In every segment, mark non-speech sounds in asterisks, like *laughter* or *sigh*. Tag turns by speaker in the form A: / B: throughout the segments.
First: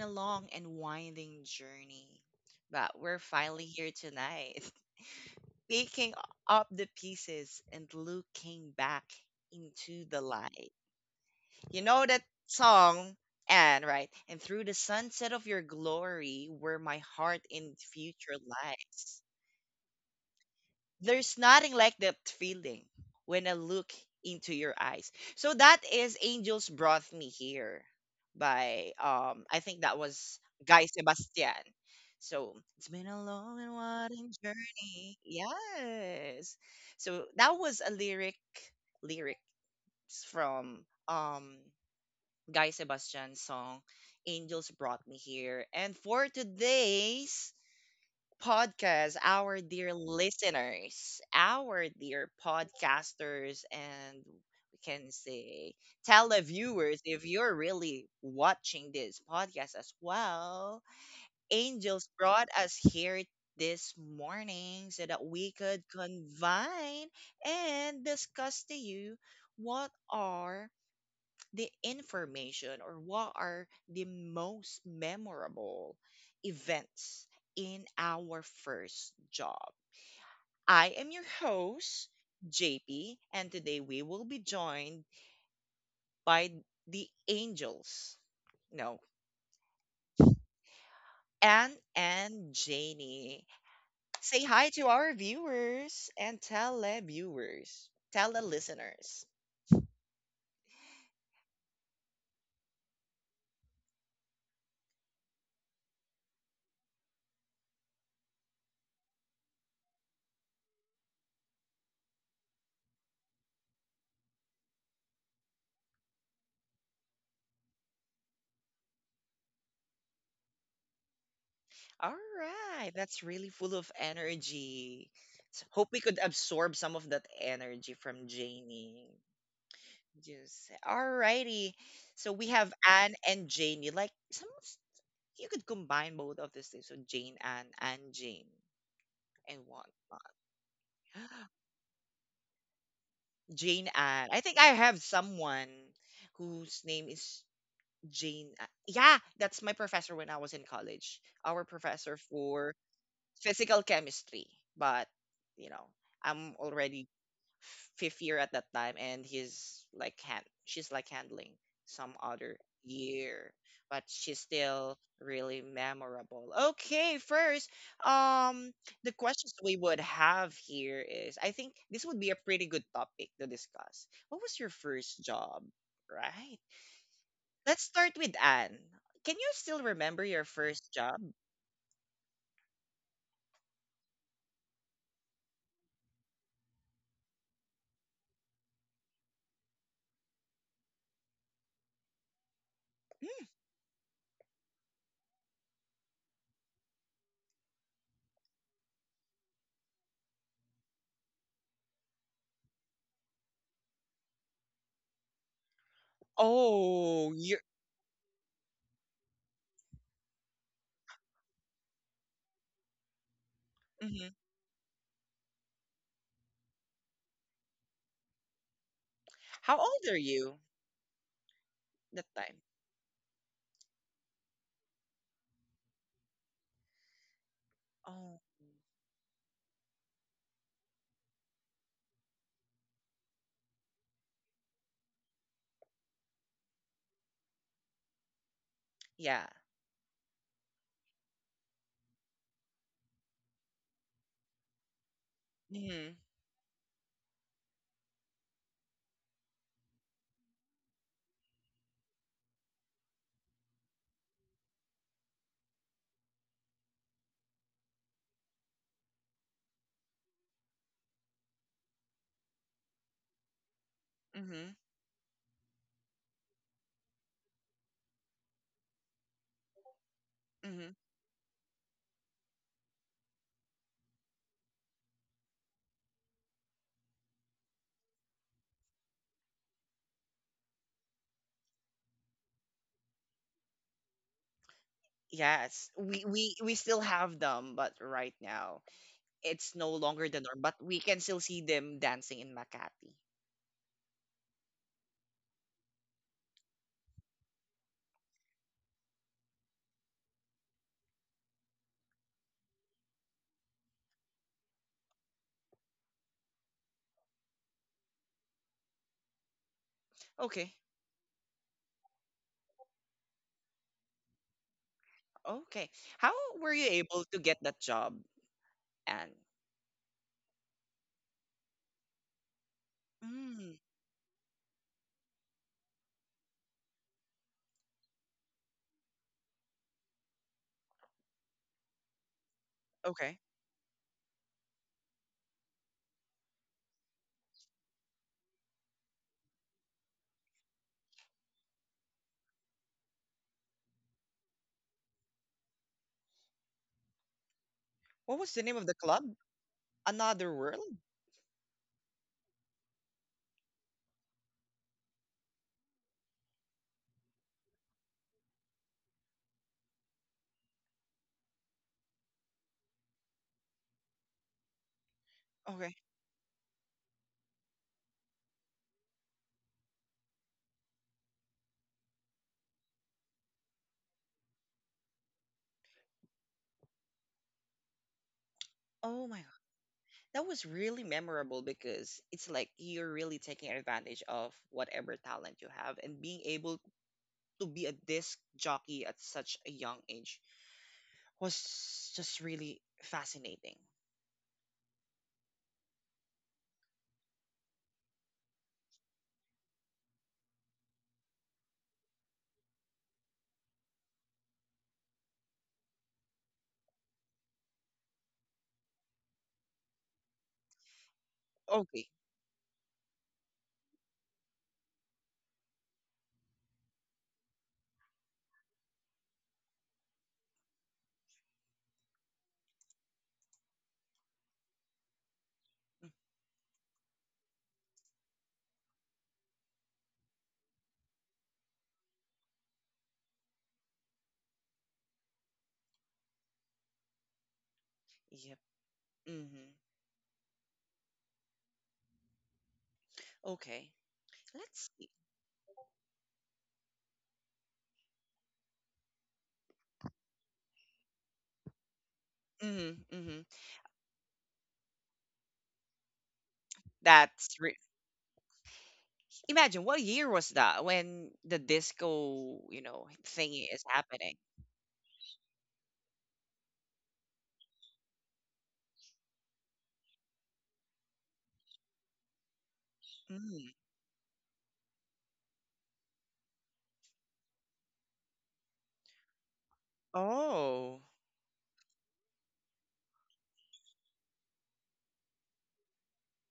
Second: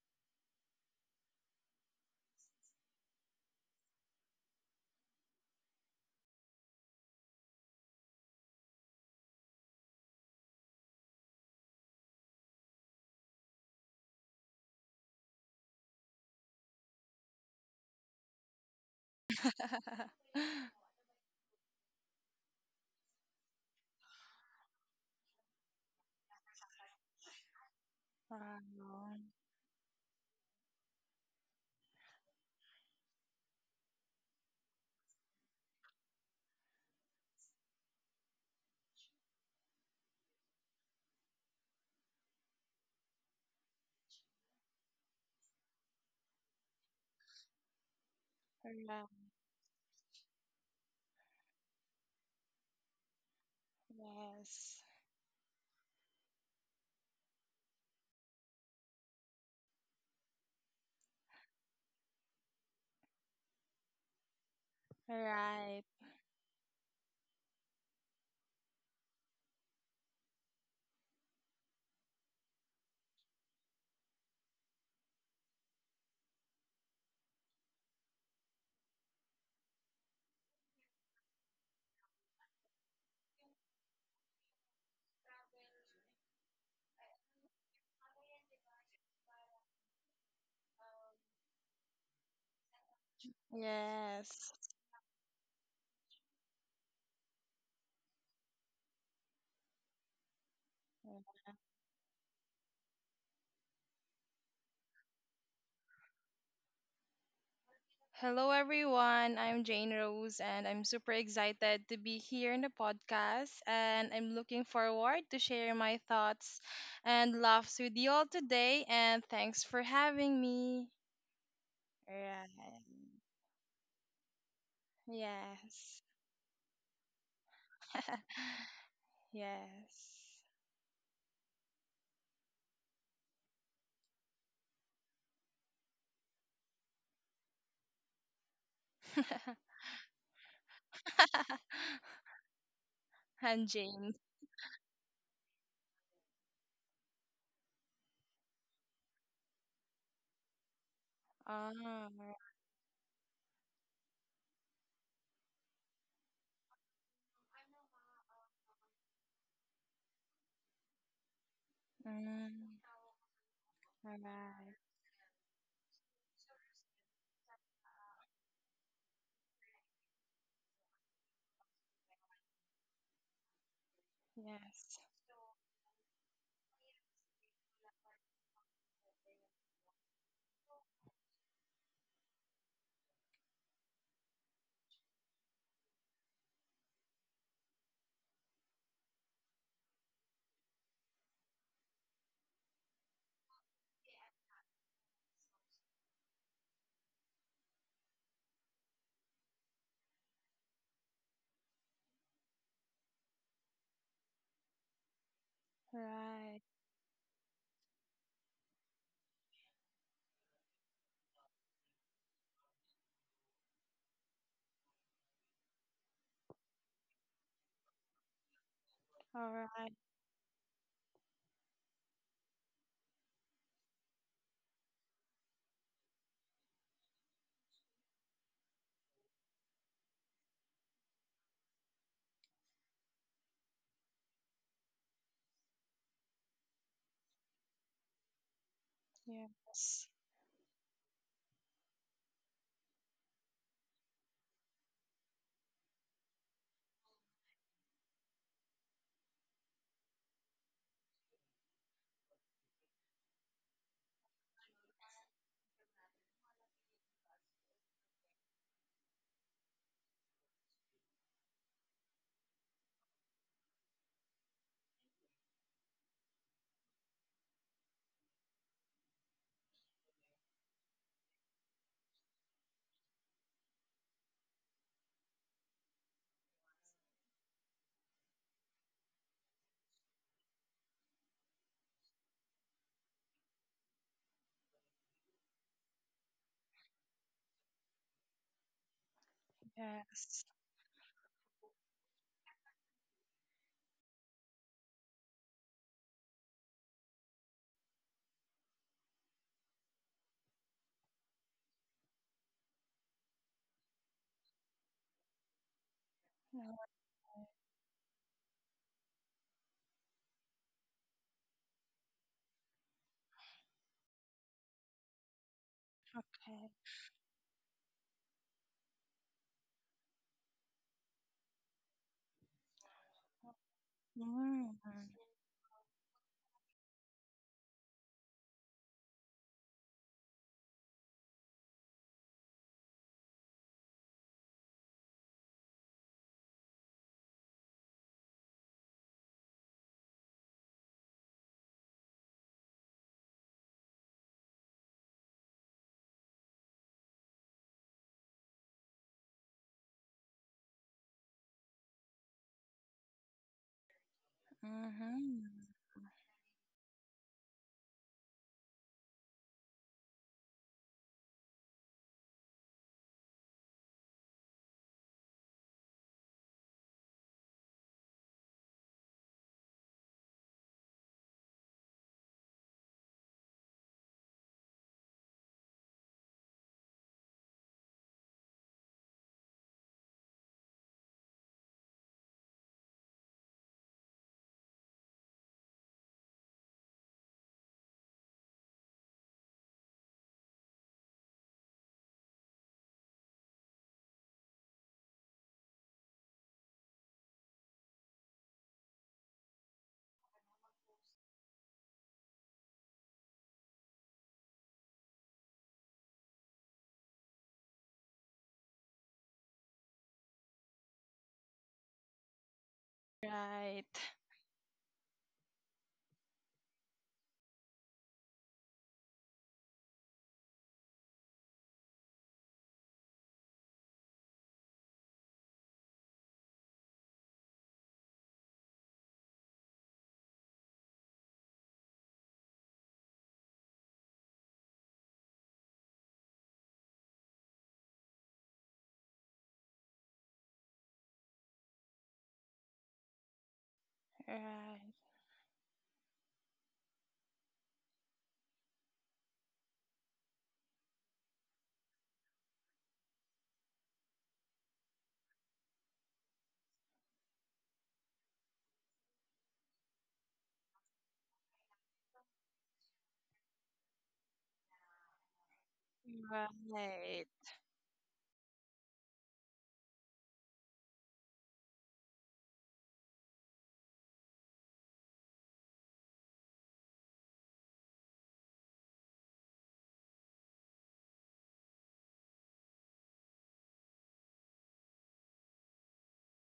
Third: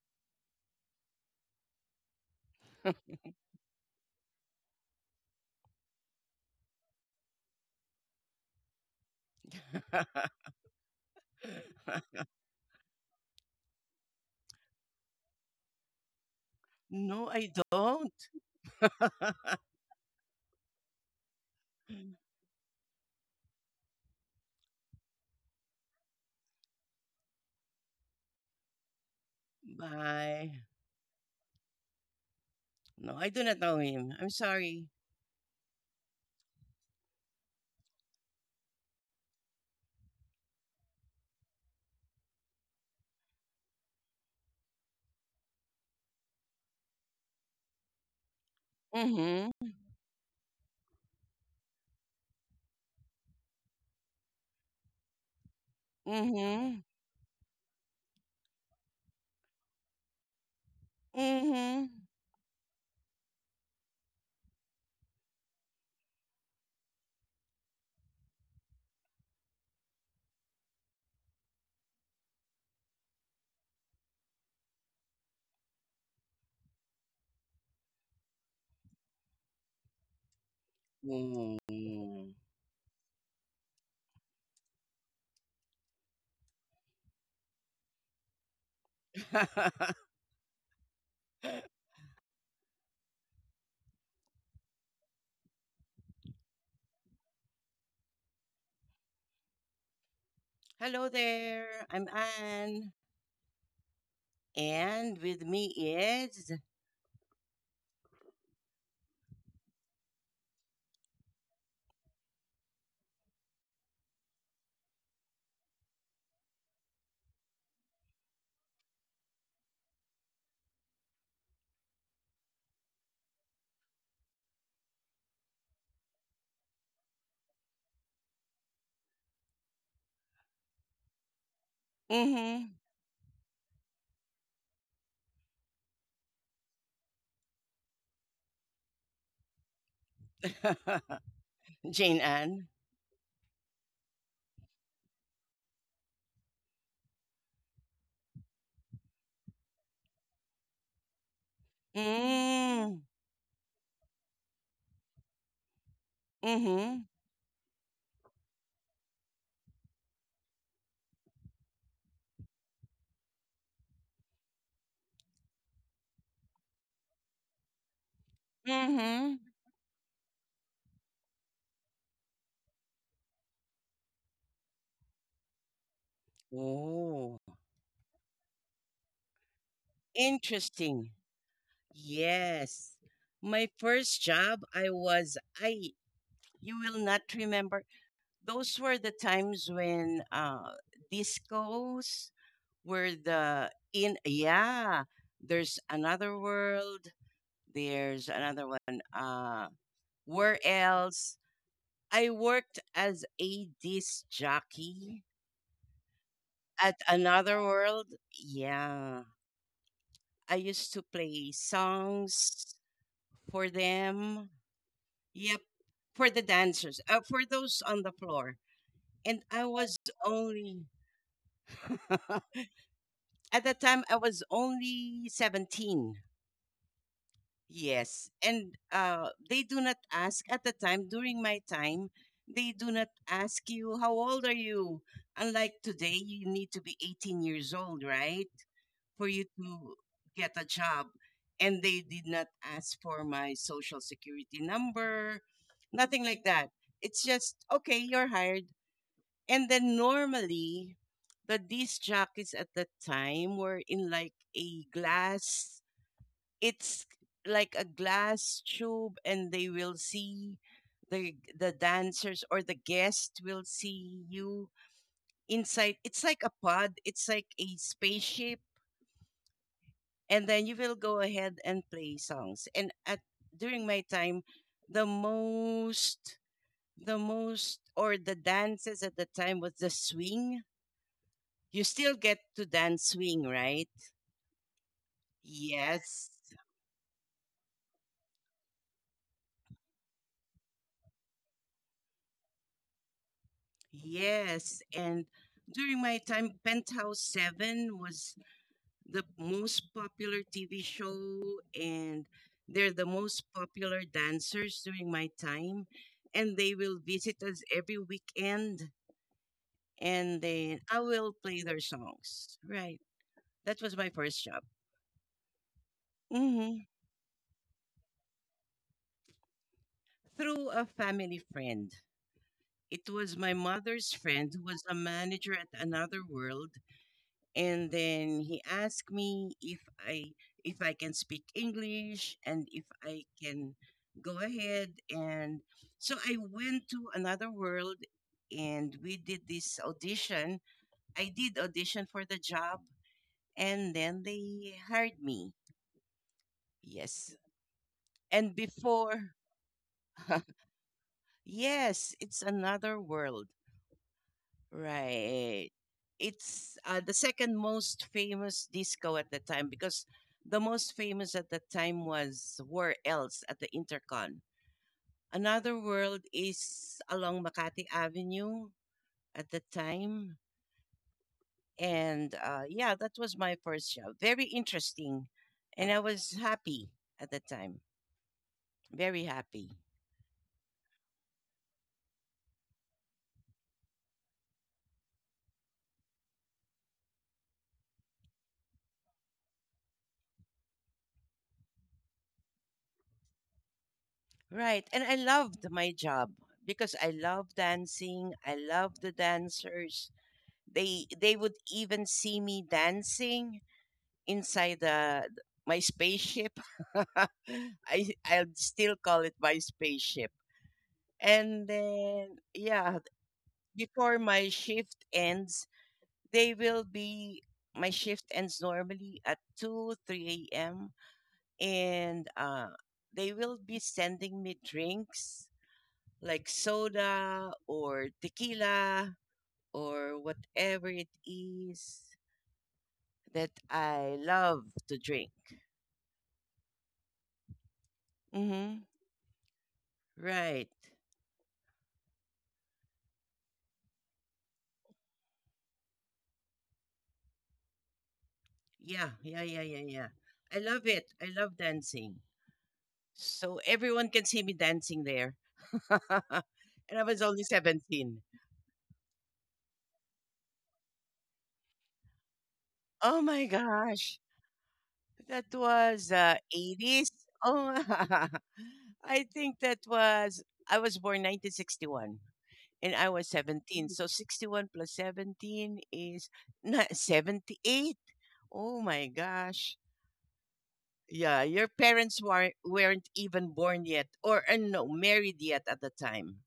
A: a long and winding journey, but we're finally here tonight, *laughs* picking up the pieces and looking back into the
B: *laughs*
A: light. You know that song, and right, and through the sunset of your glory, where my
B: No,
A: heart
B: I
A: in
B: don't.
A: future lies.
B: *laughs*
C: *laughs*
A: There's nothing like that feeling when I look into your eyes. So that is Angels Brought Me Here by
C: Wow.
A: I think that was
B: Bye.
A: Guy Sebastian. So it's been
B: No,
A: a
B: I do not
A: long and
B: know him. I'm
A: winding
B: sorry.
A: journey. Yes. So that was a lyric lyrics from Guy Sebastian's song Angels Brought Me Here. And for today's
C: Right.
A: podcast, our
B: Mm-hmm.
A: dear listeners, our dear podcasters, and we
C: Yes.
A: can say
B: Mm-hmm.
A: televiewers, if you're really watching this podcast as well,
B: Mm-hmm.
A: angels brought us here this morning so that we could
C: Right.
A: convene and discuss to you what are the information or what are the most memorable events in our first job. I am your host,
B: Mm.
A: JP, and today we will be joined by the angels. No,
B: *laughs*
A: Anne and Janie. Say
C: Yes.
A: hi to our viewers and televiewers, tele listeners.
B: Hello
C: Yeah.
B: there. I'm Anne. And with me is
C: Hello, everyone. I'm Jane Rose, and I'm super excited to be here in the podcast. And I'm looking forward to share my thoughts and laughs with you all today. And thanks for having me.
A: All
C: Right.
A: right, that's really full of energy. So hope we
C: Yes.
A: could absorb some of that energy from
C: *laughs*
A: Janie.
C: Yes.
A: Just all righty. So we
B: mm-hmm.
A: have Anne and Janie. Like you could combine both of these things. So Jane Anne and Jane and
C: *laughs*
A: whatnot.
B: *laughs* Jane Anne.
A: *gasps*
C: And
A: Jane
C: James.
A: Anne. I think I have someone whose name is Jane. Yeah, that's my professor when I was in college. Our professor
C: Oh,
A: for
B: Mm.
A: physical chemistry, but you know, I'm
B: Mm-hmm.
A: already fifth year at that time, and she's like handling some other
C: mm,
A: year, but
C: all
A: she's
C: right.
A: still really memorable. Okay, first, um, the
B: Mm-hmm.
A: questions we would have here is, I think this would be a pretty good topic to discuss. What was your
C: Yes.
A: first job? Right.
B: Oh.
A: Let's start with Anne. Can you still remember your first
B: Interesting.
A: job?
B: Yes. My first job, you will not remember. Those were the times when discos were
A: Mm.
B: the in, yeah, there's another world, there's another one, where else? I worked as a disc jockey
C: Right.
B: at
A: Oh, you're.
B: Another World. Yeah. I used to play songs for
A: Mhm.
B: them. Yep, for the dancers, for those on the floor. And
C: All
B: I
A: How
C: right.
B: was
A: old are you
B: only, *laughs*
A: that
B: at
A: time?
B: that time, I was only 17. Yes.
A: Oh,
B: And they do not ask at the time, during my time, they do not ask you, how old are you? Unlike today, you need to be 18 years old, right? For you
A: yeah.
B: to
C: Yes.
B: get a job. And they did not ask for my social security number,
A: Mhm.
B: nothing like that. It's just, okay, you're hired. And then normally, the disc jockeys at that time were in like a glass, it's like a glass tube, and they will see the dancers or the guest will see you
A: Mhm.
B: inside. It's like a pod, it's like a spaceship, and then you will
A: Mhm.
B: go ahead and play songs. And at during my time, the most the most or the dances at the time was the swing. You still get to dance swing, right?
A: Yes. We
B: Yes.
A: we we still have them, but right now it's no longer the
C: Yes.
A: norm, but we can still see them dancing in Makati.
B: Yes. And during my time, Penthouse 7 was the most popular TV show, and they're the most popular dancers during my time. And they will visit us every weekend and
A: Okay.
B: then I will play their songs. Right. That was my first job.
A: Okay. How
B: Hmm.
A: were
C: Okay.
A: you able to get that job? And
B: Through a family friend. It was my
A: mm,
B: mother's friend who
C: Mm.
B: was a manager at Another World, and then he asked me if I can speak English and if I
A: okay.
B: can go ahead, and so I went to Another World and we did this audition. I did audition for the job and then they hired me. Yes.
A: What was
B: And
A: the name of the
B: before,
A: club?
B: *laughs*
A: Another World?
B: yes, it's Another World.
C: Mm-hmm.
B: Right. It's the second most famous disco at the time, because the most famous at the time was Where Else at the Intercon. Another
A: Okay.
B: World is along Makati Avenue at the time. And yeah, that was my first show. Very interesting. And I was happy at the time. Very
A: Oh my god.
B: happy.
A: That was really memorable because it's like you're really taking advantage of whatever talent you have and being able to be a disc jockey at such a young age was just really fascinating.
B: Right. And I loved my job because I love dancing. I love the dancers. They would even see me dancing inside the my spaceship. *laughs* I'd still call it my spaceship. And
A: Okay.
B: then yeah,
C: Right.
B: before my shift ends, they will be my shift ends normally at 2 3 a.m. And they will be sending me drinks like soda or tequila or whatever it is that I love to drink.
A: Yep.
B: Mm-hmm.
A: Mm-hmm.
B: Right.
A: Okay. Let's
C: Right.
A: see.
B: Yeah, yeah, yeah, yeah, yeah. I love it. I love dancing.
A: Mm-hmm, mm-hmm.
B: So everyone can see me dancing there. *laughs* And I was only
A: That's re-
B: 17.
A: imagine what year was that when the disco, you know,
B: Oh my
A: thingy is
B: gosh.
A: happening.
B: That was 80s.
C: Right.
B: Oh, *laughs* I think that was, I was born 1961. And I was
A: Mm.
B: 17. So 61 plus 17 is not *laughs* 78. Oh my gosh.
A: Oh,
B: Yeah, your parents weren't even born yet or no, married yet at the time.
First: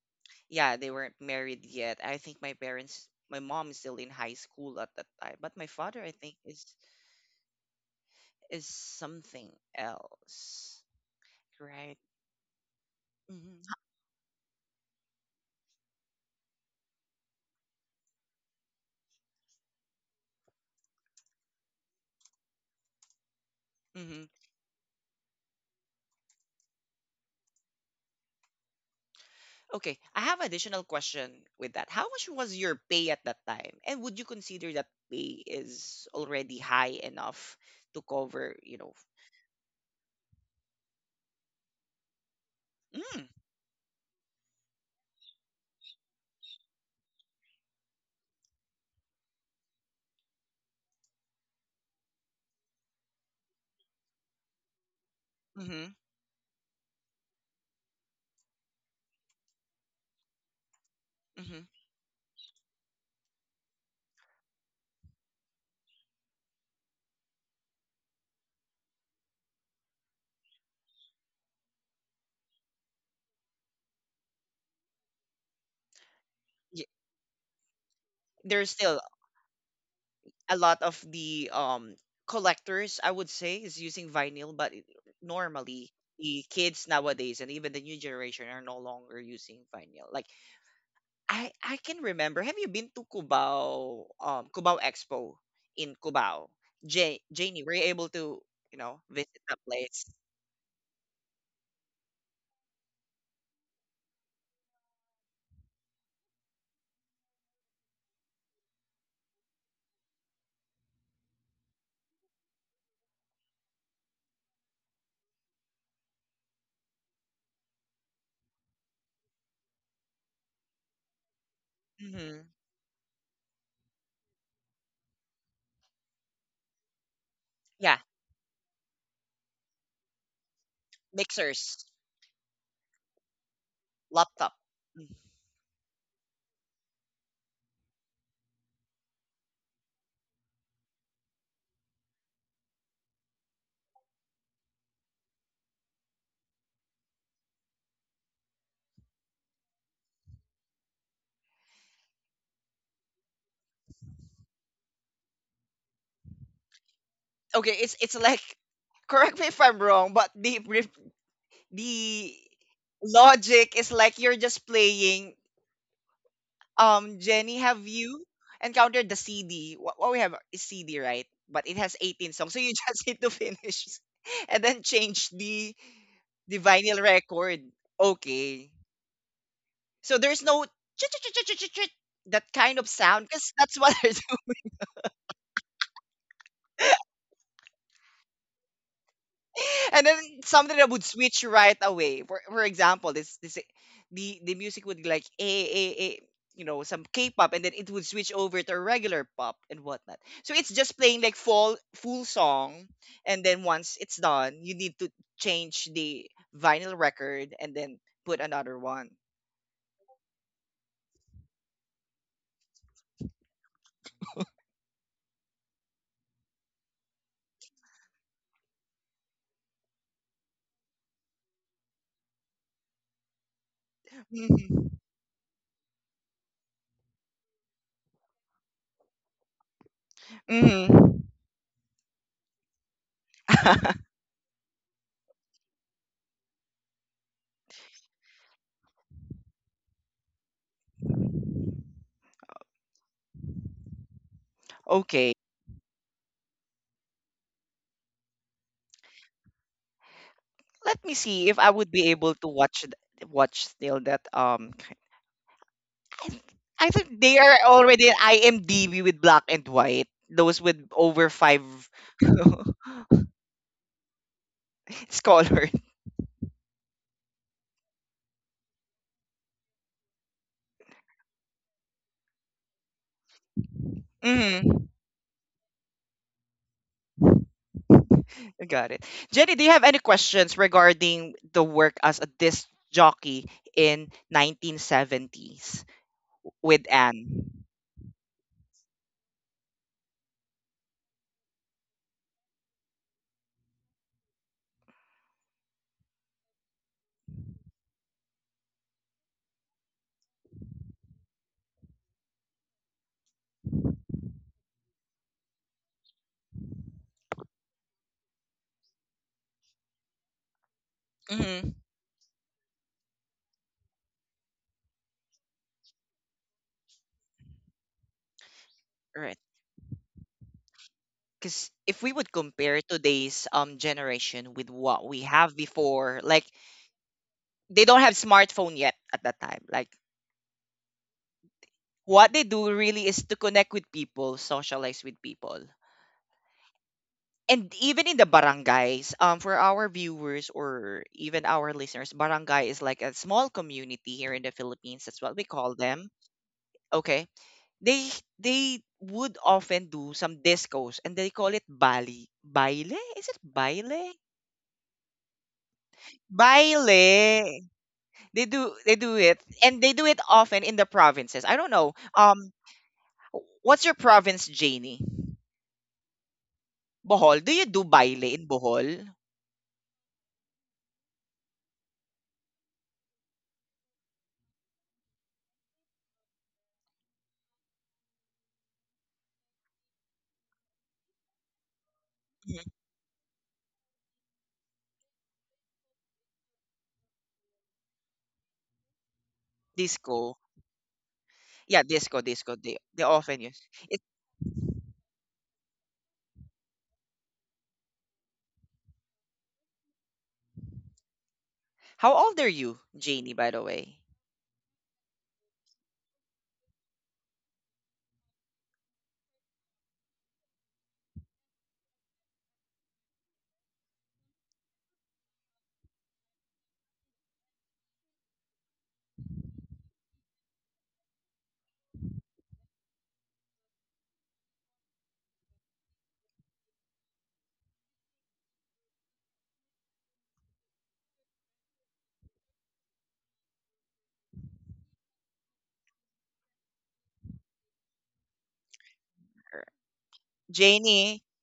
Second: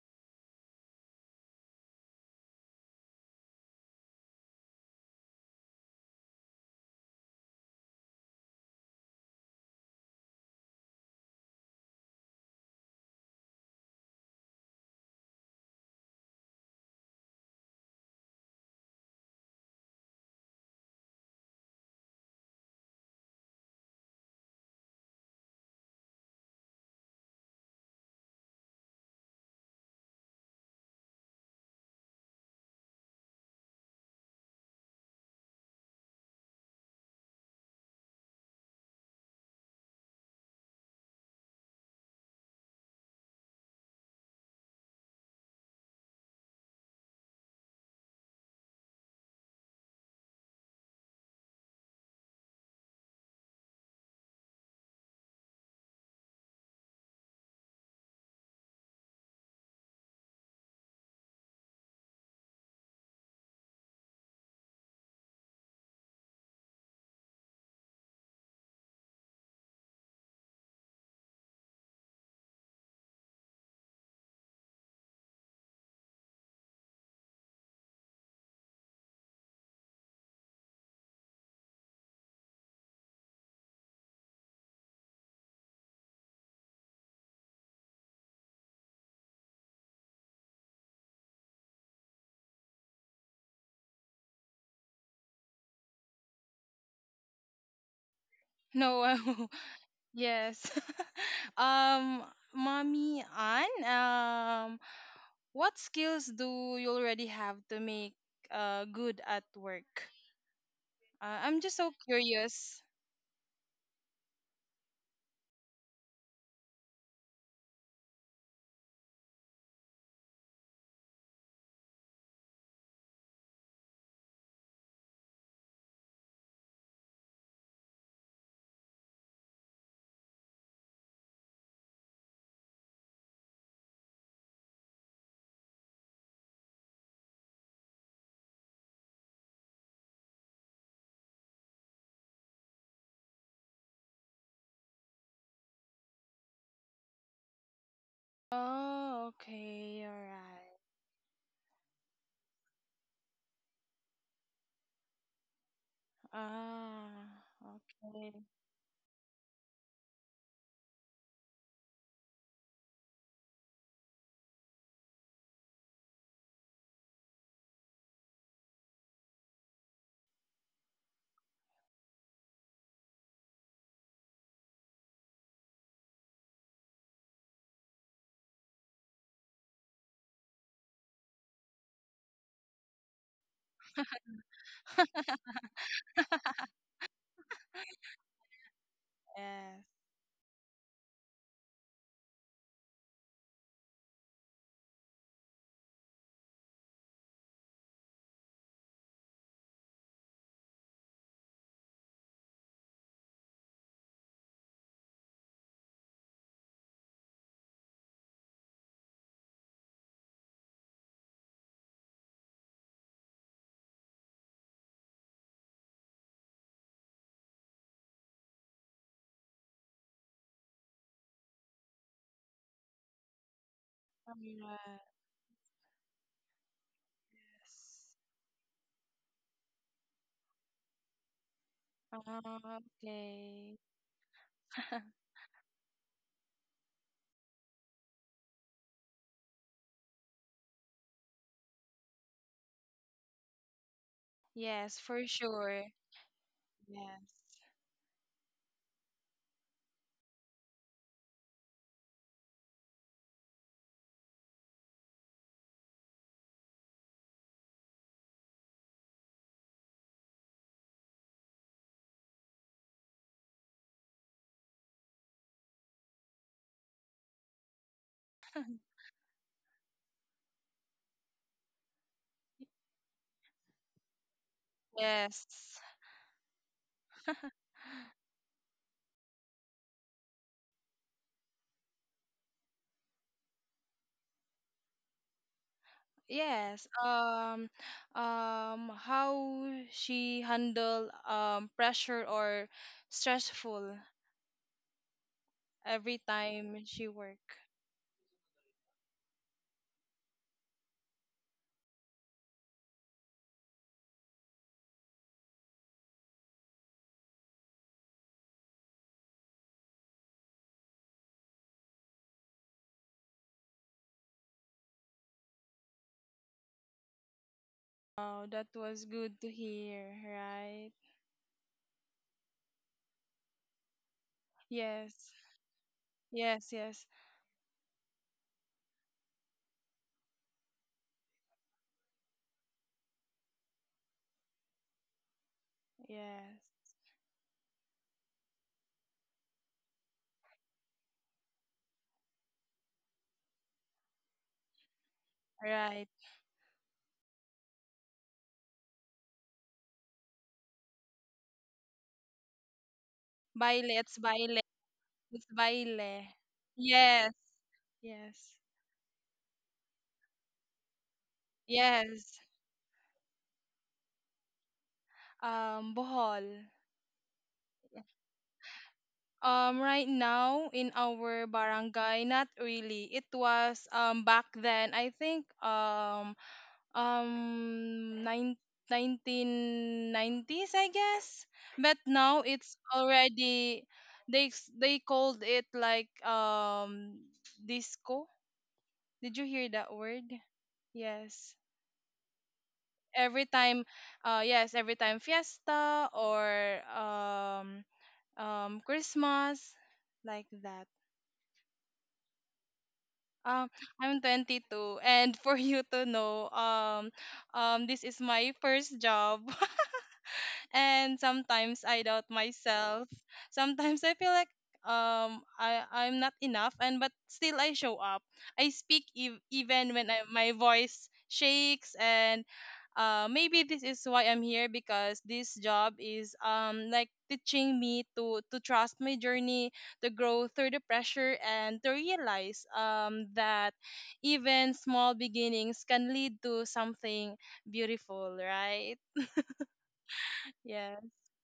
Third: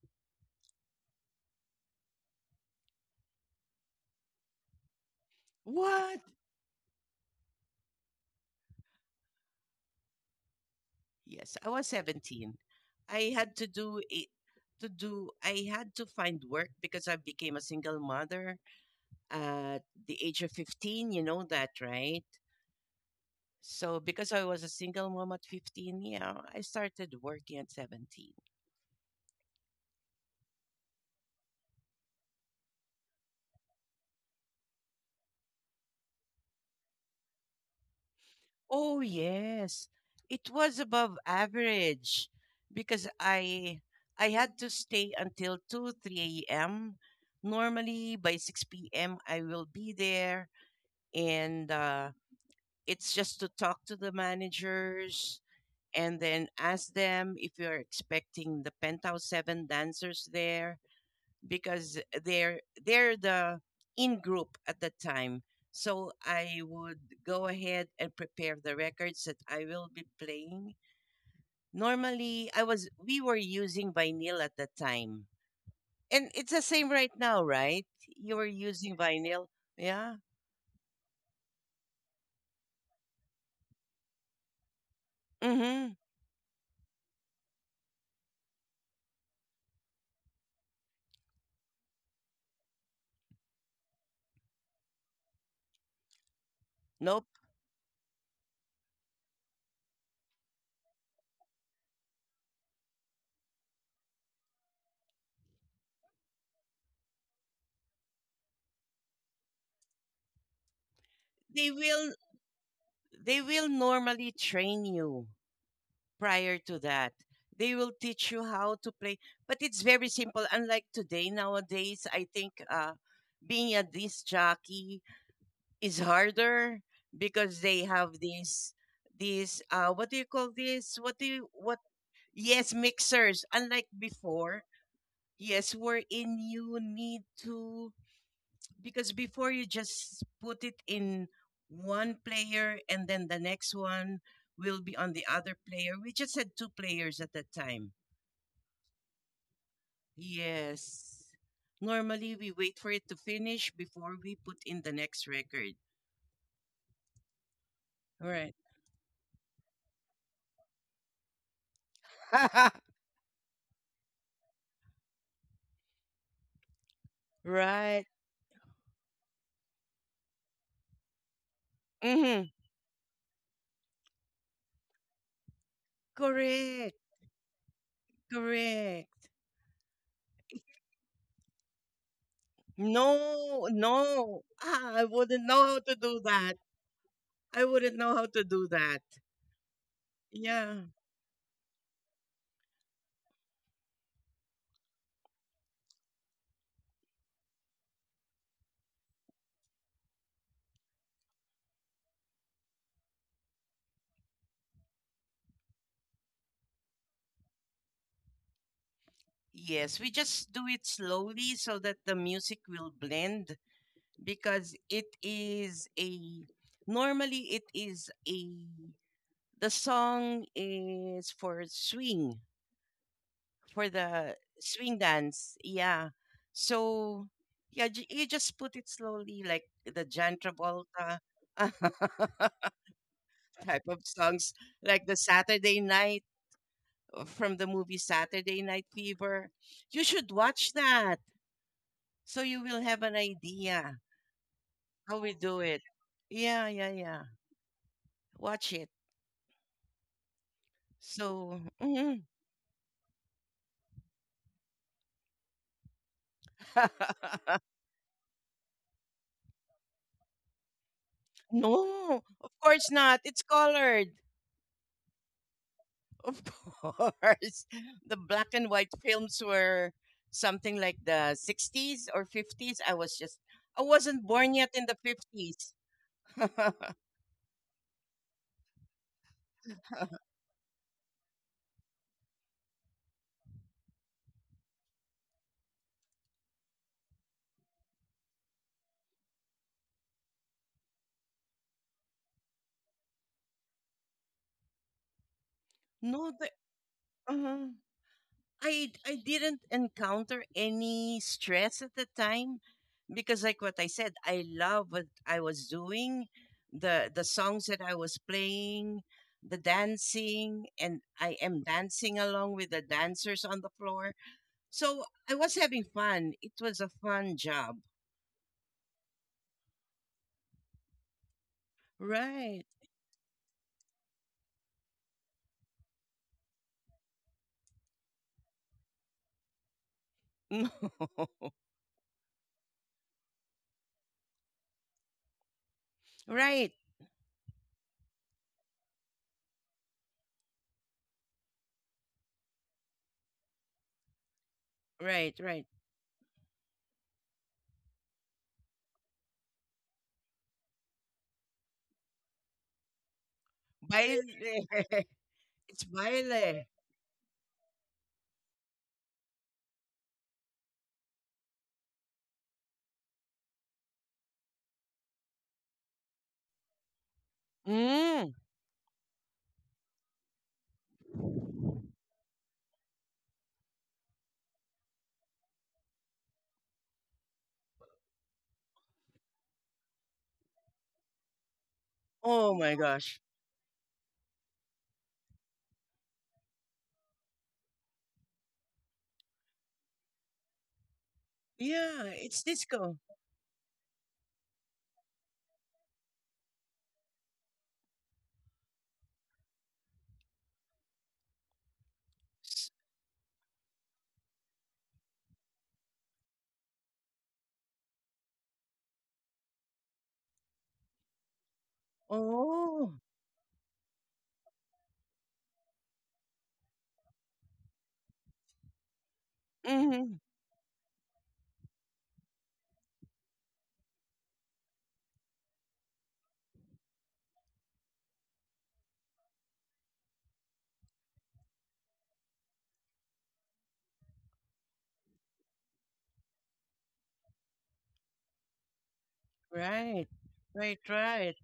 A: yeah, they weren't married yet. I think my parents, my mom is still in high school at that time, but my father, I
B: What?
A: think, is something else,
B: Yes, I was
A: right?
B: 17. I had to
A: Mm-hmm.
B: do it to do I had to find work because I became a single mother at the age of 15, you know that, right? So because I was a single mom at 15, yeah, I started working at 17.
A: Okay, I have additional question with that. How much was your pay at that time? And would you consider that pay is already high enough to cover, you know,
B: Oh, yes. It was above average because
A: mm,
B: I had to stay until 2, 3 a.m. Normally by 6 p.m. I will be there and it's just to talk to the managers
A: mm-hmm,
B: and then ask them if you're expecting the Penthouse 7 dancers there,
A: mm-hmm.
B: because they're the in group at the time. So I would go ahead and prepare the records that I will be playing. Normally, I was we were using vinyl at the time, and it's the
A: Y-
B: same right now, right? You were
A: There's
B: using
A: still
B: vinyl, yeah.
A: a lot of the collectors, I would say, is using vinyl, but normally
B: Mm-hmm.
A: the kids nowadays and even the new generation are no longer using vinyl. Like I can remember. Have you been to Cubao, Cubao Expo in Cubao? Ja
B: Nope.
A: Janie, were you able to, you know,
C: No.
A: visit
C: *laughs*
A: that place?
C: Yes. *laughs* um, mommy Ann. What skills do you already have to make good at work? I'm
B: They
C: just so
B: will
C: curious.
B: they will normally train you prior to that. They will teach you how to play, but it's very simple. Unlike today, nowadays, I
A: Hmm.
B: think being a disc jockey is harder because they
A: Yeah,
B: have these what do you call this? What do you what?
A: mixers,
B: Yes, mixers. Unlike
A: laptop.
B: before,
A: Mm.
B: yes, wherein you need to, because before you just put it in one player and then the next one will be on the other player. We just had two players at that time.
C: Oh, okay, alright.
B: Yes. Normally, we wait for it to finish before we put in the next record.
C: Ah,
A: Okay, it's
C: okay.
A: like,
B: Right.
A: *laughs* correct me if I'm wrong, but the
B: *laughs*
A: logic is like you're just playing. Jenny, have
B: Right.
A: you encountered the CD? What we have is CD, right? But it has 18
B: Mm-hmm.
A: songs, so you *laughs* just need to finish *laughs* and then change the
B: Correct.
A: vinyl record. Okay,
B: Correct.
A: so there's no *tsk* that kind of sound because
B: No,
A: that's what *laughs* they're
B: no.
A: doing.
B: Ah, I wouldn't know how to do that. I wouldn't know how to do that.
C: Yes,
A: And then something
B: Yeah.
A: that would switch right away. For example, this the music would be like a some K-pop, and then it would switch over to a regular pop and whatnot. So it's just playing like full song, and then once it's done, you need to change the vinyl record and then put another one.
B: Yes, we just do it slowly so that the music will blend, because it is a normally it is a the song is for swing, for the
A: Hmm
B: swing
C: alright.
B: dance. Yeah. So, yeah,
C: Yes.
B: you just put it slowly, like the John
A: hmm
B: Travolta *laughs*
C: Ah, okay.
B: type of
A: *laughs*
B: songs, like
C: *laughs*
B: the Saturday night from the movie Saturday Night Fever. You should watch that so you will have an idea
C: Yes,
B: how
C: for
A: okay,
B: we do it.
C: sure.
B: Yeah, yeah, yeah. Watch it.
A: let me see if
B: So,
A: I would be
B: mhm.
A: able to watch still that I think they are
B: *laughs*
A: already in IMDb with black and white. Those with over five
B: No, of
A: *laughs*
B: course not. It's colored.
A: scholar.
B: Of course. *laughs* The black and white films were something like the 60s or
C: Yes.
B: 50s. I wasn't born yet
A: Mm,
B: in the 50s.
C: Yes.
B: *laughs*
C: *laughs*
A: I got it. Jenny, do you have any questions regarding the work as a disc jockey in 1970s with
C: Yes.
A: Anne?
C: How she handle pressure or stressful every
B: No,
C: time she work.
B: uh, I didn't encounter any stress at the time because, like what I said, I love what I was doing, the songs that I was playing, the dancing, and I am
A: Mm-hmm.
B: dancing along with the dancers on the floor. So I was having fun. It was a fun job.
C: Oh, that was
A: Right.
C: good to hear, right?
A: Because if we would
B: Right. *laughs*
A: compare today's generation with what we
C: Yes.
A: have before, like
C: Yes, yes.
A: they don't have smartphone yet at that time. Like
B: No.
A: what they do really is to connect with people, socialize with people.
B: Right.
C: Yes.
A: And even in the barangays, for our viewers or even our listeners, barangay is like a small community here in the Philippines. That's what
B: Right.
A: we
B: Right.
A: call them.
C: Right.
A: Okay. They they would often do some discos and they call it bali. Baile? Is it baile?
C: Baile, it's
B: Baile.
C: baile.
B: *laughs*
C: It's
B: It's
C: baile.
B: baile.
C: Yes.
A: Baile. They
C: Yes.
A: do it and they do it often in the provinces. I don't know.
C: Yes.
A: What's your province, Janie?
C: Bohol.
A: Bohol, do you do baile
B: Mm.
A: in Bohol?
C: Right now in our barangay, not really. It was back then. I think um nine 1990s, I guess, but now
B: Oh
A: Mhm.
B: my
C: it's
B: gosh.
C: already, they called it like disco. Did you hear that word?
A: Disco.
C: Yes,
A: Yeah,
B: Yeah,
A: disco,
B: it's
A: disco.
B: disco.
A: They often
C: every
A: use
C: time.
A: it.
C: Yes, every time fiesta or Christmas, like that.
A: How old are you, Janie, by the
C: um
A: way?
C: I'm 22, and for you to know, this is my first job. *laughs* And sometimes I doubt
B: Oh.
C: myself. Sometimes I feel like I'm not enough, and but still I show up. Even when
B: Hmm.
C: my voice shakes, and maybe this is why I'm here, because this job is like teaching me to trust my journey, to grow through the pressure and to realize that even small beginnings can lead to something beautiful, right?
A: Er,
B: Right. Right.
C: Yes.
A: Janie,
B: Right.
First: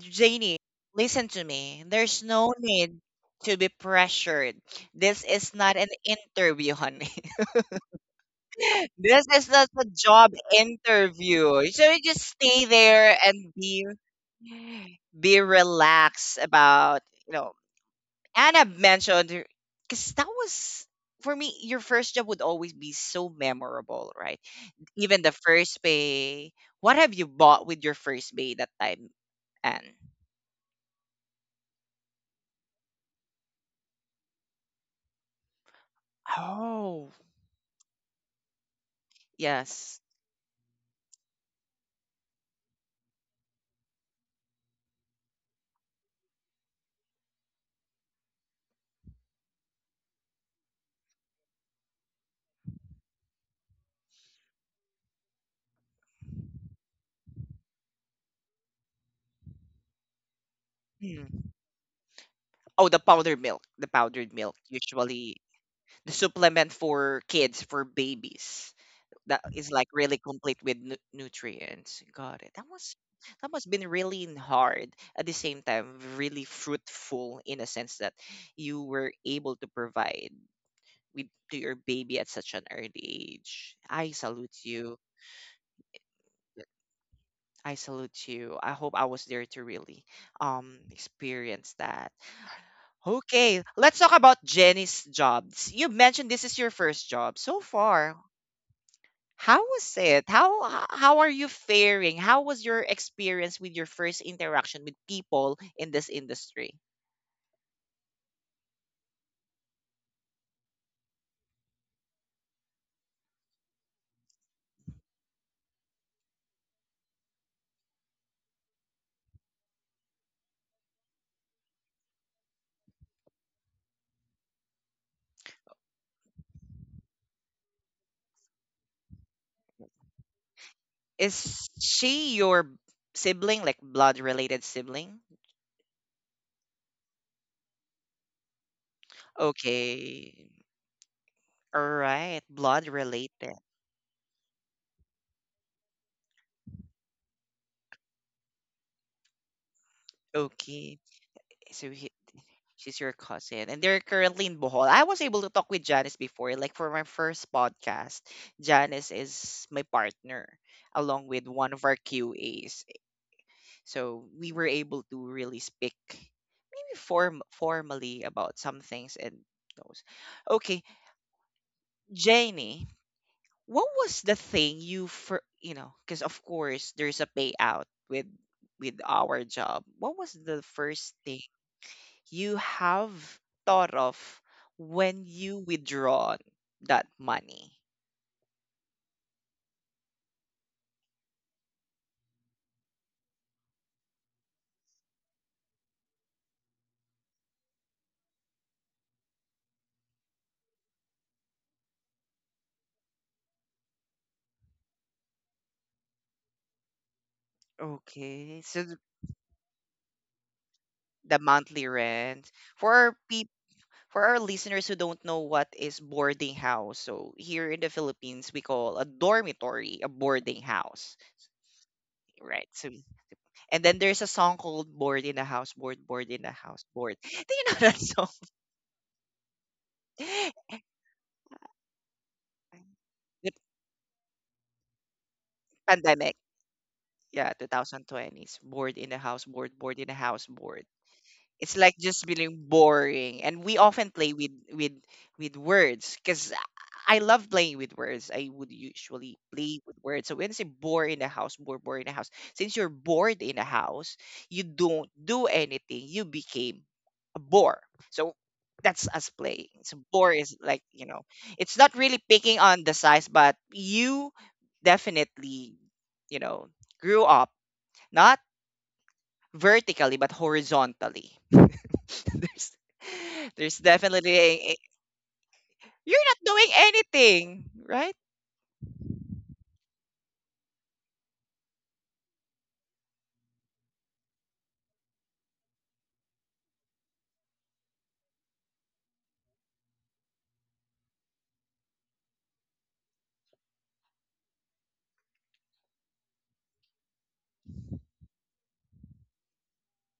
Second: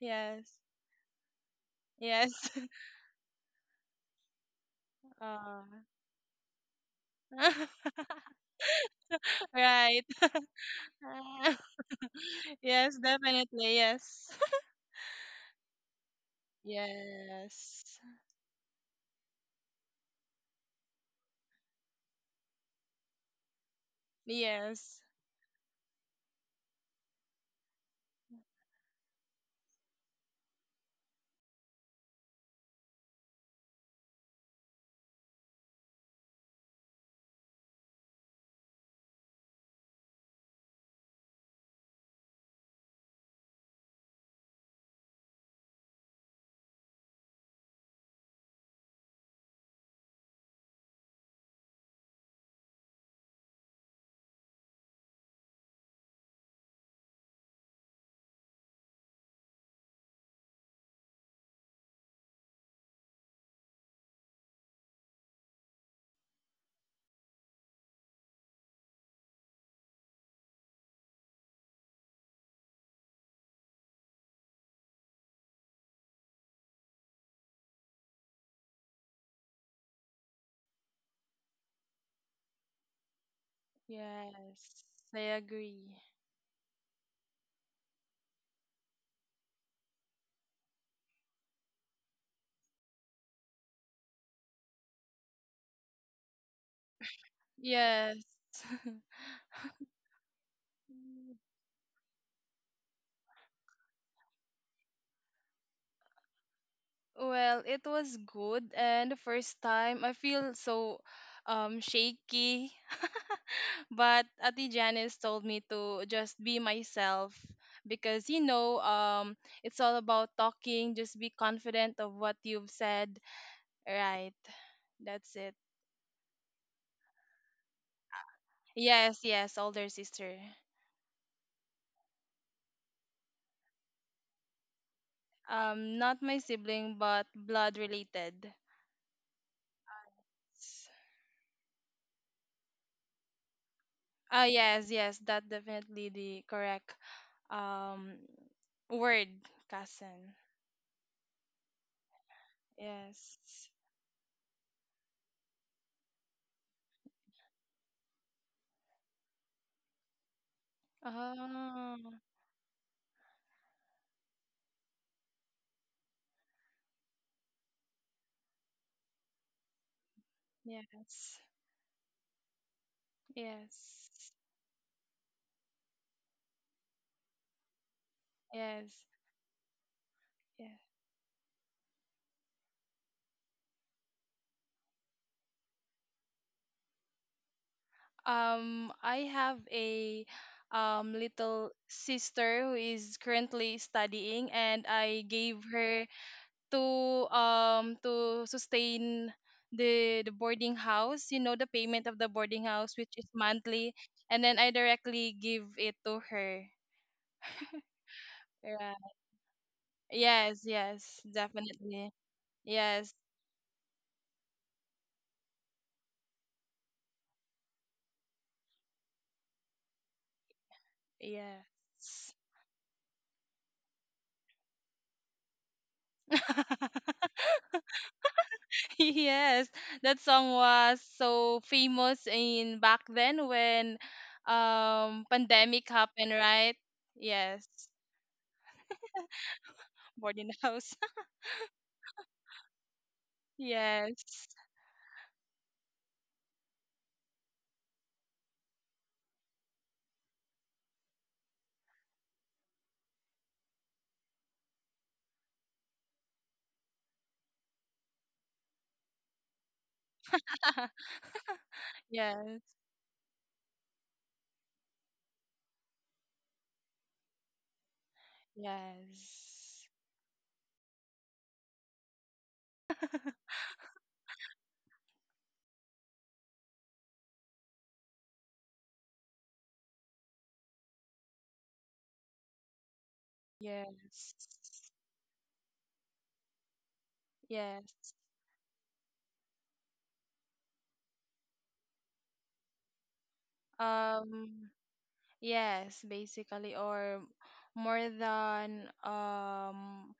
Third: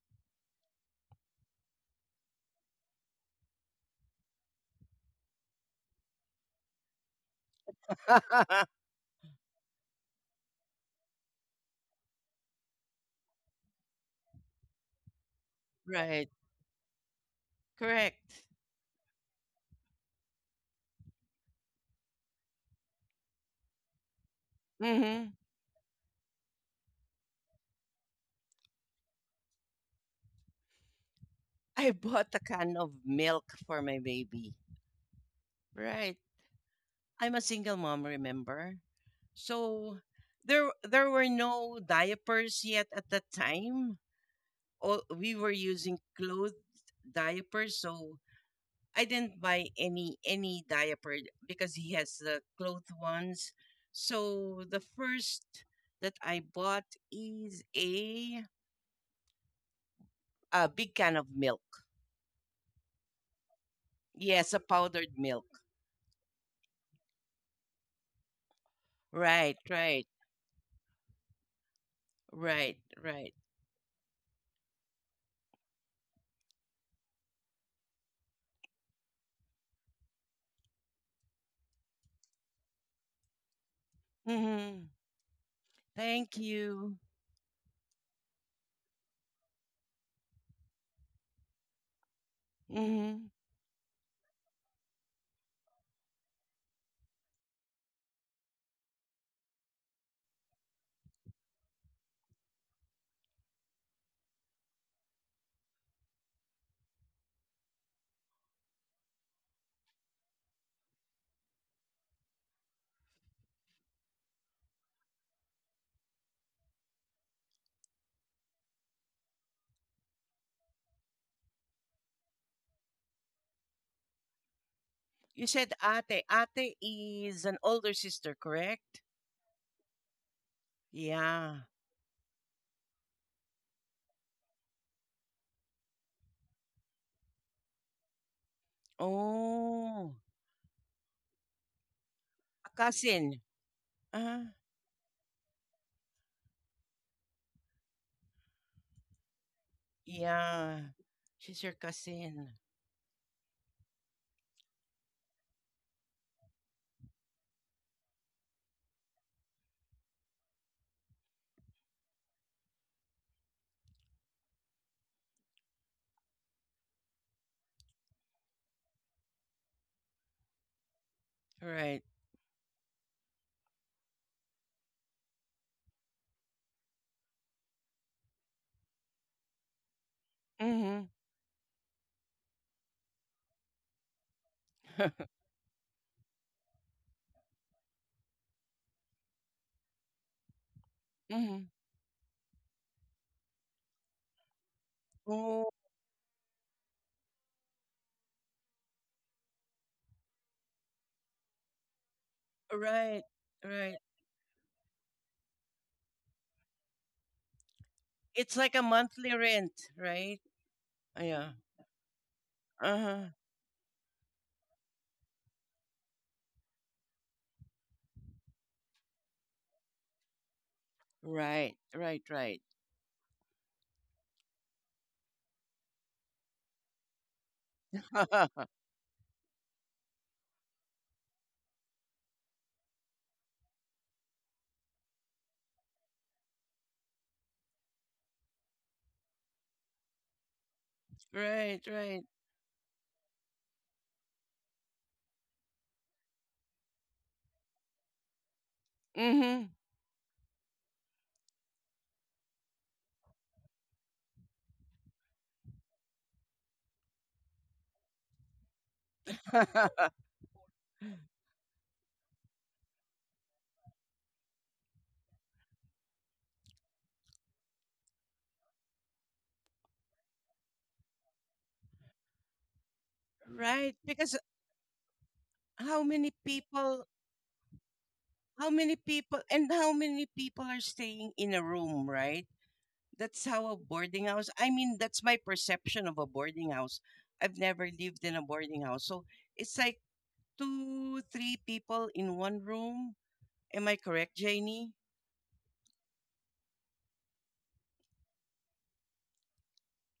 C: Yes.
A: listen to me. There's
C: Yes.
A: no
C: *laughs*
A: need to be pressured. This is
C: Uh,
A: not an interview, honey.
C: *laughs*
B: *laughs*
A: This is not a
C: right.
A: job interview. So you just
C: *laughs*
A: stay
C: Yes,
A: there and
C: definitely.
A: be
C: Yes. *laughs*
A: be
B: Right.
A: relaxed about you know.
C: Yes.
B: Correct.
A: Anna mentioned because that was for me. Your first job would always be so memorable, right?
C: Yes.
A: Even
B: Hmm.
A: the first pay. What have you bought with your first pay that time, Anne?
B: I bought a can of milk for my baby. Right.
A: Oh,
B: I'm a single mom, remember? So
A: yes.
B: there were no diapers yet at that time. All we were using clothed diapers, so I didn't buy any diaper because he has the clothed ones. So the first that I bought is a big can
A: Hmm.
B: of milk.
A: Oh, the powdered milk. The powdered
B: Yes,
A: milk
B: a powdered
A: usually
B: milk.
A: the supplement for kids for babies. That
B: Right,
A: is like
B: right,
A: really complete with nutrients. Got it. That
B: right,
A: was
B: right.
A: that must been really hard at the same time really fruitful in a sense that you were able to provide with to your baby at such an early age. I salute
B: Mm-hmm.
C: Yes.
A: you.
C: I agree.
B: Thank you.
A: I salute you. I hope I was there to really experience that.
B: Mm-hmm.
A: Okay, let's talk about Jenny's jobs. You mentioned this is your first job so far.
C: Yes. *laughs*
A: How was it? How are you faring? How was your experience with your first interaction with people in this industry?
C: Well, it was good, and the first time I feel so shaky, *laughs* but Ati Janice told me to just be myself, because it's all about talking. Just be confident of what you've said. Right. That's
B: You
C: it.
B: said ate. Ate is an older sister, correct?
C: Yes, yes, older sister.
B: Yeah.
A: Is she your sibling, like blood related sibling?
C: Not my sibling, but blood related.
B: Oh,
A: Okay.
C: S-
A: All right.
B: a
A: Blood
B: cousin.
A: related.
C: Ah,
B: Uh,
C: yes, yes, that definitely the correct um word, cousin.
B: yeah.
A: Okay.
B: She's your
A: So he,
B: cousin.
A: She's your
C: Yes.
A: cousin, and they're currently in Bohol. I was able to talk with Janice before, like for my first podcast. Janice is my partner, along with one of our
C: Oh,
A: QAs. So we were able to really speak, maybe formally about some things and those. Okay,
C: yes,
B: Right.
A: Janie, what was
C: yes,
A: the thing you for you know? Because of course there's a payout with
C: yes,
A: with our job. What was the
C: yes.
B: Mm-hmm.
A: first thing you have thought of when
B: *laughs*
A: you withdraw that money.
C: I have a
B: Mm-hmm.
C: little sister who is currently studying, and I gave
B: Oh,
C: her to sustain the boarding house, the payment of the boarding house, which
B: right.
C: is monthly,
B: Right.
C: and then I directly give it to her.
B: It's
A: Okay,
B: like a
A: so
C: Yeah.
B: monthly rent, right?
C: Yes, yes,
A: the
B: Yeah.
A: monthly
C: definitely.
A: rent for
C: Yes,
A: our
B: Uh-huh.
A: for our listeners who don't know what is boarding house. So here in the Philippines, we call a dormitory a boarding house,
B: Right. Right,
C: yes.
B: right.
A: right? So and then there's a song called "Board in the House," "Board, Board in the House," "Board." *laughs*
C: *laughs*
A: Do you know that song? *laughs*
B: *laughs*
C: Yes, that song was so famous in back then
A: The
C: when pandemic happened,
A: pandemic,
C: right?
A: yeah,
C: Yes.
A: 2020s. Board in the house, board, board in the house,
C: Boarding
A: board.
C: house.
A: It's
B: Right,
A: like just
B: right.
A: being boring
C: *laughs*
A: and we often play
C: Yes.
A: with words because I love playing with words I would usually
B: Mm-hmm.
A: play with words so when I say bore in the house bore bore in the house since you're bored in the house you don't do anything you became a bore so that's us playing so bore
B: *laughs*
A: is like you
C: *laughs*
A: know it's not really picking
C: Yes.
A: on the size but you definitely you know grew up not
C: Yes.
A: vertically but horizontally. *laughs* There's there's
B: Right.
A: definitely
B: Because
A: a
B: how
A: you're
B: many
A: not doing
B: people
A: anything, right?
B: How many people are staying in a room, right? That's how a boarding
C: Yes.
B: house. I mean, that's my perception of a boarding house. I've never
C: Yes.
B: lived in a boarding house. So it's like two, three people in one room. Am I correct,
C: Um,
B: Janie?
C: yes, basically, or more than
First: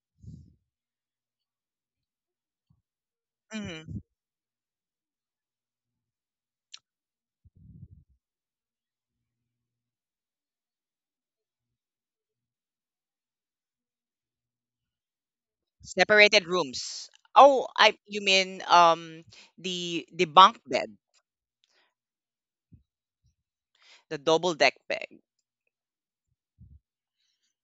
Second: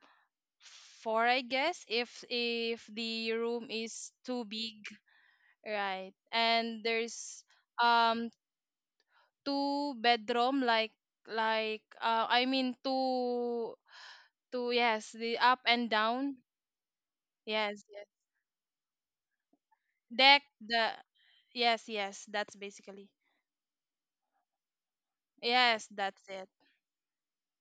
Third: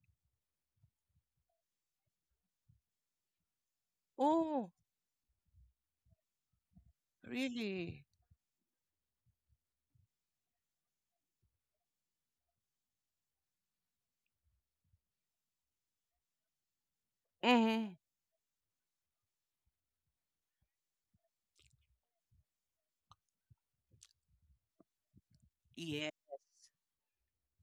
C: four, I guess, if the room
A: Mhm.
C: is too
B: Oh,
C: big, right? And there's
B: really?
C: um two bedroom, like I mean, two yes, the up and down.
A: Separated rooms. Oh,
C: Yes,
B: Mm-hmm.
A: I
C: yes.
A: you mean the
C: Deck
A: bunk bed,
C: the. Yes, yes, that's basically.
A: the double deck bed.
C: Yes,
B: Yeah.
C: that's it.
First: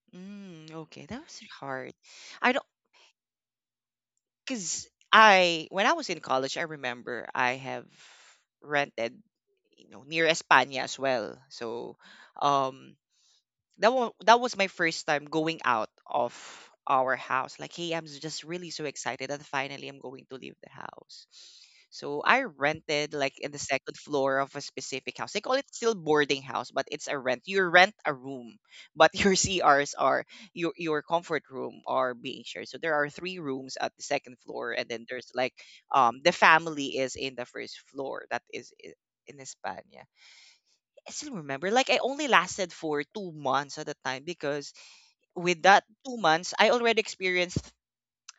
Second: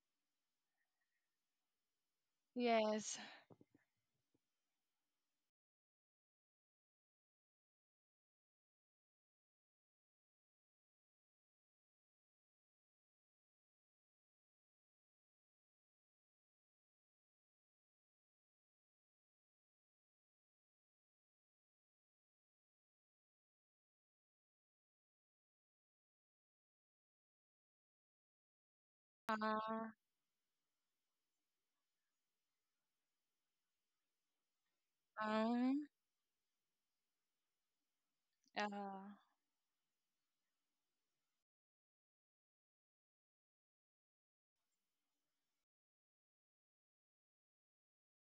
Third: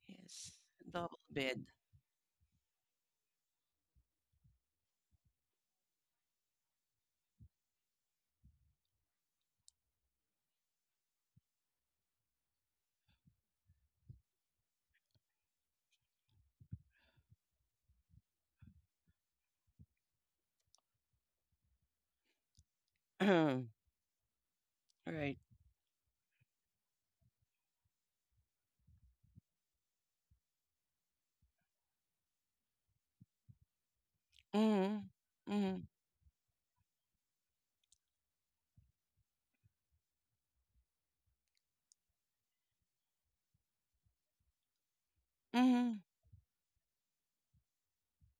B: Yes.
A: Mm, okay,
B: Double
A: that was
B: bed.
A: hard. I don't
C: Yes.
A: because I when I was in college, I remember I have rented you know near Espana as well. So um that was my first time going out of our house. Like, hey, I'm just really so excited that finally I'm going to leave the house. So I rented
B: *clears throat*
A: like in the
B: Right.
A: second floor of a specific house. They call it still boarding house, but it's a rent. You rent a room, but *laughs* your
C: Uh,
A: CRs are your comfort room are being shared. So there are three rooms at the second floor, and
B: Mm-hmm.
A: then there's like
B: Mm-hmm.
C: um,
A: the family is in the first floor. That is
C: uh,
A: in España. I still remember. Like I only lasted for 2 months at the time because with that
B: Mm-hmm.
A: 2 months, I already experienced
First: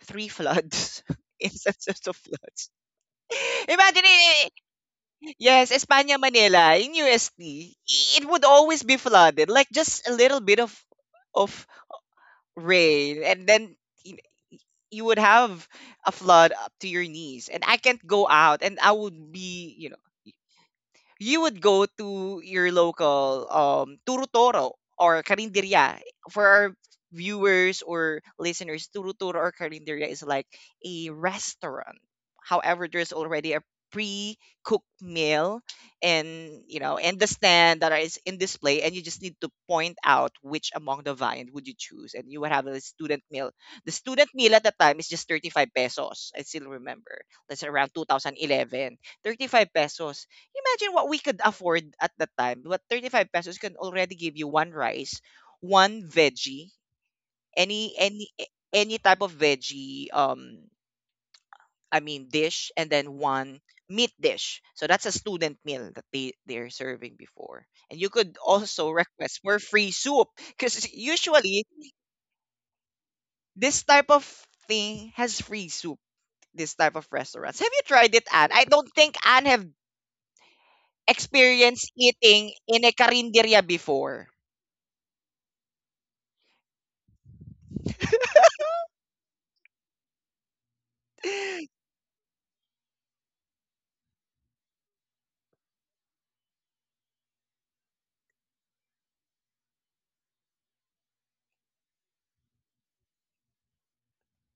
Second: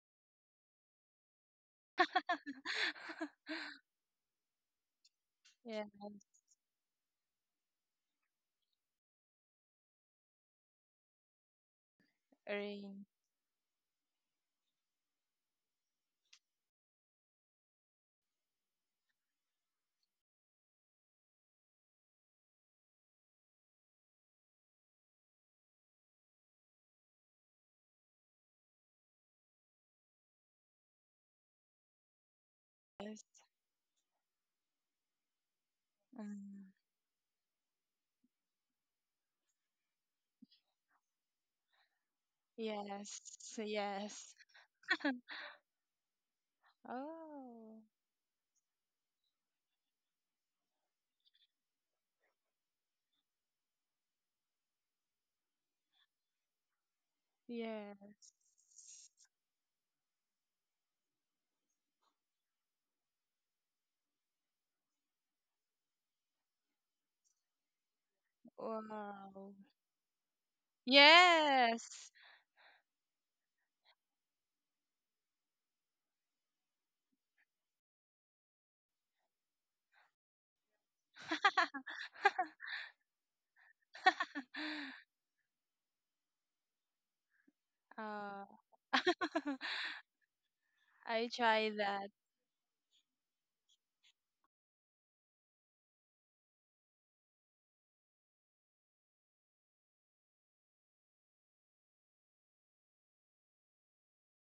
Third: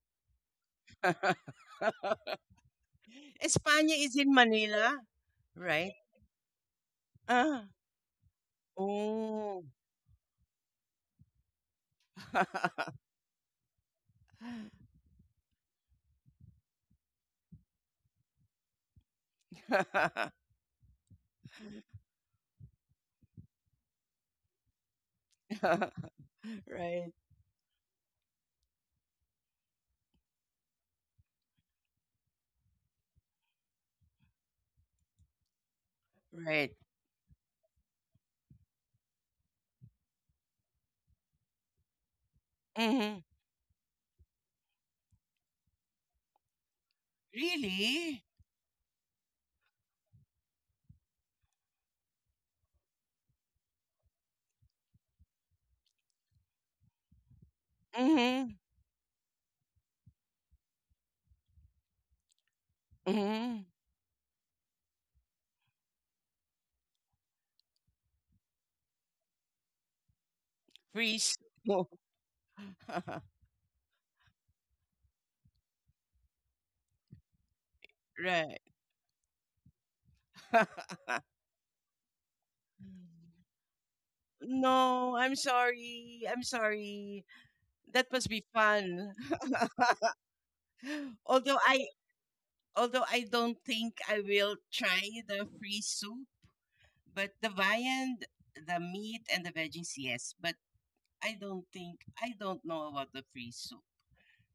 A: three floods, *laughs* instances of
B: *laughs*
A: floods.
C: *laughs*
A: *laughs*
B: Espana
A: Imagine,
B: is in Manila,
A: yes,
C: yes.
B: right?
A: Espana, Manila, in
B: Uh-huh.
A: UST, it would always be flooded.
B: Oh.
A: Like just a little bit of
B: *laughs*
C: Rain.
A: rain, and then y- you would have a flood up to your knees, and I can't go out, and I would be, you know. You would go to your local Turutoro or Carinderia. For our
B: Right.
A: viewers or listeners, Turutoro or Carinderia is like a restaurant. However, there's
C: Yes.
A: already a pre-cooked meal, and
C: Um,
B: Right.
A: you know, and the stand that is in display, and you just need to point out which among the variant would you choose, and you would have a student
B: Mhm.
A: meal.
C: yes.
A: The student
C: Yes.
A: meal at the time is just 35 pesos. I still remember, that's
C: Oh,
A: around
B: Really?
A: 2011. 35 pesos. Imagine what we could afford at that time. What 35 pesos can already give you one rice, one veggie,
C: yes.
B: Mhm.
A: any type of veggie, I mean, dish, and then one
B: Mhm.
A: meat dish. So that's a student meal that they're serving before. And you could also request
C: Wow.
A: for free soup, because
B: Freeze.
A: usually
C: Yes.
B: *laughs*
A: this type of thing has free soup. This type of restaurants. Have you tried it, Anne?
B: Right.
A: I don't think Anne have
B: *laughs*
C: *laughs*
A: experienced eating in a karinderya before.
B: No, I'm sorry. I'm sorry. That must
C: uh,
B: be fun.
C: *laughs*
B: *laughs*
C: I
B: Although
C: try
A: *laughs*
B: I
C: that.
B: although I don't think I will try the free soup, but the viand, the meat and the veggies, yes. But I don't think I don't know about the free soup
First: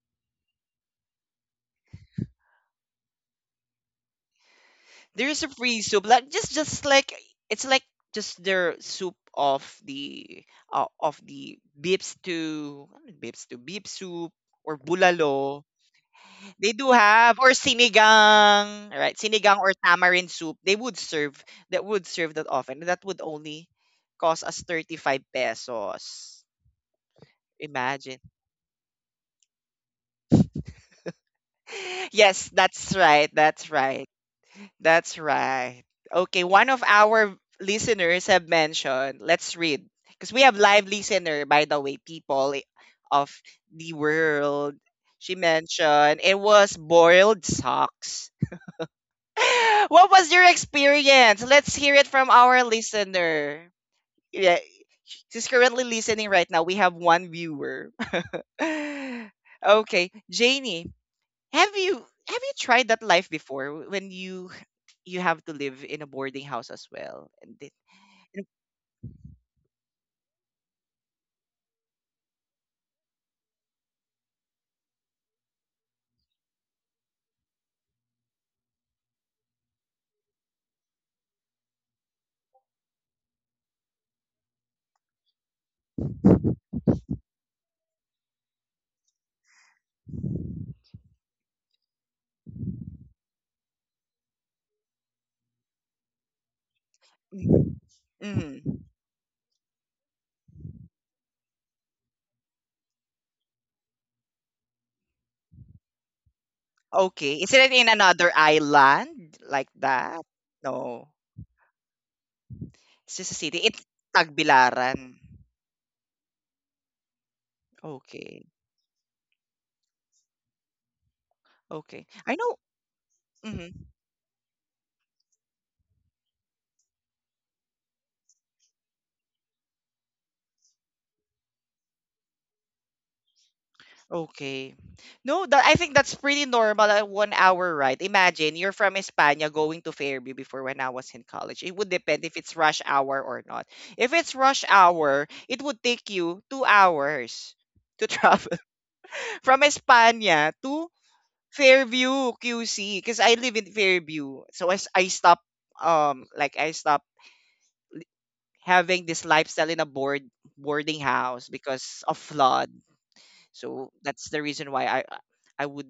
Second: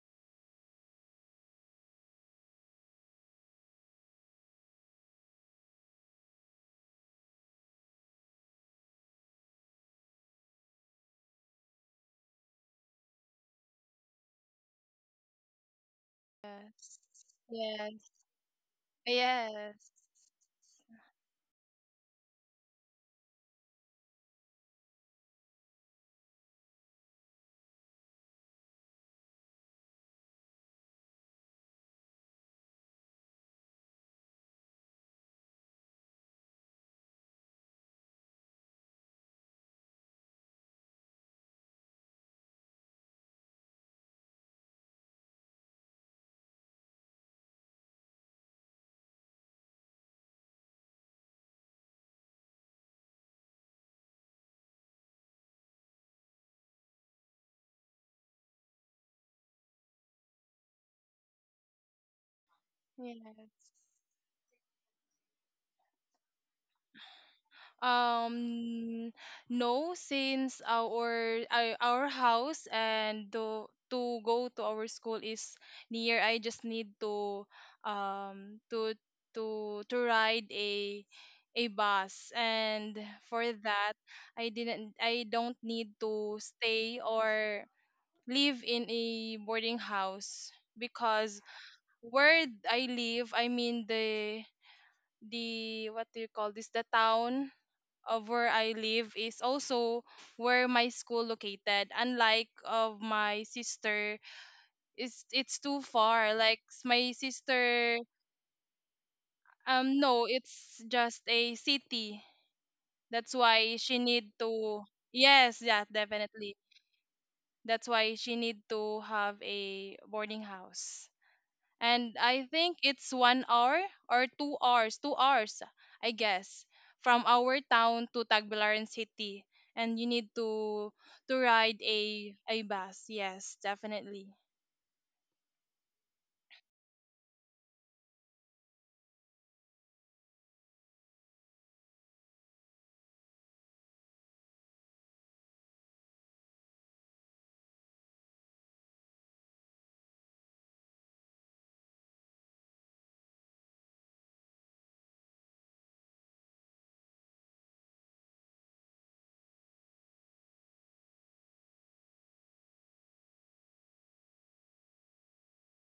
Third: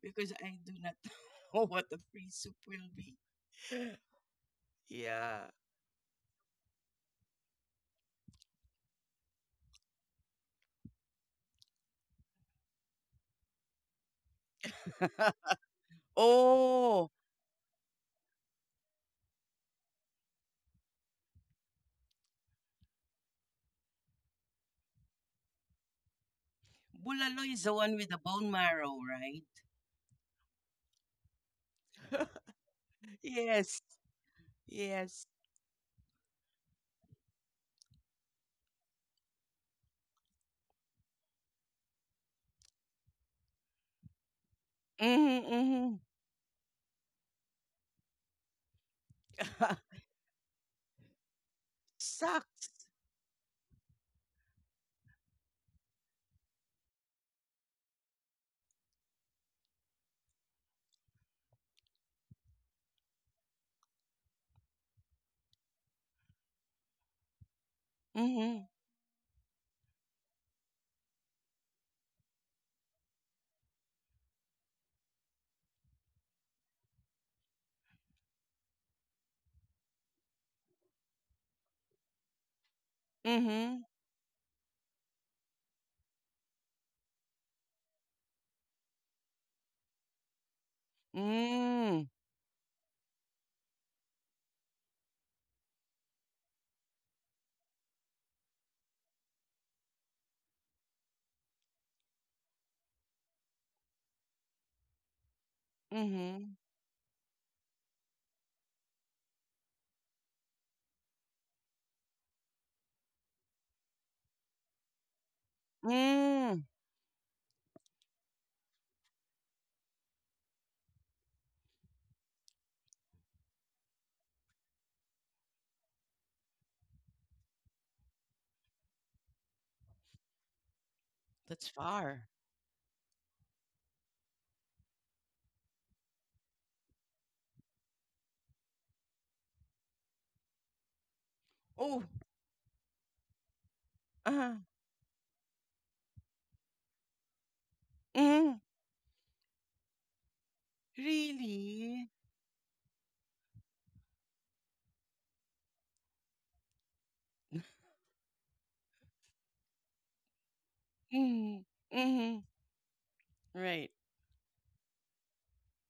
B: because I do not *laughs* know what the free soup will be.
A: There's a
B: Yeah.
A: free soup, like just like it's like just their soup of the, of the beef stew. Ano yung beef stew, beef soup, or
B: *laughs*
A: bulalo they do
C: Yes.
B: Oh,
A: have, or
C: Yes.
A: sinigang, right? Sinigang or
C: Yes.
A: tamarind soup they would serve. That would serve that often, that would only cost us 35 pesos.
B: bulalo is the one with the
A: Imagine.
B: bone marrow, right?
A: *laughs* Yes, that's
B: *laughs*
A: right that's
B: Yes.
A: right That's
B: Yes.
A: right. Okay, one of our listeners have mentioned, let's read. Because we have live listener, by the way, people, of the world. She
B: Mhm.
A: mentioned it was boiled socks. *gasps*
B: Mhm.
A: *laughs*
B: *laughs*
A: What was your experience? Let's hear it from our
B: Sucks.
A: listener. Yeah, she's currently listening right now. We have one viewer. *laughs* Okay, Janie, have you have you tried that life
C: Yes.
A: before, when you have to live in a boarding house as well. And it, and-
B: Mhm.
C: Um, no, since our house and to go to our school is near, I just need to um to to ride a bus, and for
B: Mhm.
C: that, I don't need to stay or live in a boarding house, because
B: Mm.
C: where I live, I mean the what do you call this, the town
A: mm.
C: of where
A: Mm.
C: I live is also where my school located. Unlike of my sister, it's too far.
B: Mhm.
C: My
A: Okay, is it in
C: sister,
A: another island like that?
C: no, it's
A: No,
C: just a city.
A: it's just
C: That's
A: a city.
C: why
A: It's
C: she need to.
A: Tagbilaran.
C: Yes, yeah, definitely.
B: Mm.
C: That's why she
A: Okay,
C: need to have a boarding house.
A: okay.
C: And
A: I
C: I
A: know.
C: think it's one
A: Mhm.
C: hour or 2 hours, 2 hours, I guess, from our town to Tagbilaran City, and you need to
B: That's
C: ride
B: far.
C: a bus. Yes, definitely.
A: Okay. No, that, I think that's pretty normal at 1 hour ride. Imagine you're from España going to Fairview before when I was in college. It would
B: Oh.
A: depend if it's rush hour or not. If it's
B: Uh.
A: rush hour, it would take you 2 hours to travel
B: Mm.
A: *laughs* from España to
B: Really?
A: Fairview QC, because I live in Fairview. So as I stopped, like I stopped having this lifestyle in a boarding house
B: Mm.
A: because of
B: Mhm.
A: flood. So
B: Right.
A: that's the reason why I would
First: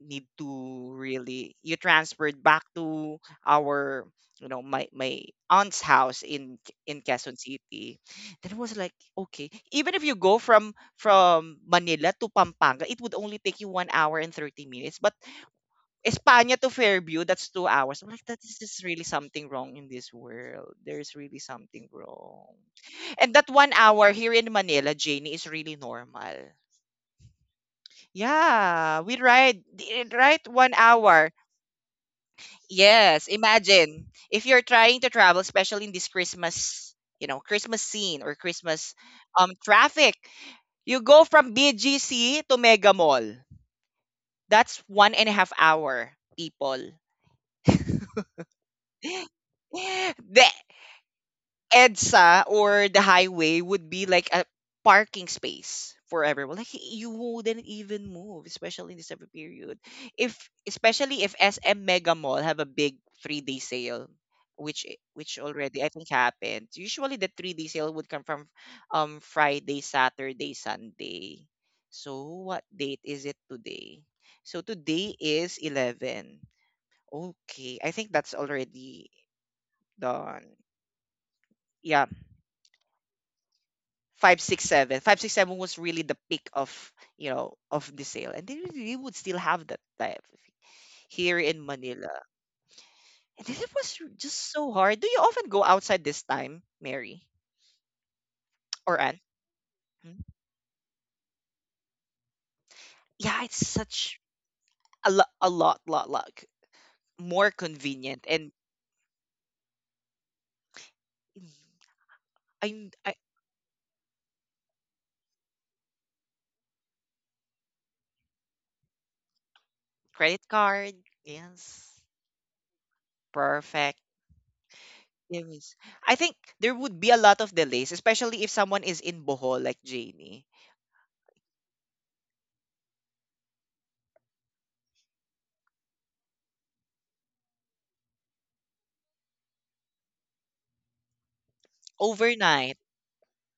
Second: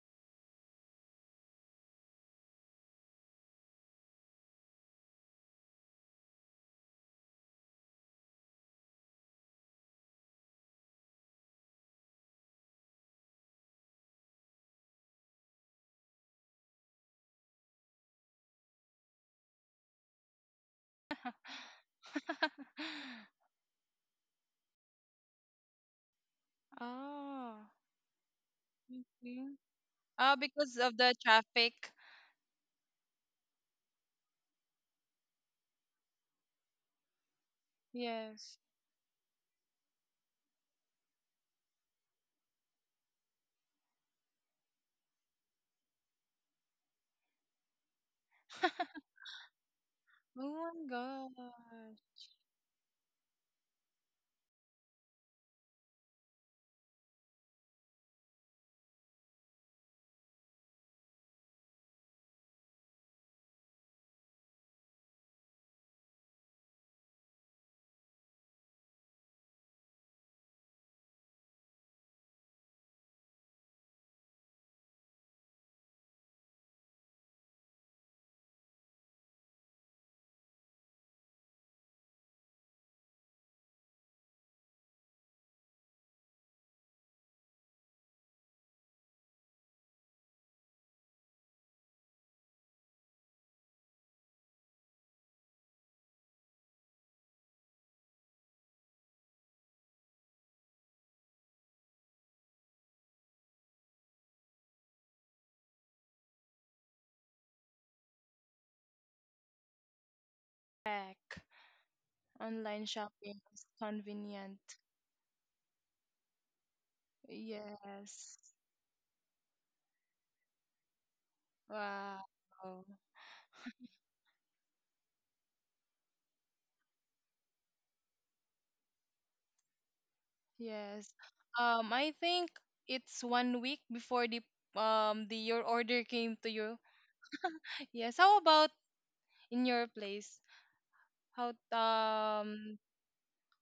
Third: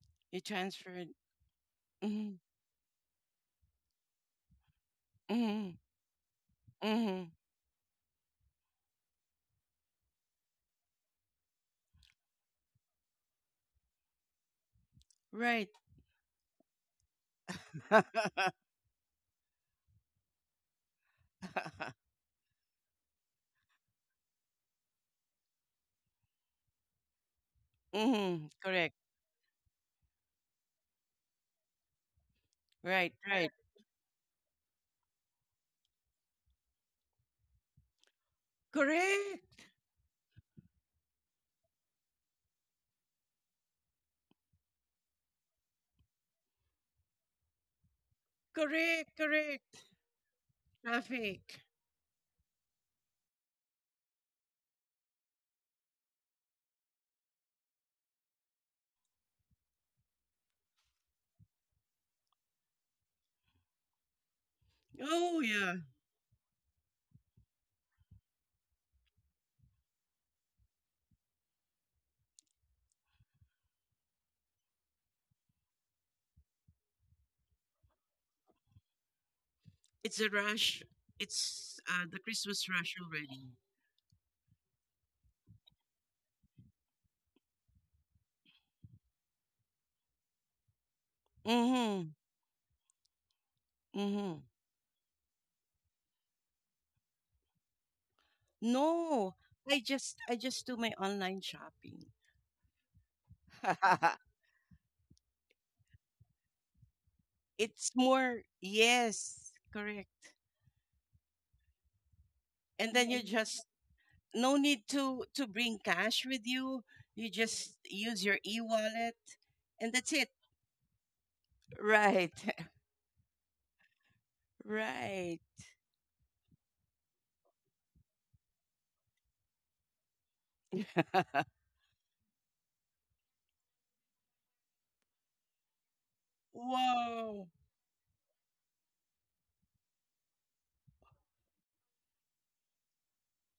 A: need
B: You
A: to
B: transferred.
A: really. You
B: Mhm.
A: transferred back to our, you know, my
B: Mm-hmm.
A: aunt's house in
B: Mm-hmm.
A: Quezon City. Then it was like, okay, even if you go from Manila to Pampanga, it would only take you 1 hour and 30 minutes, but
B: Right.
A: España to Fairview, that's 2 hours. I'm like, that
B: *laughs*
A: is just really something wrong in this world. There's really something wrong.
C: *laughs*
A: And that 1 hour here in Manila, Janie, is really normal.
C: Oh,
B: Mm-hmm. Correct.
A: Yeah, we
C: okay.
A: ride
C: Ah,
A: right, one
C: because of the
A: hour
C: traffic.
B: Right.
A: Yes,
B: Right.
A: imagine if you're trying to travel, especially in this Christmas, you know, Christmas scene or
C: Yes.
B: *laughs*
A: Christmas
B: Correct.
A: traffic, you go from BGC to Mega Mall. That's one and a half hour, people. *gasps*
B: Correct.
C: *laughs*
B: Correct.
A: *laughs* The
C: Oh my
B: Traffic.
C: gosh.
A: EDSA or the highway would be like a parking space for everyone. Like you wouldn't even move, especially in the summer period. If, especially if SM Mega Mall have a big 3 day sale, which which
B: Oh yeah.
A: already I think happened. Usually the 3 day sale would come from, Friday, Saturday, Sunday. So what date is it today? So today is 11. Okay, I think that's already
B: It's a
A: done.
B: rush. It's the
A: Yeah,
B: Christmas rush already.
A: 5 6 7. 5 6 7 was really the peak of, you know, of the sale, and they really would still have that type here
B: Mm-hmm.
A: in Manila. And then it
B: Mm-hmm.
A: was just so hard. Do you often go outside this time, Mary
B: No.
A: or Anne?
B: I
A: Hmm?
B: just do my online shopping.
A: Yeah, it's
B: *laughs*
A: such a lot, more
B: It's more,
A: convenient, and
B: yes, correct.
C: Heck.
A: mm,
C: Online
B: And then you
A: I
C: shopping is
B: just no
C: convenient.
B: need to bring cash with you, you just use
C: Yes.
B: your e-wallet and that's it.
A: credit card, yes,
C: Wow.
B: Right. *laughs*
A: perfect.
B: Right.
A: It was— I think there would be a lot of delays, especially if someone is in Bohol like Janie.
C: Yes.
B: *laughs*
C: I think it's 1 week before the your order came to you.
B: Wow.
C: Yes. How about in your place? How
A: Overnight.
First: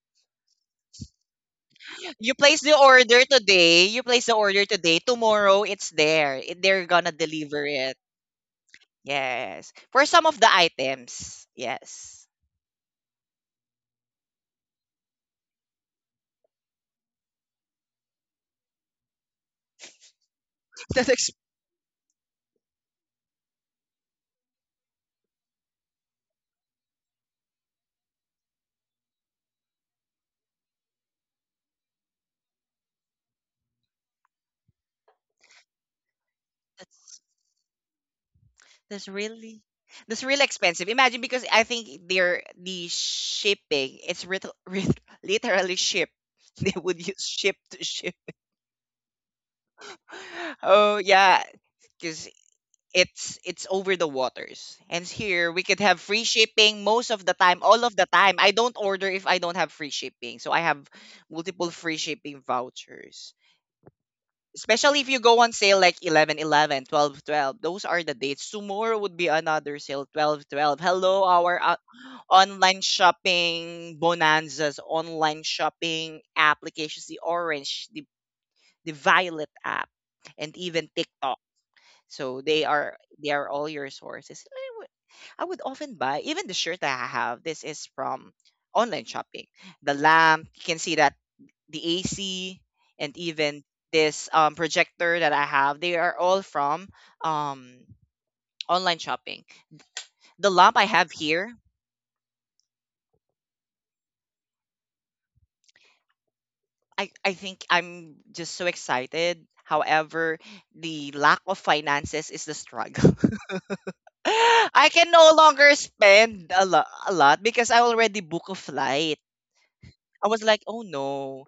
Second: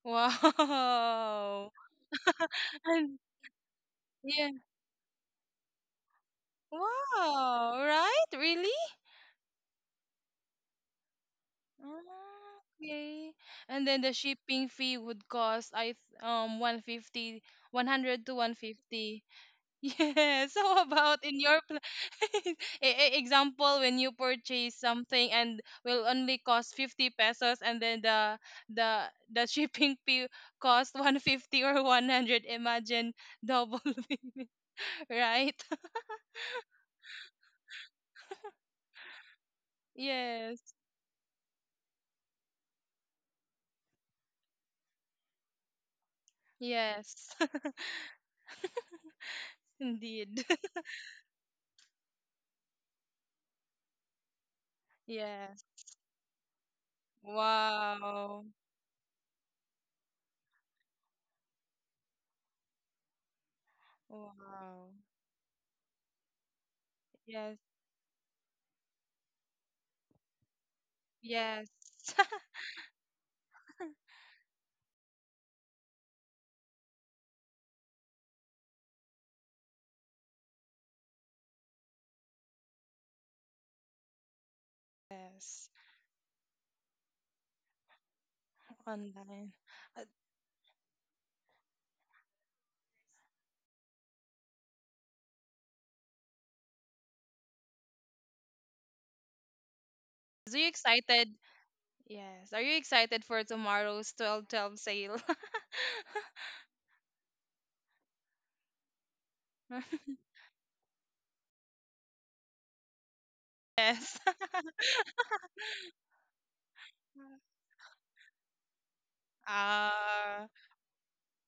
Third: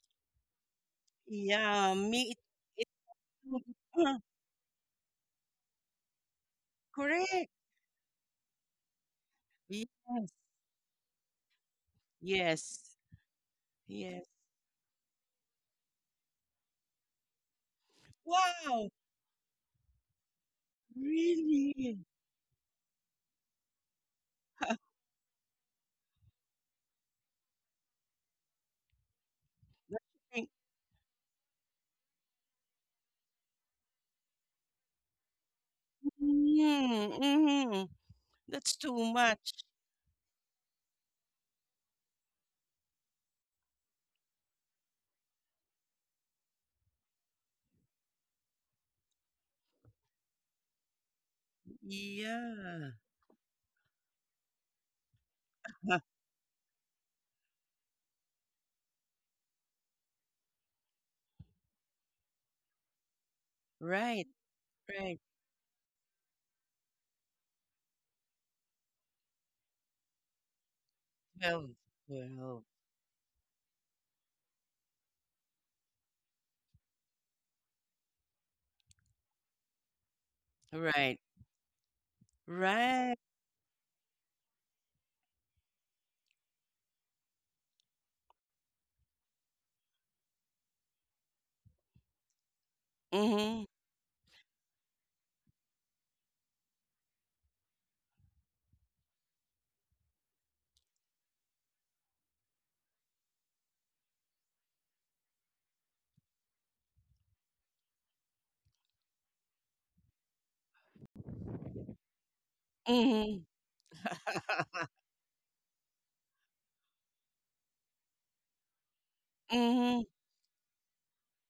C: wow.
B: Yeah, me.
A: You
B: it,
A: place the
C: *laughs*
B: it,
C: And
A: order today,
B: *clears throat*
C: yeah.
A: tomorrow it's there. They're gonna
B: Correct.
A: deliver
C: Wow,
A: it.
C: right? Really?
A: Yes. For some
B: Yes.
A: of the items. Yes.
C: Ah,
B: Yes.
C: okay. And then the
B: Yes.
C: shipping fee would cost, I th- one fifty one hundred to
B: Wow.
C: 150. *laughs* Yes. How
A: *laughs* That's
C: about
A: ex-
C: in your
B: Really?
C: *laughs* e- example, when you purchase something and will only cost 50 pesos, and then the the *laughs* shipping fee
B: *laughs*
C: cost 150 or 100. Imagine, double. *laughs* Right? *laughs*
A: that's,
B: Mm-hmm. Mm-hmm. That's too
A: that's
B: much.
A: really
C: Yes.
A: expensive. Imagine, because I think they're the shipping, it's *laughs* literally ship. *laughs* They would use
C: Yes.
A: ship
C: *laughs*
A: to ship.
C: Indeed.
A: *laughs*
C: *laughs*
A: Oh yeah.
B: Yeah.
A: It's over the waters. And here we
C: Yes.
A: could have
B: *laughs*
A: free shipping most of the time, all of the time.
C: Wow.
A: I don't order if I don't have free shipping. So I have multiple free shipping vouchers.
B: Right.
C: Wow.
A: Especially if
B: Right.
A: you go on sale like 11 11, 12 12.
C: Yes.
A: Those are the dates. Tomorrow would be another sale, 12 12. Hello, our,
C: Yes.
B: Well.
C: *laughs*
B: Well.
A: online shopping bonanzas, online shopping applications, the orange, the violet app, and even
B: Right.
A: TikTok. So they are,
B: Right.
A: all your sources. I would
C: Yes.
A: often buy even the shirt that I have. This is from online shopping.
C: Online.
A: The
C: Uh,
A: lamp, you can see that, the AC, and
B: Mm-hmm.
A: even this, projector that I have, they are all from, um, online shopping. The
C: So you
A: lamp I have
C: excited?
A: here.
C: Yes. Are you excited for tomorrow's 12 12 sale?
A: I think I'm just so excited.
C: *laughs*
A: However, the lack of finances is the struggle.
B: Mhm. Mhm.
C: Yes.
A: *laughs* I
B: *laughs*
C: *laughs*
A: can no longer spend a lot because I already book a flight. I was
C: Ah.
A: like, oh no,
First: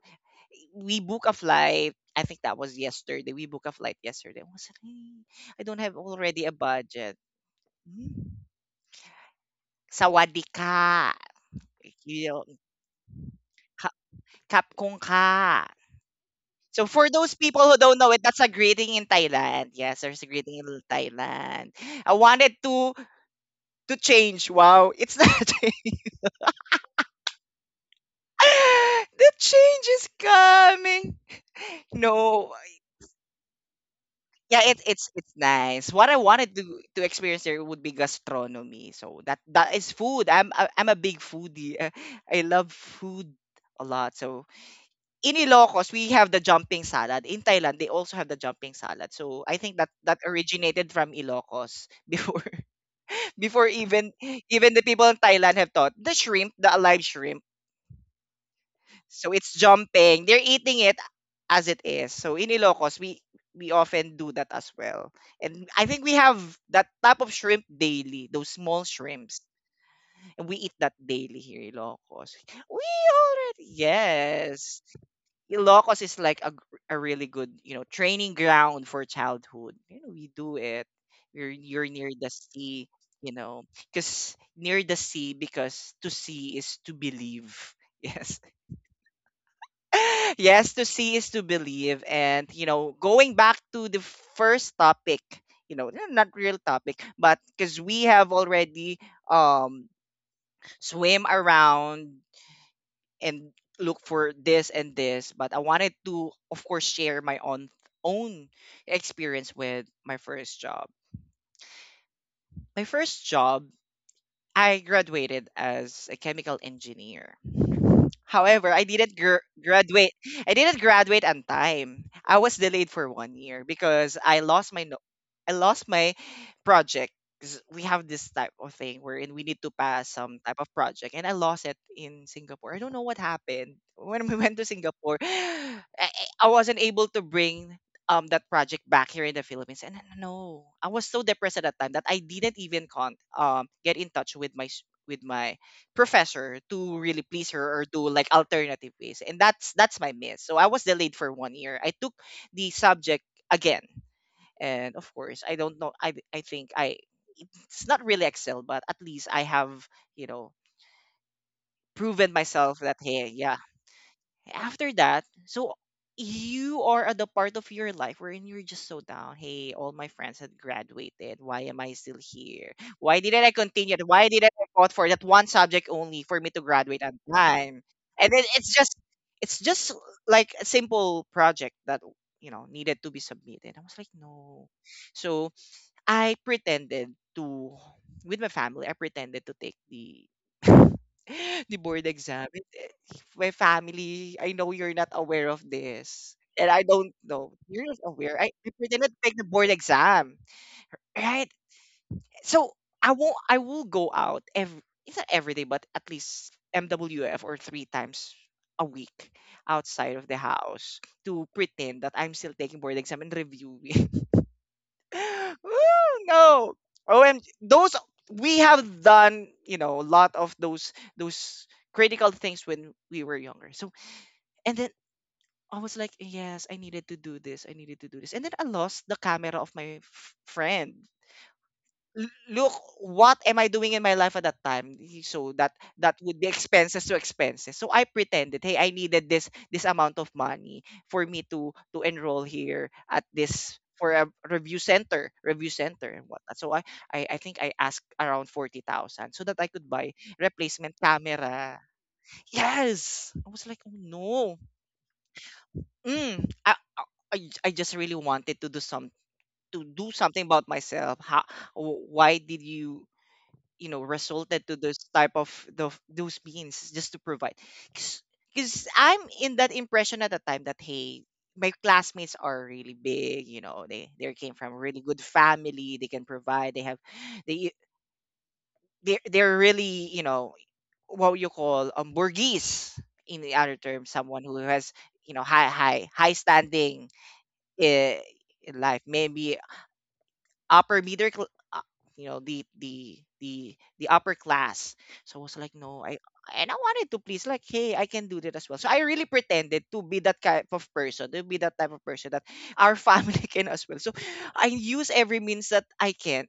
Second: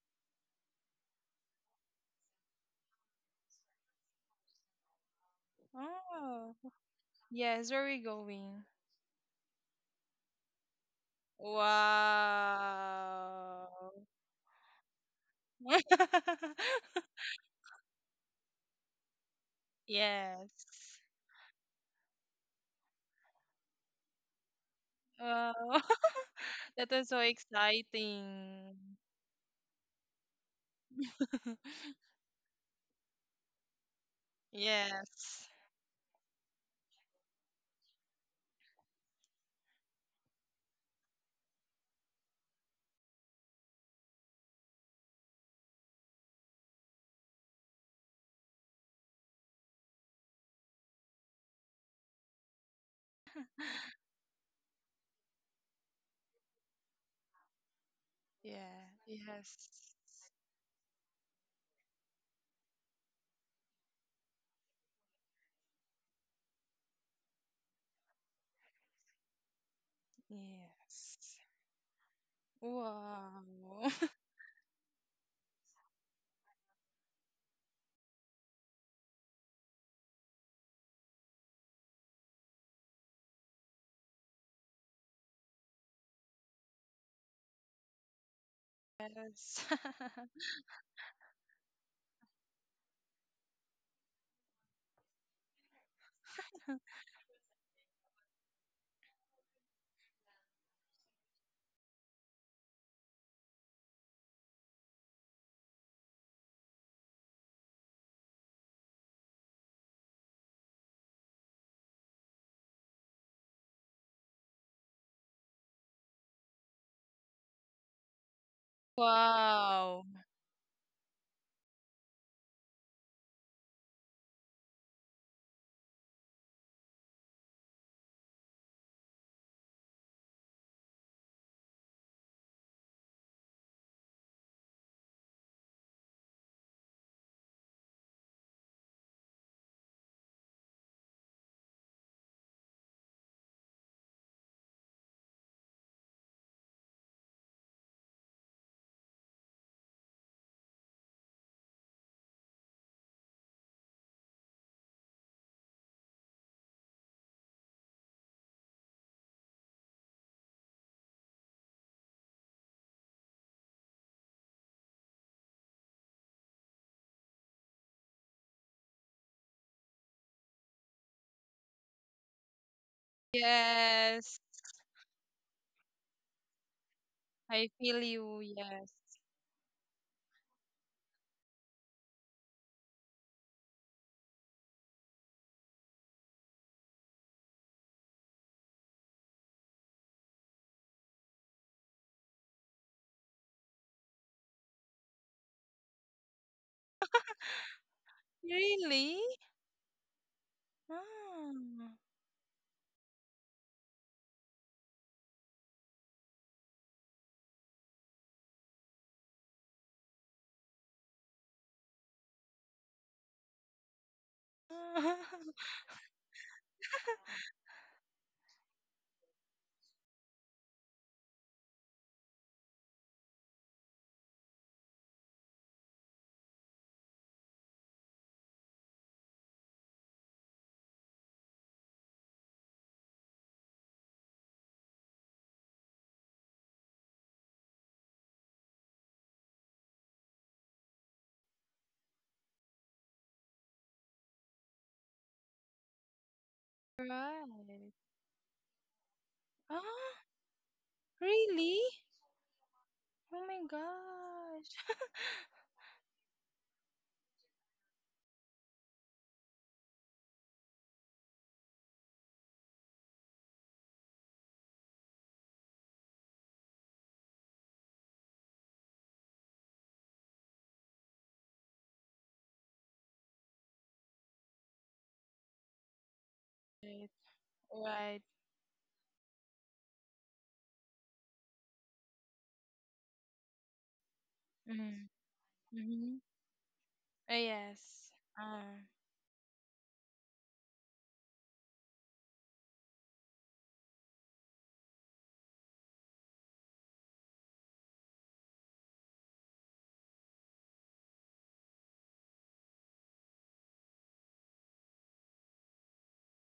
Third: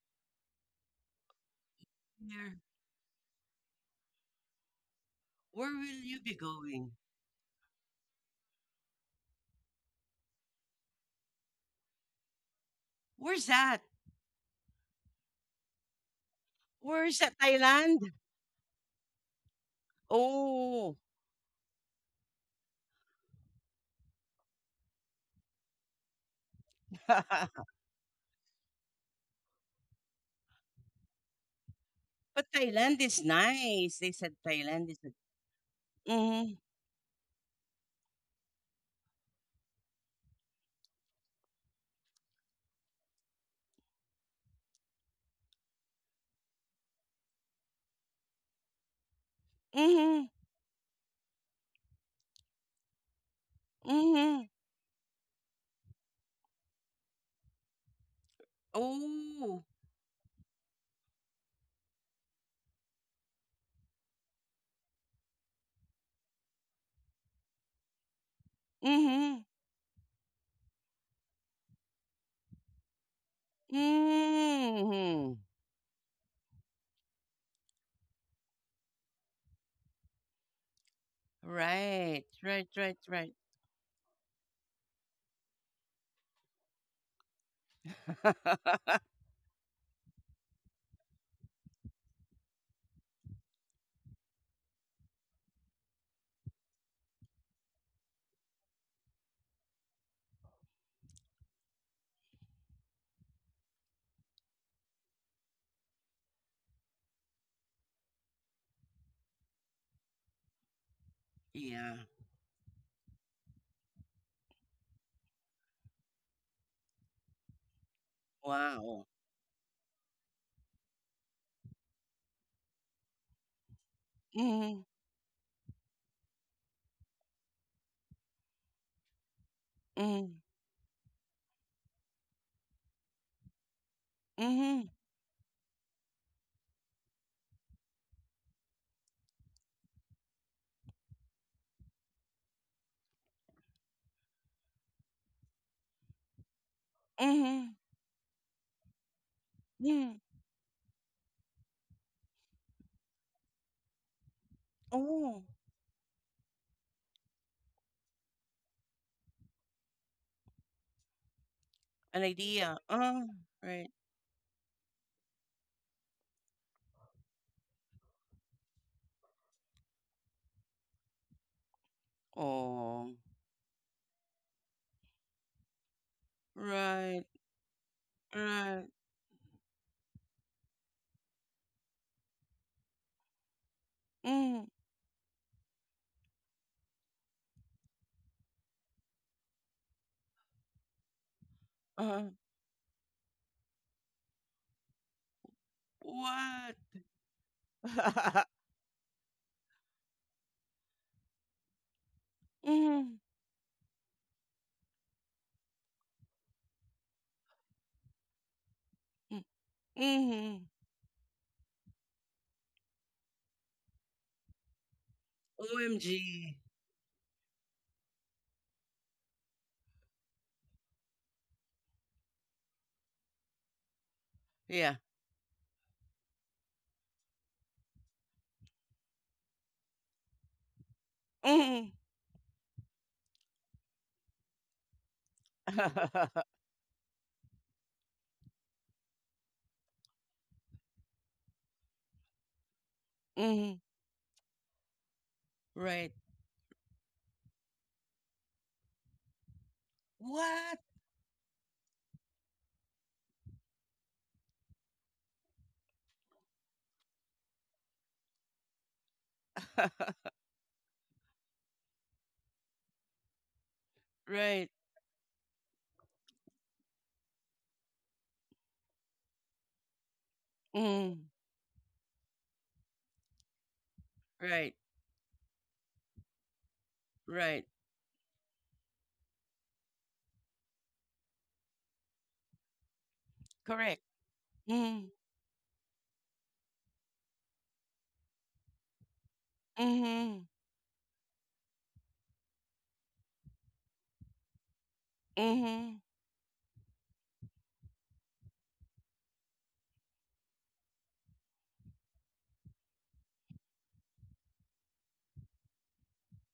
A: we book a flight. I think
B: Where
A: that was yesterday. We book a flight yesterday. I was like, "Eh, I
B: where
A: don't have
B: will you be
A: already a
C: Oh.
B: going?
A: budget."
C: Yes, where are we
A: Hmm?
C: going?
A: Sawadika. You know,
B: Where's that?
C: Wow.
A: ka- kapkong ka. So for
C: *laughs*
B: Where's
A: those
B: that
A: people who don't
B: Thailand?
A: know it, that's a greeting in Thailand. Yes, there's a greeting in
B: Oh,
C: Yes.
A: Thailand. I wanted to change. Wow, it's not.
C: Wow.
A: *laughs* Change.
C: *laughs* That was so
B: *laughs*
C: exciting.
A: *laughs* The change is coming.
C: *laughs*
B: but
A: No,
B: Thailand is nice. They said
A: yeah,
B: Thailand is.
A: it's
C: Yes.
A: nice. What I wanted
B: Mhm.
A: to experience there would be gastronomy. So that, that is food. I'm, I'm a big foodie. *laughs* I love food a lot. So in Ilocos, we have the jumping salad. In Thailand, they also have the jumping salad. So I think that that
B: Mhm.
A: originated from Ilocos *laughs* before, before even
B: Mhm.
A: even the people in Thailand have thought the shrimp, the alive shrimp,
C: Yeah.
A: so it's
B: Oh.
C: Yes.
A: jumping. They're eating it as it is. So in Ilocos, we often do that as well. And I think we have that type of shrimp daily, those small shrimps.
B: Mhm.
A: And we eat that
C: Yes.
A: daily here in Ilocos. We already,
C: Wow. *laughs*
A: yes.
B: Mhm.
A: Ilocos is like a really good, you know, training ground for childhood. You know, we do it. You're near
B: Right.
A: the
B: Right.
A: sea,
B: Right.
A: you
B: Right.
A: know, because near the sea, because to see is to believe. *laughs* Yes.
B: *laughs*
C: Yes.
A: *laughs* Yes, to see is to believe. And, you know, going back to the first topic, you know, not real
C: *laughs*
A: topic, but because we have already, um, swim around and look for this and this. But I wanted to, of course, share my own experience with my first job.
B: Yeah.
A: My first job, I graduated as a chemical engineer. However, I
B: Wow.
A: didn't
C: Wow.
A: graduate. I didn't graduate on time. I was delayed for 1 year because I lost my
B: Mhm.
A: I lost my project. 'Cause we have this type of thing wherein we need to pass some
B: Mhm.
A: type of project, and I lost it in Singapore. I don't know what happened *laughs* when we went to
B: Mhm.
A: Singapore. *sighs* I wasn't able to bring, that project back here in the Philippines. And no, I was so depressed at that time that I didn't even get in touch with my with my professor to really please
B: Mhm.
A: her or do like alternative ways. And that's my
B: Mhm.
A: miss. So I was delayed for 1 year. I took the subject again. And of course,
B: Oh,
A: I don't know. I think I, it's not really excel, but at least I have, you know,
B: an
A: proven myself
B: idea.
A: that,
B: Uh,
A: hey, yeah,
B: right.
A: after that. So you are at the part of your life wherein you're just so down. Hey, all my friends had graduated. Why am I still here?
B: Oh,
A: Why didn't I continue? Why
C: Yes.
A: didn't I fought for that one subject only for me to graduate on
B: right,
C: I
A: time?
C: feel
A: And
C: you.
A: then it's
B: right.
C: Yes.
A: just it's just like a simple project that, you know, needed to be submitted. I was like, no.
B: Mm,
A: So I pretended to, with my family, I pretended to take the *laughs* the board
B: uh,
A: exam. My family, I know you're not aware of this. And
B: what?
A: I don't know. You're not aware.
B: *laughs*
A: I pretended
C: Really?
A: to take the board exam. Right?
C: Ah.
A: So I
B: Mm,
A: won't I will go out every, it's not every day, but at least MWF or three times a week
B: mm,
A: outside of the
B: mm.
A: house to pretend that I'm still taking board exam and reviewing. *laughs*
C: *laughs*
A: Woo,
B: OMG.
A: no. OMG. Those we have done, a lot of those critical things when we were younger. So and then
B: Yeah.
A: I was like, yes, I needed to do this. I needed to do this. And then I lost the camera of my friend.
B: Mm.
A: Look, what am I doing in my life at that time? So that would be
B: *laughs*
A: expenses to expenses. So I pretended, hey, I needed this amount of money for me to enroll here at this
B: Mm,
A: for a review center
B: right.
A: and whatnot. So I think I
C: Right.
A: asked around 40,000 so that I could buy
C: Ah,
B: What?
A: replacement camera.
C: really?
A: Yes,
C: Oh
A: I
C: my
A: was like, oh no.
C: gosh. *laughs*
A: mm, I, I i I just really wanted to do
B: *laughs*
A: something about myself. How? Why did you, you know resulted
B: Right.
A: to those type of those means just to provide. Because I'm in that impression at the time that, hey,
B: Mm,
A: my classmates are really big, they came from
B: right.
A: a really good family. They can provide. They have.
C: Right.
B: Right.
A: they
C: Right.
A: they're, they're really, you know what you call, burgese, in the other
B: Correct.
A: term, someone who has,
B: Mm,
C: Mm.
A: high high
C: Mm-hmm.
A: high standing,
C: Yes.
A: eh,
C: Ah.
A: in life maybe,
B: mm-hmm.
A: upper middle the upper class. So I was like,
B: Mm-hmm.
A: no. I And I wanted to please, like, hey, I can do that as well. So I really pretended to be that type of person, to be that type of person that our family *laughs* can as well. So I use every means that I can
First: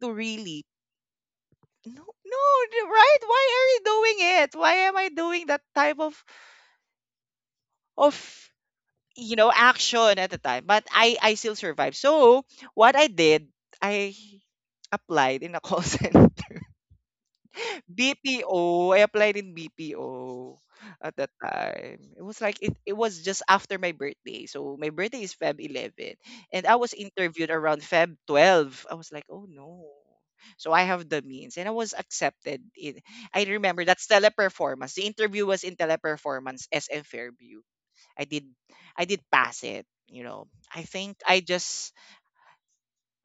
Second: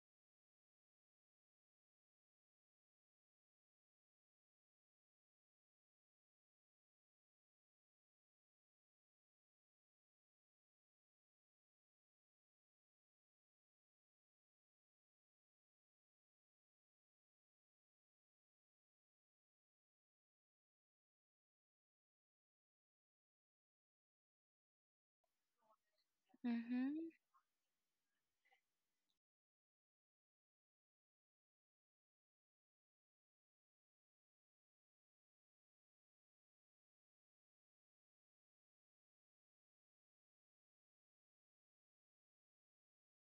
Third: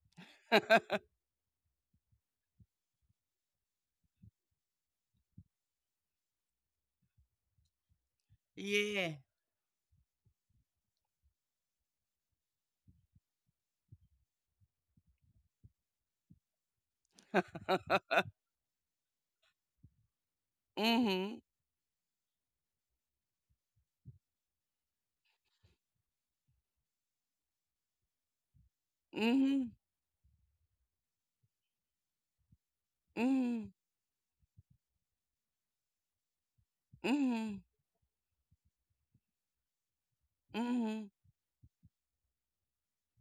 A: to really —
B: *laughs*
A: no, no. Right? Why are you doing it? Why am I doing that type of of
B: Yeah.
A: action at the time? But I still survived. So what I did, I applied in a call *laughs* center
B: *laughs*
A: BPO. I applied in BPO at that
B: Mm-hmm.
A: time. It was like it was just after my birthday. So my birthday is February 11, and I was
C: Mm-hmm.
A: interviewed around February 12. I was like, "Oh
B: Mm-hmm.
A: no." So I have the means, and I was accepted in. I
B: Mm-hmm.
A: remember that's Teleperformance. The interview was in Teleperformance SM Fairview.
B: Mm-hmm.
A: I did I did pass it, you know. I think I just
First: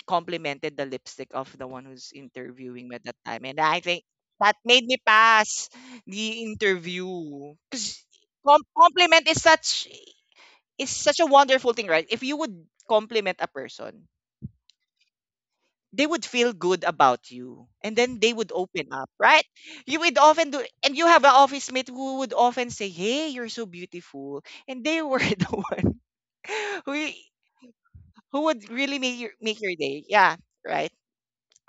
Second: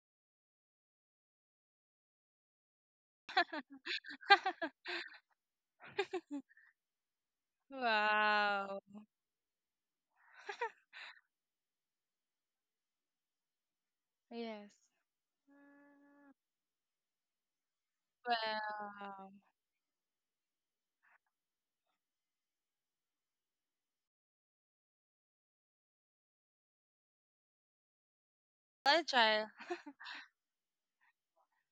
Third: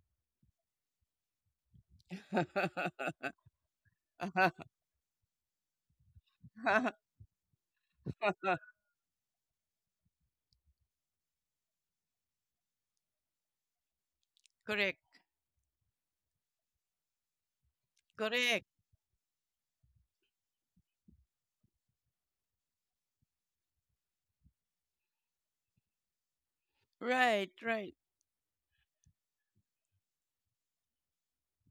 A: complimented the lipstick of the one who's interviewing me at that time. And I think that
C: *laughs*
A: made me pass the
B: Mm-hmm.
A: interview. Because
B: *laughs*
C: Wow.
A: compliment is such a wonderful thing, right? If you would compliment a person,
C: Yes.
B: Correct.
A: they would feel good about you. And then they would
B: Correct.
A: open up,
C: Wow.
A: right? You would often do, and you have an office mate who would often say, "Hey, you're so beautiful." And they were *laughs* the one who
B: Right. Right.
A: who would really make your
C: Agile.
A: make your day. Yeah. Right.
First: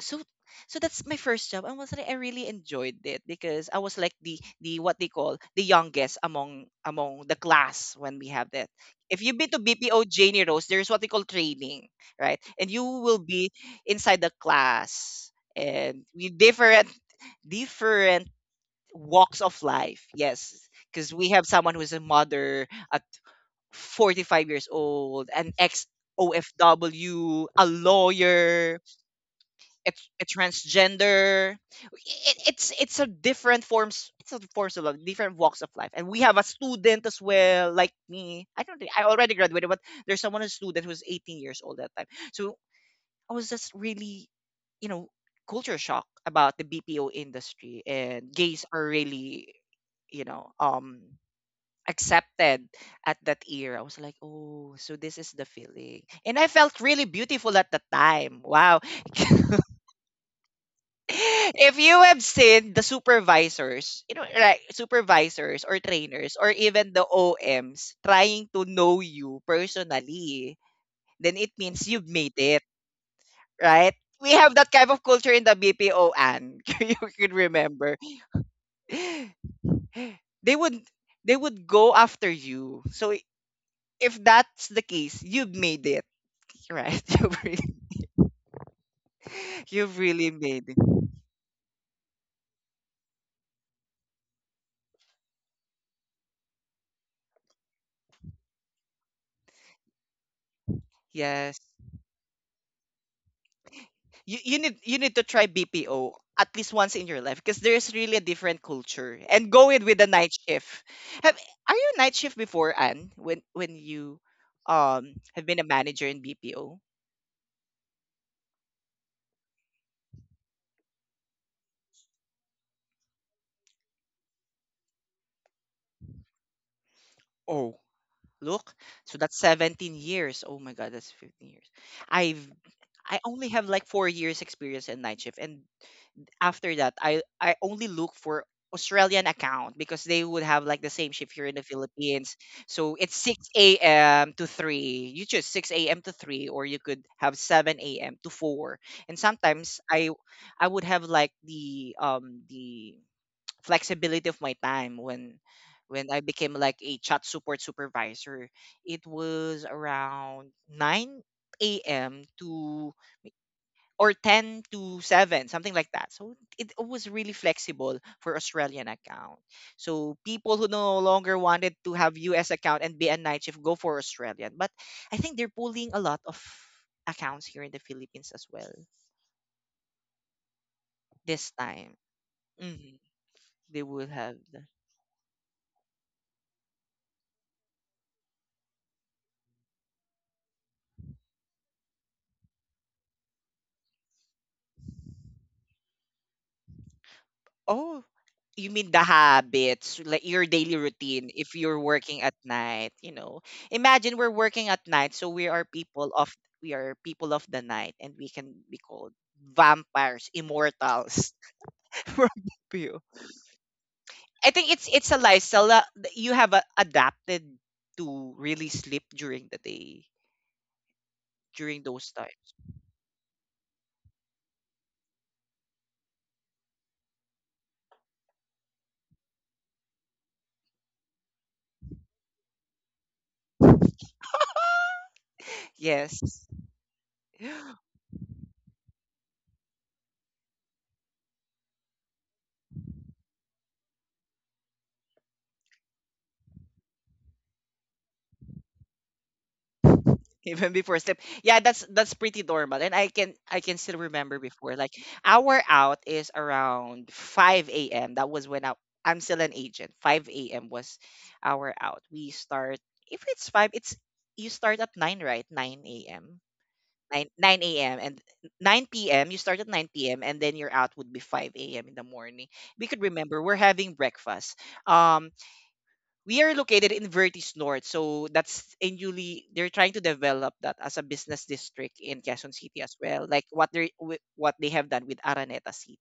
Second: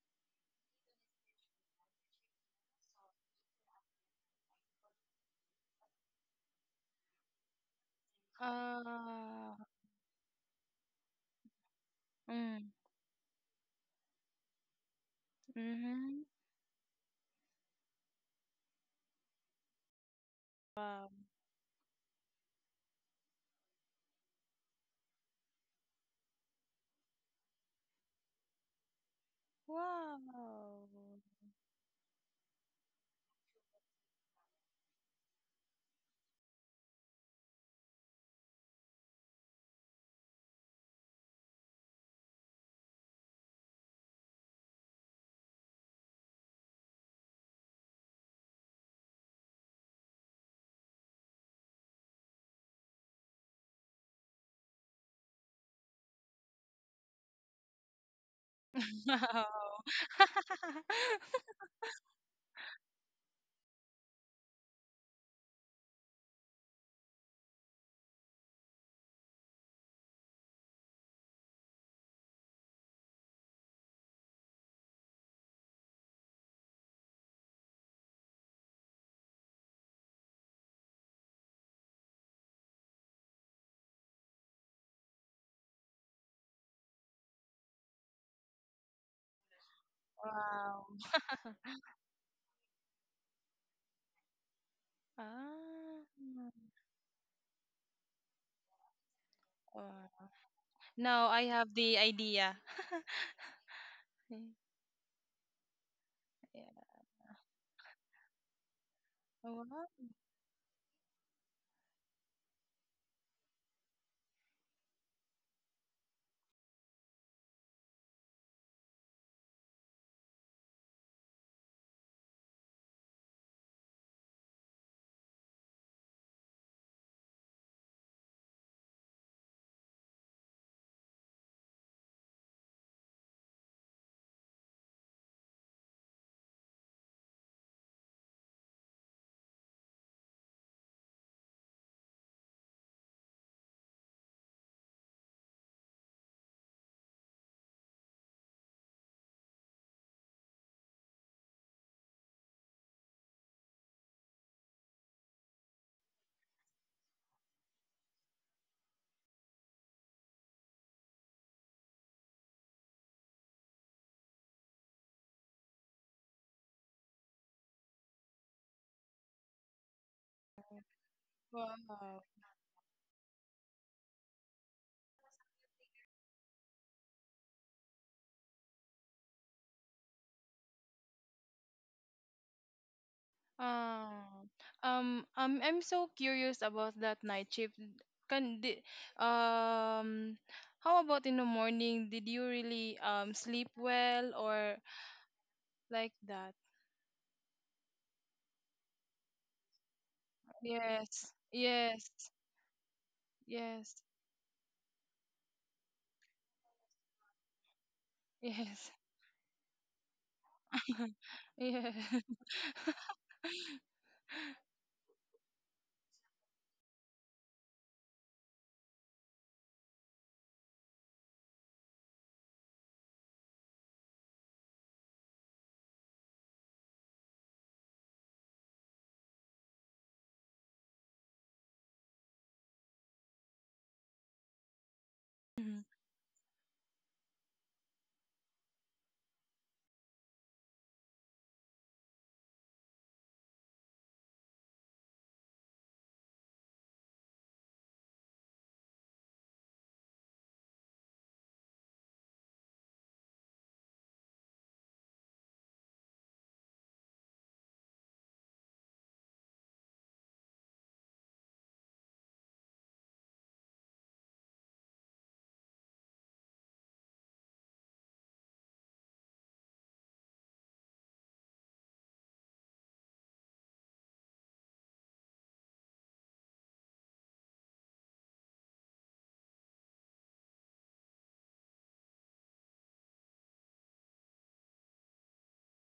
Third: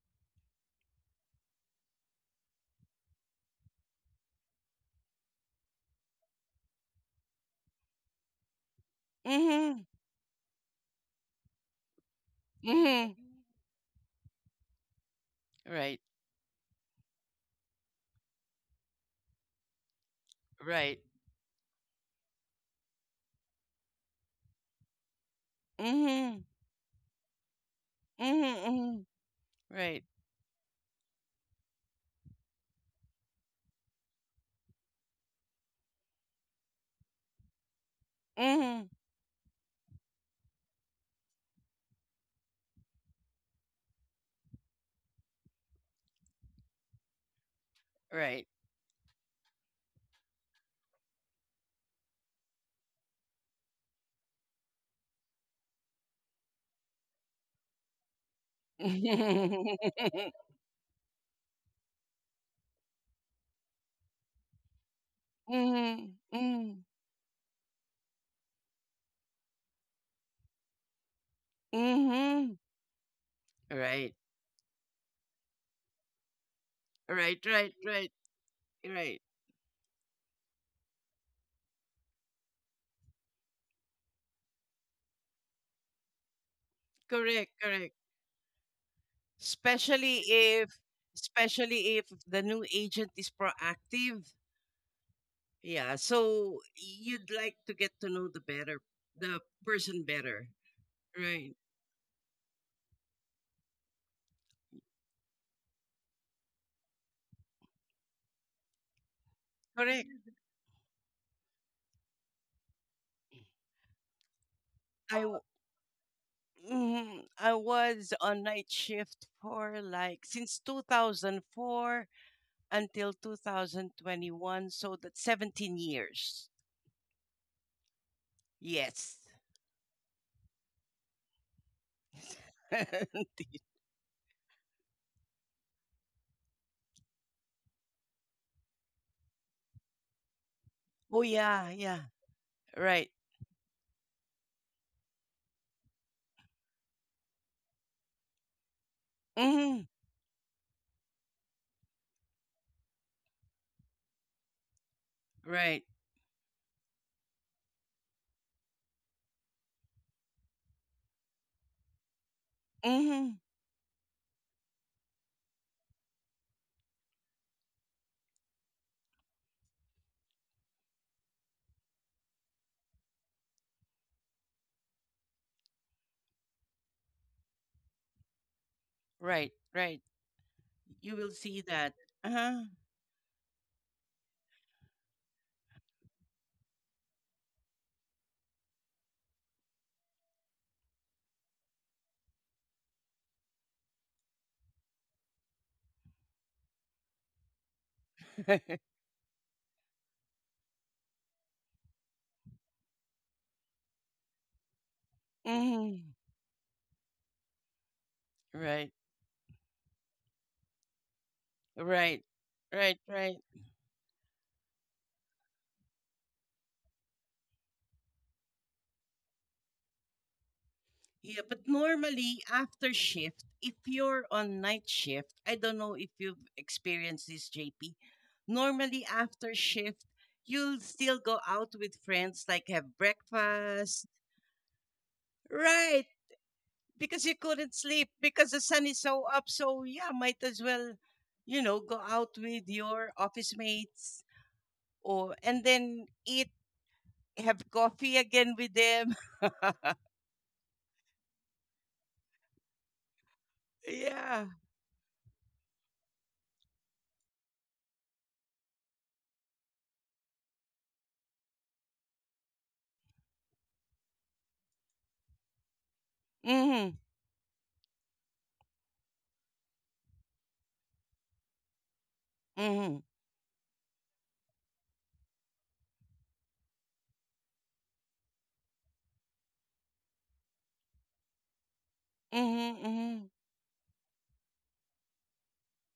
A: so so that's my first job,
C: *laughs*
A: and was like, I really enjoyed it because I was like the what they call the youngest among the class when we have that. If you've
C: Ah,
A: been to
B: Mhm.
A: BPO, Janie Rose, there's what they call training, right?
C: mm,
A: And you
B: Mhm.
A: will be inside the class,
B: Right.
C: mhm.
A: and we different walks of life. Yes,
B: Right.
C: Wow.
A: because we have someone who's a mother at 45 years old, an ex
B: Mhm.
A: OFW, a
B: Mhm.
A: lawyer,
B: Mhm. Right.
C: Wow.
A: it's a transgender, it's a different forms, it's a forms of life, different walks of life, and we have a student as well like me. I don't
B: Mhm.
A: think I already graduated, but there's someone, a student who's 18 years old that time. So I was just really, you know culture shock about the BPO industry. And
B: Right.
A: gays are really, you know um accepted at that era. I was like, oh, so this is the feeling. And I felt really beautiful at the time, wow.
C: *laughs*
A: *laughs*
B: *laughs*
C: Wow. *laughs*
A: if you have seen the supervisors, like supervisors or
B: Mhm.
A: trainers or
B: Mhm.
A: even the OMs, trying to know you personally, then it means you've made
B: Mhm.
A: it, right?
B: Right.
A: We have that kind of culture in the BPO, and *laughs* you can
B: Right. Right.
A: remember.
B: Right. Right.
A: They would they would go after you. So if that's the case, you've made it, right? *laughs* You've
B: Correct.
A: really,
B: Correct.
A: you've
B: Especially
A: really made
B: if,
A: it.
C: Wow. *laughs*
B: especially if the new agent is proactive. Yeah. So you'd like to get to know the person
C: Ah. Wow.
B: better.
C: Now I
B: Right.
A: Yes.
C: have the idea. *laughs*
A: you,
C: Mm,
A: you need you need to try BPO at
C: yeah.
A: least once in your life because there's really a different culture. And go in
C: Wow.
A: with
B: Correct.
A: the night shift. Have Are you night shift before, Anne? When you
B: I,
A: have been a manager in BPO?
B: Mhm. I was on night shift for since 2004 until 2021, so that's 17 years.
A: Oh, look. So
B: Yes.
A: that's 17 years. Oh my god, that's 15 years. I've I
B: *laughs*
A: only have like 4 years experience in night shift. And after that, I only look for Australian account because they would have like the same
B: Oh
A: shift here in the
B: yeah, yeah.
A: Philippines. So
B: Right.
A: it's 6 a.m to 3. You choose 6 a.m to 3, or you could have 7 a.m to 4. And
B: hmm
A: sometimes I would have like the flexibility of my time when
B: Right.
A: I became like a chat support supervisor. It was around 9 a.m to
B: hmm
A: or 10 to 7, something like that. So it was really flexible for Australian account. So people who no longer wanted to have
C: Wow.
A: US account and be a night shift go for Australian. But I think they're pulling a lot of accounts here in the Philippines as well
B: Right. Right. You will
A: this
B: see
A: time.
B: that. Uh-huh.
A: hmm they will have
C: Um,
A: the,
C: um, I'm so curious about that night shift. Can di, um, how about in the morning? Did you really sleep well or like that.
A: oh, you mean
B: *laughs*
A: the habits, like your daily routine
C: Yes,
A: if you're
C: yes,
A: working at night.
C: yes,
A: Imagine we're working at night, so
B: hmm
A: we are people of the night, and we can be
C: yes,
B: Right.
A: called vampires,
C: *laughs*
A: immortals
C: yes,
A: *laughs*
B: Right.
A: from the view.
B: Right. Right.
A: I think it's a lifestyle that you have adapted to really sleep during the day
B: Yeah, but
A: during those
B: normally
A: times.
B: after shift, if you're on night shift, I don't know if you've experienced this, JP. Normally after shift, you'll still go out with friends, like have breakfast.
C: *laughs*
B: Right,
A: Yes.
B: because you couldn't sleep because the sun is so up. So, yeah, might as well, go out with your office mates or and then eat, have coffee again with them. *laughs*
A: Even before sleep. Yeah, that's pretty normal. And I can still remember
B: Yeah.
A: before. Like our out is around 5 AM. That was when I'm still an agent. 5 AM was our out. We start, if it's five, it's you start at nine, right? 9 AM.
B: Mm-hmm.
A: Nine AM and 9 PM, you start at 9 PM, and then your out would be 5 AM in the morning. We could
B: Mm-hmm.
A: remember we're having breakfast. Um we are located in Vertis North. So that's a newly they're trying to develop that as a business district in Quezon City as well,
B: Mm-hmm.
A: like what they have done with Araneta City.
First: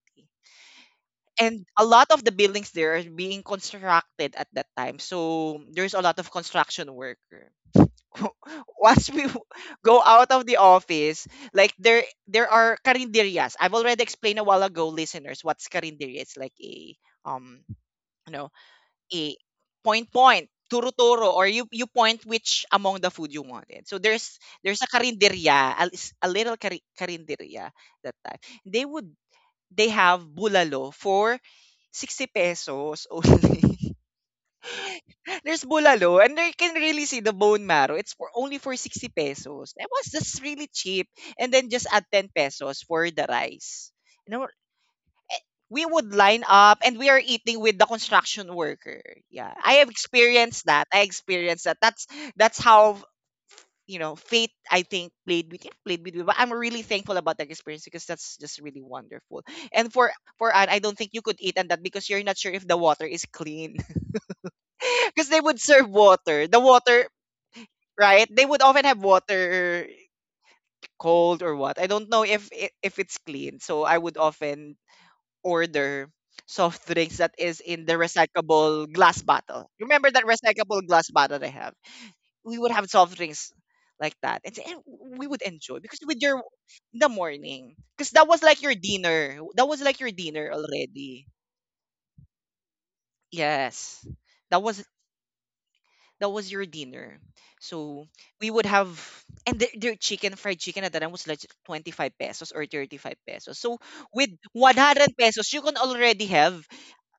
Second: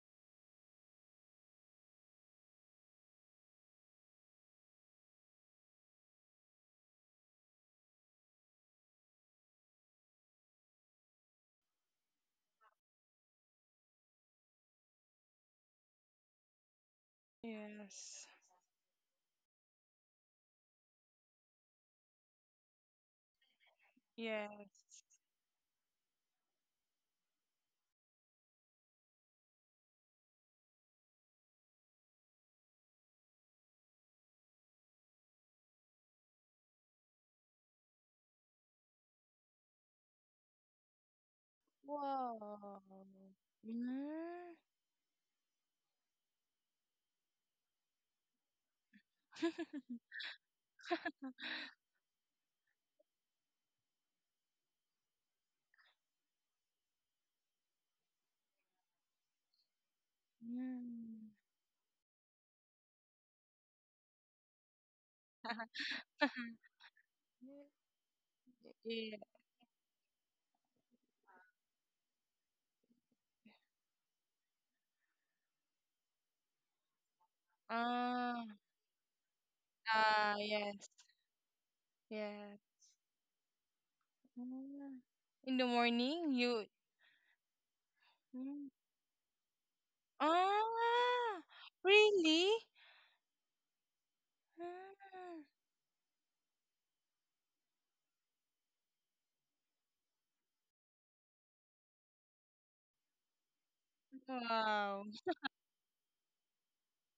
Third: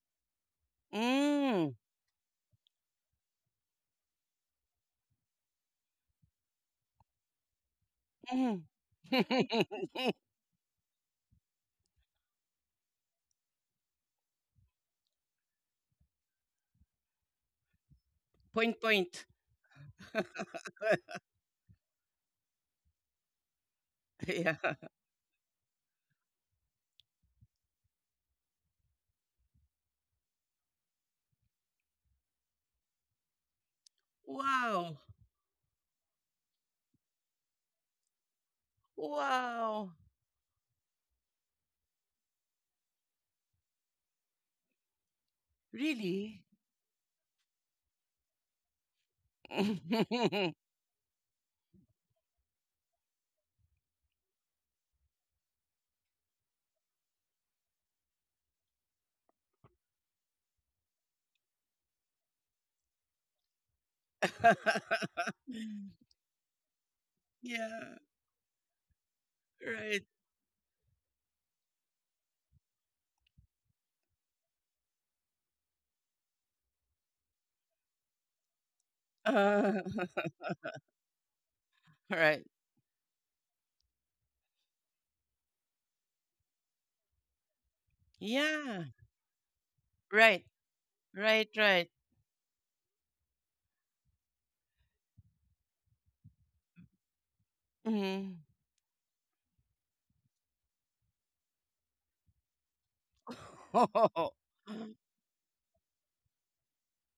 A: And
B: Mm,
A: a lot of the buildings there are being constructed at that time. So there's a lot of construction worker. *laughs*
B: mhm.
A: Once we go
B: *laughs*
A: out of the office, like there are carinderias. I've already explained a while ago, listeners, what's carinderia. It's like a, um
C: yes,
A: you know
B: Point,
A: a,
B: point.
A: point,
B: *laughs*
A: point, turo-turo, or you point which among the food you wanted. So
B: Yeah.
A: there's a
C: yes.
A: karinderya, a little karinderya that time. They would they have bulalo for 60 pesos only.
B: Wow.
A: *laughs* There's bulalo, and you can really see the bone marrow. It's for only for 60 pesos. That
B: Wow.
A: was just really cheap, and then just add 10
C: Wow.
A: pesos for the rice. And
C: Mm.
A: we would
B: Really?
A: line up, and we are eating with the construction worker. Yeah. I
C: *laughs*
A: have
B: *laughs*
A: experienced that. I experienced that. That's how, fate I think played with, yeah, played with me. But I'm really thankful about that experience because that's just really wonderful. And for Anne, I don't think you
C: Mm.
A: could eat on that because you're not sure if the water is clean. *laughs* Because they would serve water. The
C: *laughs*
A: water,
B: Yeah,
A: right? They would often have
C: Yeah.
A: water,
B: right.
A: cold or what. I don't know if it's clean. So I would often order soft drinks that is in the
C: Ah,
A: recyclable glass bottle.
B: Uh,
A: Remember that
C: ah,
B: *laughs*
A: recyclable
C: yes,
A: glass bottle they have?
B: right.
A: We
C: yes.
A: would have soft drinks like that. And
C: Mm.
A: we would
C: In the
A: enjoy because with
C: morning,
A: your
C: you.
A: in the morning, because that was like
C: Mm.
A: your
B: Yeah,
A: dinner. That was like your
B: right.
A: dinner already.
C: Ah,
B: Right, right.
C: really?
A: Yes. That was
C: Ah,
A: your dinner. So
B: Mm-hmm.
A: we would have, and their chicken, fried chicken at that time was like 25 pesos or 35 pesos. So with
B: *laughs*
C: wow.
A: 100 pesos you can already have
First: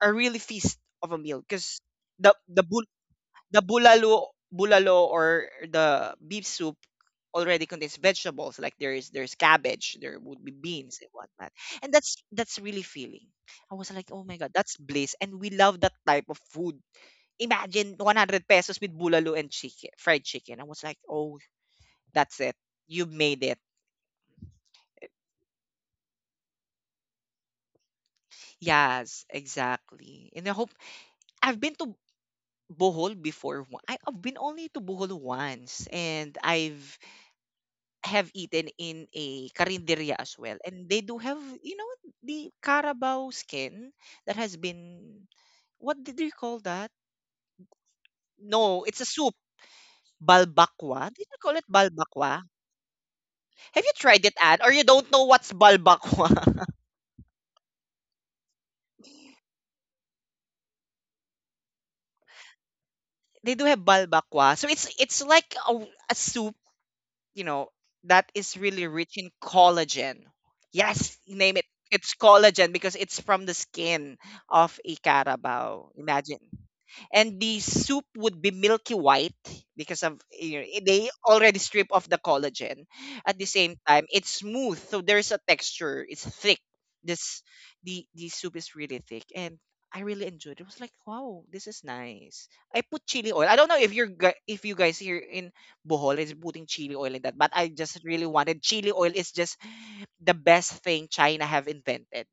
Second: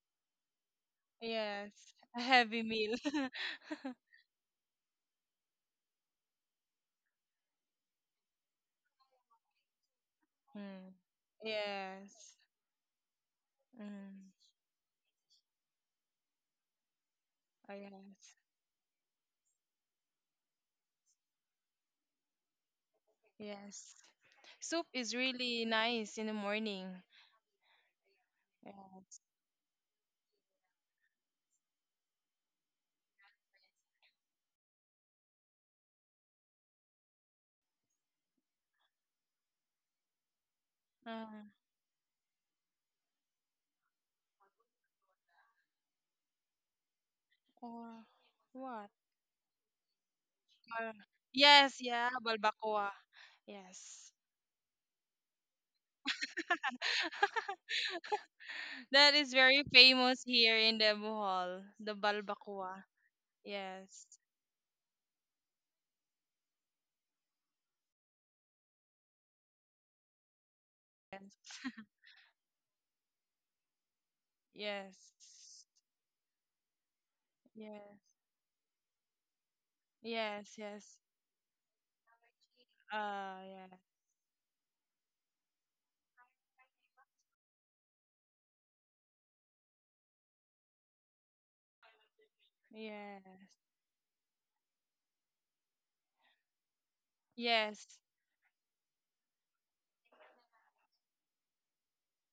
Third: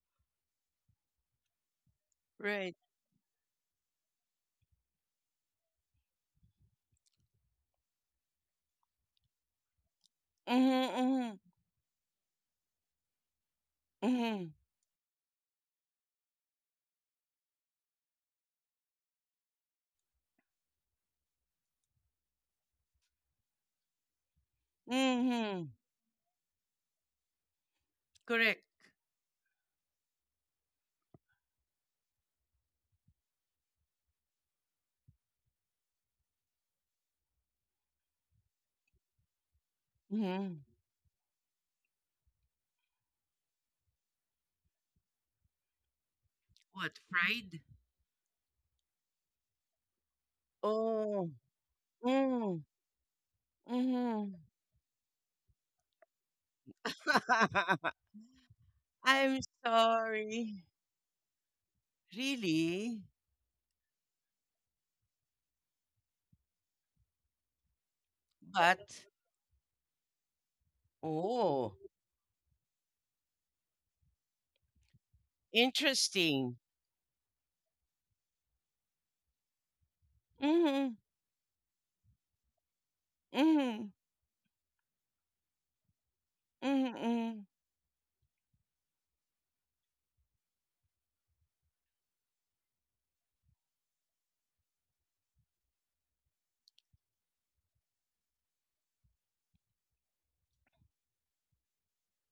A: a really feast of a meal,
C: Yes,
A: because
C: a
A: the
C: heavy
A: the
B: Right.
A: bul
C: meal.
A: the
C: *laughs*
A: bulalo bulalo or the beef soup already contains vegetables, like there's cabbage, there would be
C: Mm.
B: Mm-hmm,
A: beans and
B: mm-hmm,
A: whatnot. And
C: Yes.
A: that's really feeling. I was like, oh
C: Mm.
A: my god,
B: mm-hmm.
A: that's bliss. And we love that type of food.
C: Oh,
A: Imagine,
C: yes.
A: 100 pesos with bulalo and chicken fried chicken, I was like, oh, that's it, you made it.
C: Yes. Soup is really
B: Mm-hmm.
C: nice in the morning.
B: Correct.
C: Yes.
A: Yes, exactly. And I hope — I've been to Bohol before. I've been only to Bohol once, and I've have eaten in a karinderya as
B: Mm-hmm.
A: well. And they do
C: Uh,
A: have, the carabao skin that has been — what did you call that?
B: What, fried?
C: or
A: No,
C: what?
A: it's a soup.
C: Uh,
A: Balbakwa. Did
B: Oh.
A: you call it
C: yes, yeah,
A: balbakwa?
B: Mm,
C: balbacoa.
A: Have you
C: Yes.
A: tried it,
B: Mm-hmm.
A: Anne? Or you don't know what's balbakwa? *laughs*
C: *laughs*
B: *laughs*
C: That is
B: I'm
C: very famous here
B: sorry.
C: in the Bohol, the balbacoa.
B: Really?
A: they do have
C: Yes.
A: balbakwa. So it's like a soup you know, that is really
B: But
A: rich in collagen. Yes, you name
C: Yes.
A: it.
B: oh,
A: It's collagen because it's from the skin of a
C: Yes.
A: carabao. Imagine.
B: interesting.
A: And the soup would be milky white because of
C: Yes,
B: Mhm.
C: yes.
A: they already strip off the collagen. At the
C: Yeah.
A: same
B: Mhm.
A: time, it's smooth, so there's a texture. It's thick.
B: Mhm.
A: This
B: Mhm.
A: the soup is really thick, and I really enjoyed it. It was like, wow, this is nice. I put chili
C: Yeah.
A: oil. I don't know if if you guys here in Bohol is putting chili oil in that. But I
C: Yes.
A: just really wanted chili oil is just the best thing China have invented.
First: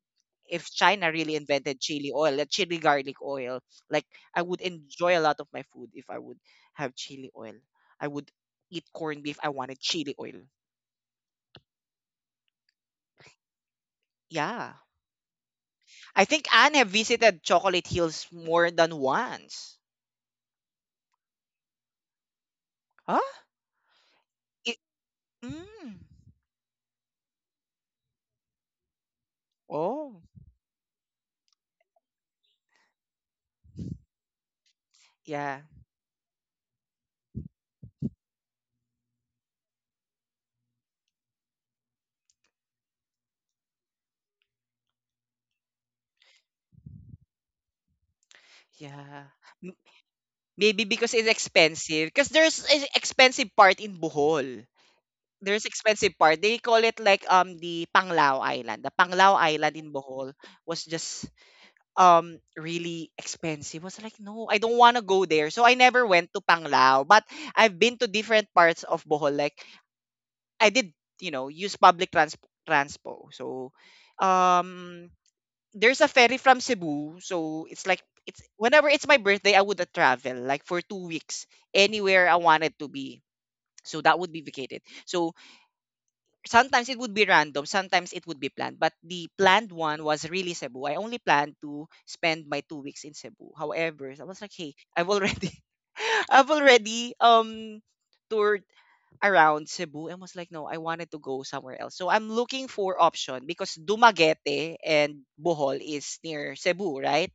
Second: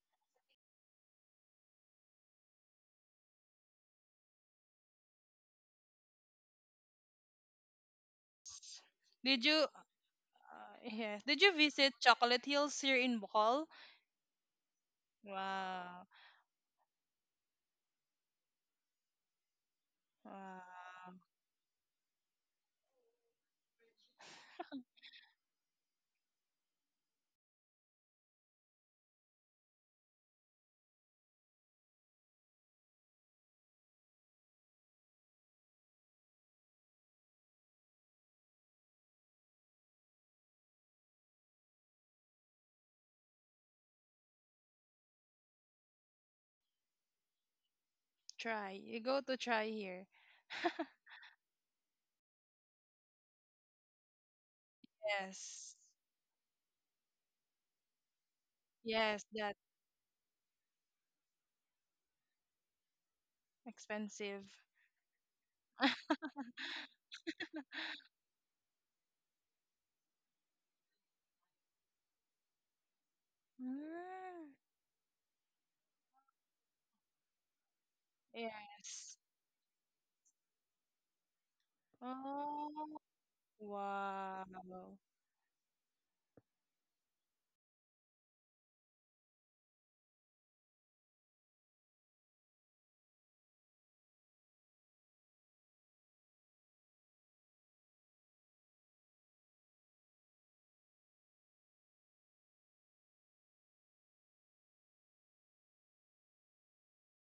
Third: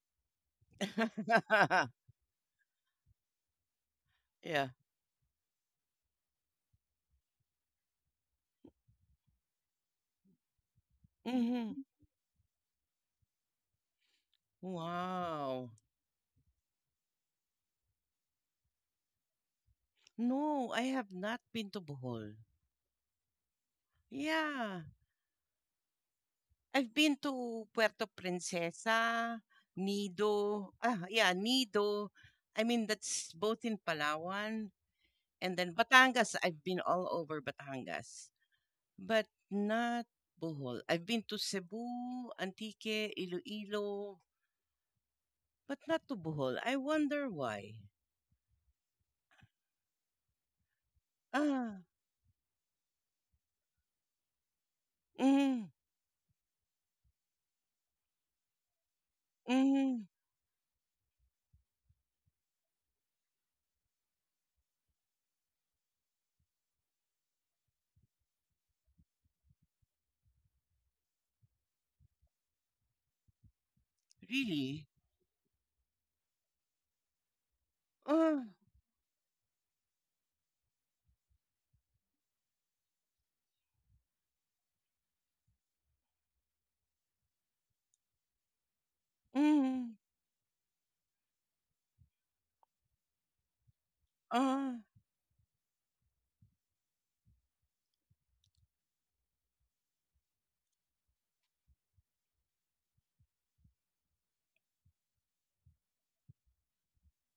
A: If China really invented
B: *laughs*
A: chili oil, the chili garlic oil, like I would
B: Yeah.
A: enjoy a lot of my food if I would have chili oil. I would eat corned beef.
C: Did
A: I
C: you
A: wanted chili oil.
C: Yeah. Did you
B: Mhm.
C: visit Chocolate Hills here in Bohol?
A: Yeah.
B: Wow.
C: Wow.
A: I think Anne have visited Chocolate Hills more than once.
B: No, I have
C: Wow.
B: not been to Bohol.
A: Huh? It,
B: Yeah.
A: mm.
B: I've been to Puerto Princesa,
A: Oh.
B: Nido. Ah, yeah, Nido. I mean, that's both in Palawan and
A: Yeah.
B: then Batangas. I've been all over Batangas. But not Bohol. I've been to Cebu, Antique, Iloilo, but not to Bohol. I wonder why.
C: Try. You go
A: Yeah.
C: to try here.
A: Maybe
C: *laughs*
A: because it's
B: Ah,
A: expensive. Because there's an expensive part in Bohol. There's
B: mm,
C: Yes.
A: expensive part. They call it like the Panglao Island. The
C: Yes,
A: Panglao
C: that
A: Island in
B: mm,
A: Bohol was just really expensive. I was like,
C: expensive.
A: no, I don't want to go there. So I never
C: *laughs*
A: went to Panglao. But I've been to different parts of Bohol. Like I did, use public transpo. So
C: Mm,
B: really?
A: um there's a ferry from Cebu, so it's like
B: Ah,
A: it's whenever it's
C: yes.
A: my birthday, I would travel like for 2 weeks anywhere I wanted to
C: Oh,
A: be. So that would be
C: wow.
A: vacated. So sometimes it would be random, sometimes it would be planned. But the planned
B: mm,
A: one was really Cebu. I only planned to spend my 2 weeks in Cebu. However, I was like, hey,
B: ah,
A: I've already, *laughs* I've already tour around Cebu and was like, no, I wanted to go somewhere else. So I'm looking for option because Dumaguete and Bohol is near Cebu, right?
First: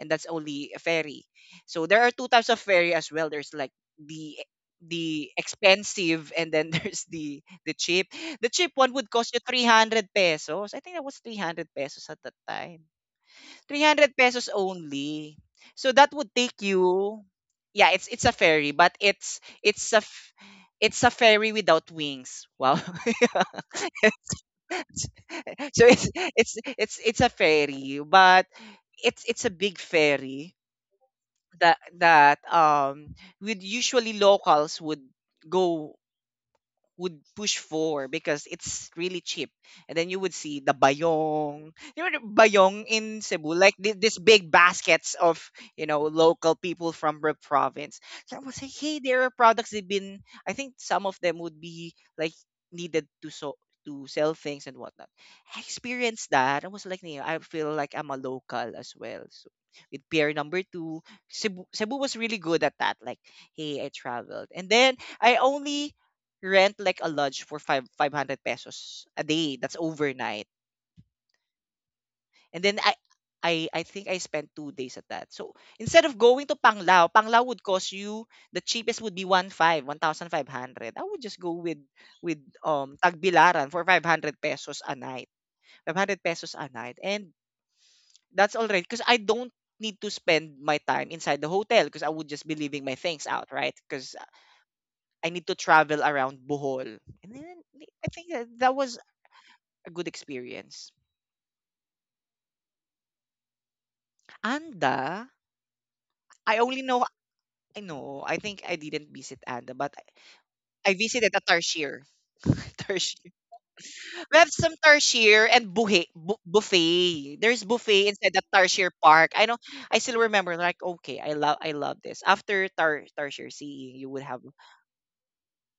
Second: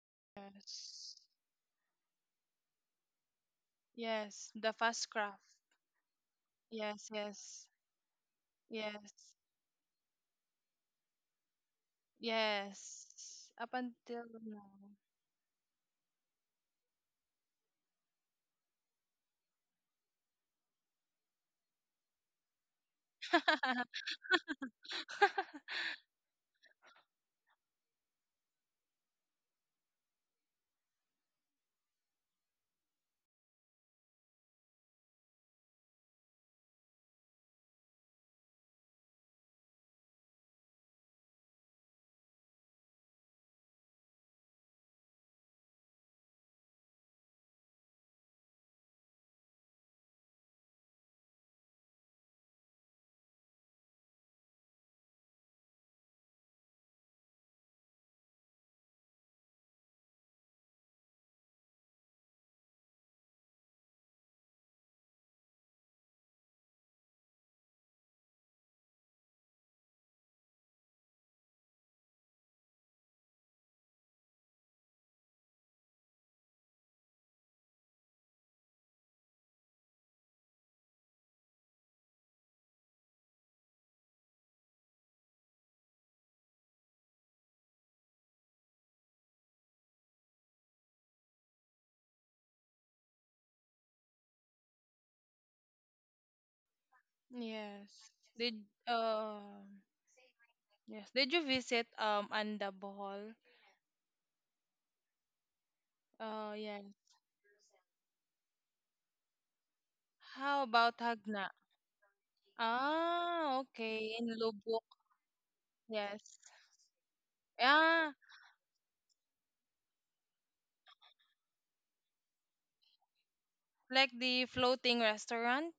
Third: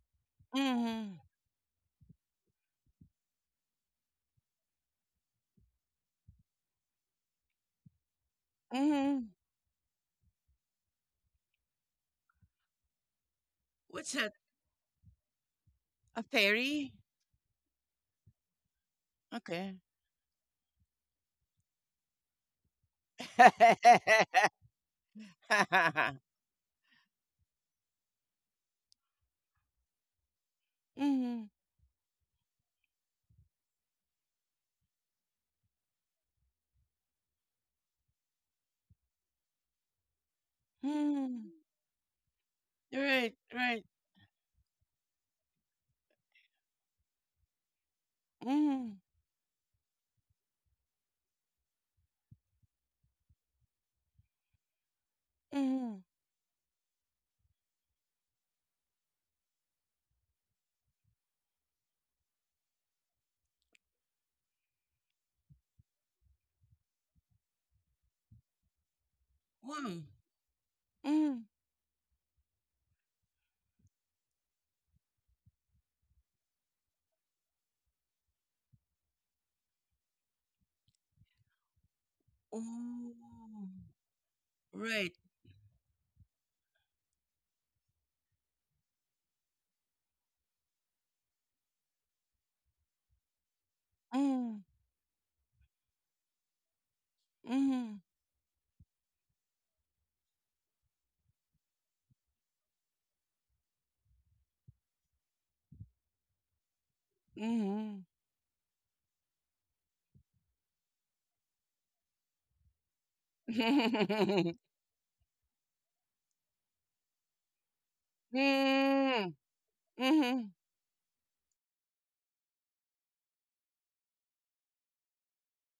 A: And that's only a
C: Yes.
B: mm,
A: ferry. So there are two types of ferry as well. There's like the
C: Yes, the fast
A: the
C: craft.
A: expensive and then *laughs* there's
C: Yes,
A: the
C: yes.
A: the cheap. The cheap one would
B: mm.
C: Yes.
A: cost you 300 pesos. I think that was 300 pesos at that time.
C: Yes. Up
B: What's
A: 300
C: until
B: that?
A: pesos
C: now.
A: only. So that
B: A
A: would take
B: ferry?
A: you, yeah, it's a ferry, but it's
B: Okay.
A: it's it's a ferry without wings. Wow.
B: *laughs*
A: *laughs*
C: *laughs*
A: So it's a ferry, but it's a big ferry
B: Mm,
A: that with usually locals would go would push for because it's really cheap. And then you would see the
B: mm.
A: bayong. You know the bayong in
B: Right,
A: Cebu, like
B: right.
A: this big baskets of, local people from the province. So I was like,
B: Mm,
A: hey, there are products they've been, I think some of them would be like needed to so to sell things and whatnot. I
B: mm.
A: experienced that. I was like, "Nia, I feel like I'm a local as well. So with pair number two, Cebu was really good at that. Like, hey, I traveled. And then I only rent like a lodge for five hundred pesos a day. That's
B: Wow.
A: overnight.
B: Mm.
A: And then I think I spent 2 days at that. So instead of going to Panglao, Panglao would cost you the cheapest would be 1,500. I would just go with
B: Oh,
A: Tagbilaran for 500 pesos a
B: right.
A: night. 500 pesos a night. And that's all right. Because I don't need to spend my time inside the hotel because I would just be leaving my things out, right? Because
B: Mm,
A: I need to travel around Bohol. And then
B: mm.
A: I
C: Yes.
A: think
C: Did
A: that was a good experience.
C: Yes, did you visit Anda Bohol?
A: Anda,
C: Oh,
A: I only
C: yes.
A: know, I
B: Mhm.
A: know, I think I didn't visit Anda, but
C: How
A: I
C: about
A: visited a
C: Hagna?
A: Tarshir. Tarshir. *laughs*
C: Ah, okay, in
A: We have
B: *laughs*
A: some
C: Lubuk.
A: Tarshir and
C: Yes.
A: buffet. There's buffet
C: Ah,
A: inside the Tarshir Park.
B: Mm,
A: I know, I still
B: mhm.
A: remember, like, okay, I love this. After Tarshir Sea, you
C: like
A: would have,
C: the floating restaurant?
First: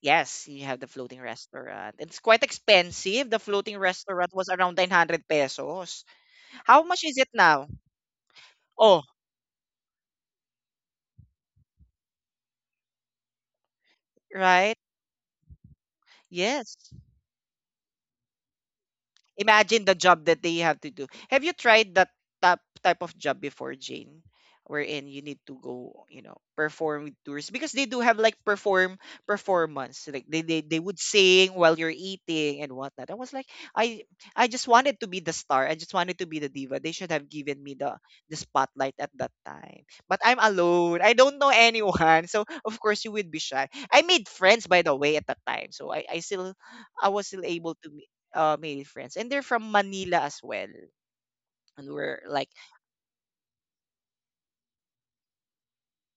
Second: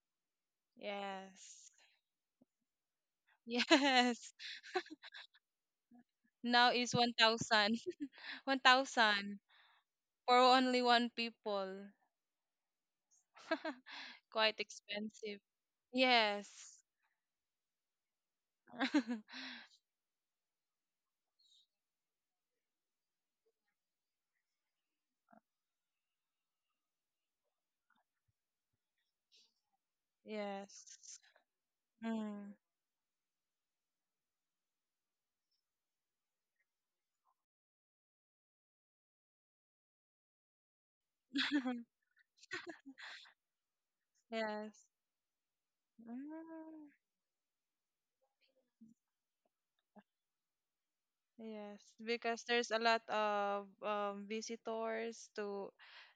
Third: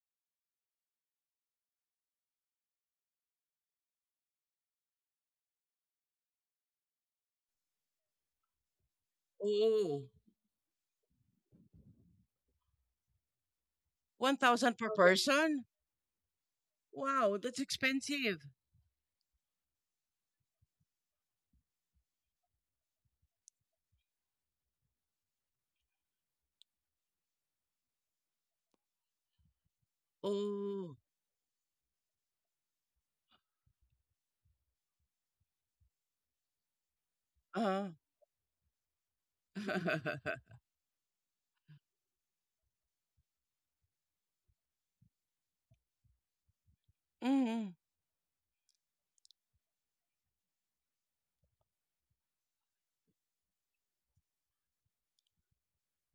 A: yes, you have the floating
C: Yes.
A: restaurant. It's quite expensive. The floating restaurant
C: Yes. *laughs*
A: was around 900 pesos.
C: Now
A: How
C: is
A: much is it now?
C: 1,000.
A: Oh,
C: 1,000
B: Oh,
C: *laughs* for only one people. *laughs* Quite
A: right?
B: 1,000 per
C: expensive.
B: person?
C: Yes.
A: Yes.
B: Wow, that's expensive.
C: *laughs*
A: Imagine the job that they have to do. Have you tried that type of job before, Jane? Wherein you need to go, perform with tourists because they do have like performance. Like they
B: Oh,
A: would
C: Yes.
A: sing while you're
C: Mm.
A: eating and whatnot. I was like, I just wanted to be the star. I just wanted to be the diva. They should have given me
B: uh
A: the spotlight at that time. But I'm
B: *laughs*
A: alone. I don't know
C: *laughs*
A: anyone. So of course you would be shy. I made friends by
C: Yes.
A: the way at that time. So
C: Mm.
A: I was still able
B: Mhm.
A: to male friends, and they're from Manila as well.
C: Yes,
A: And we're
C: because
A: like,
C: there's a lot of visitors to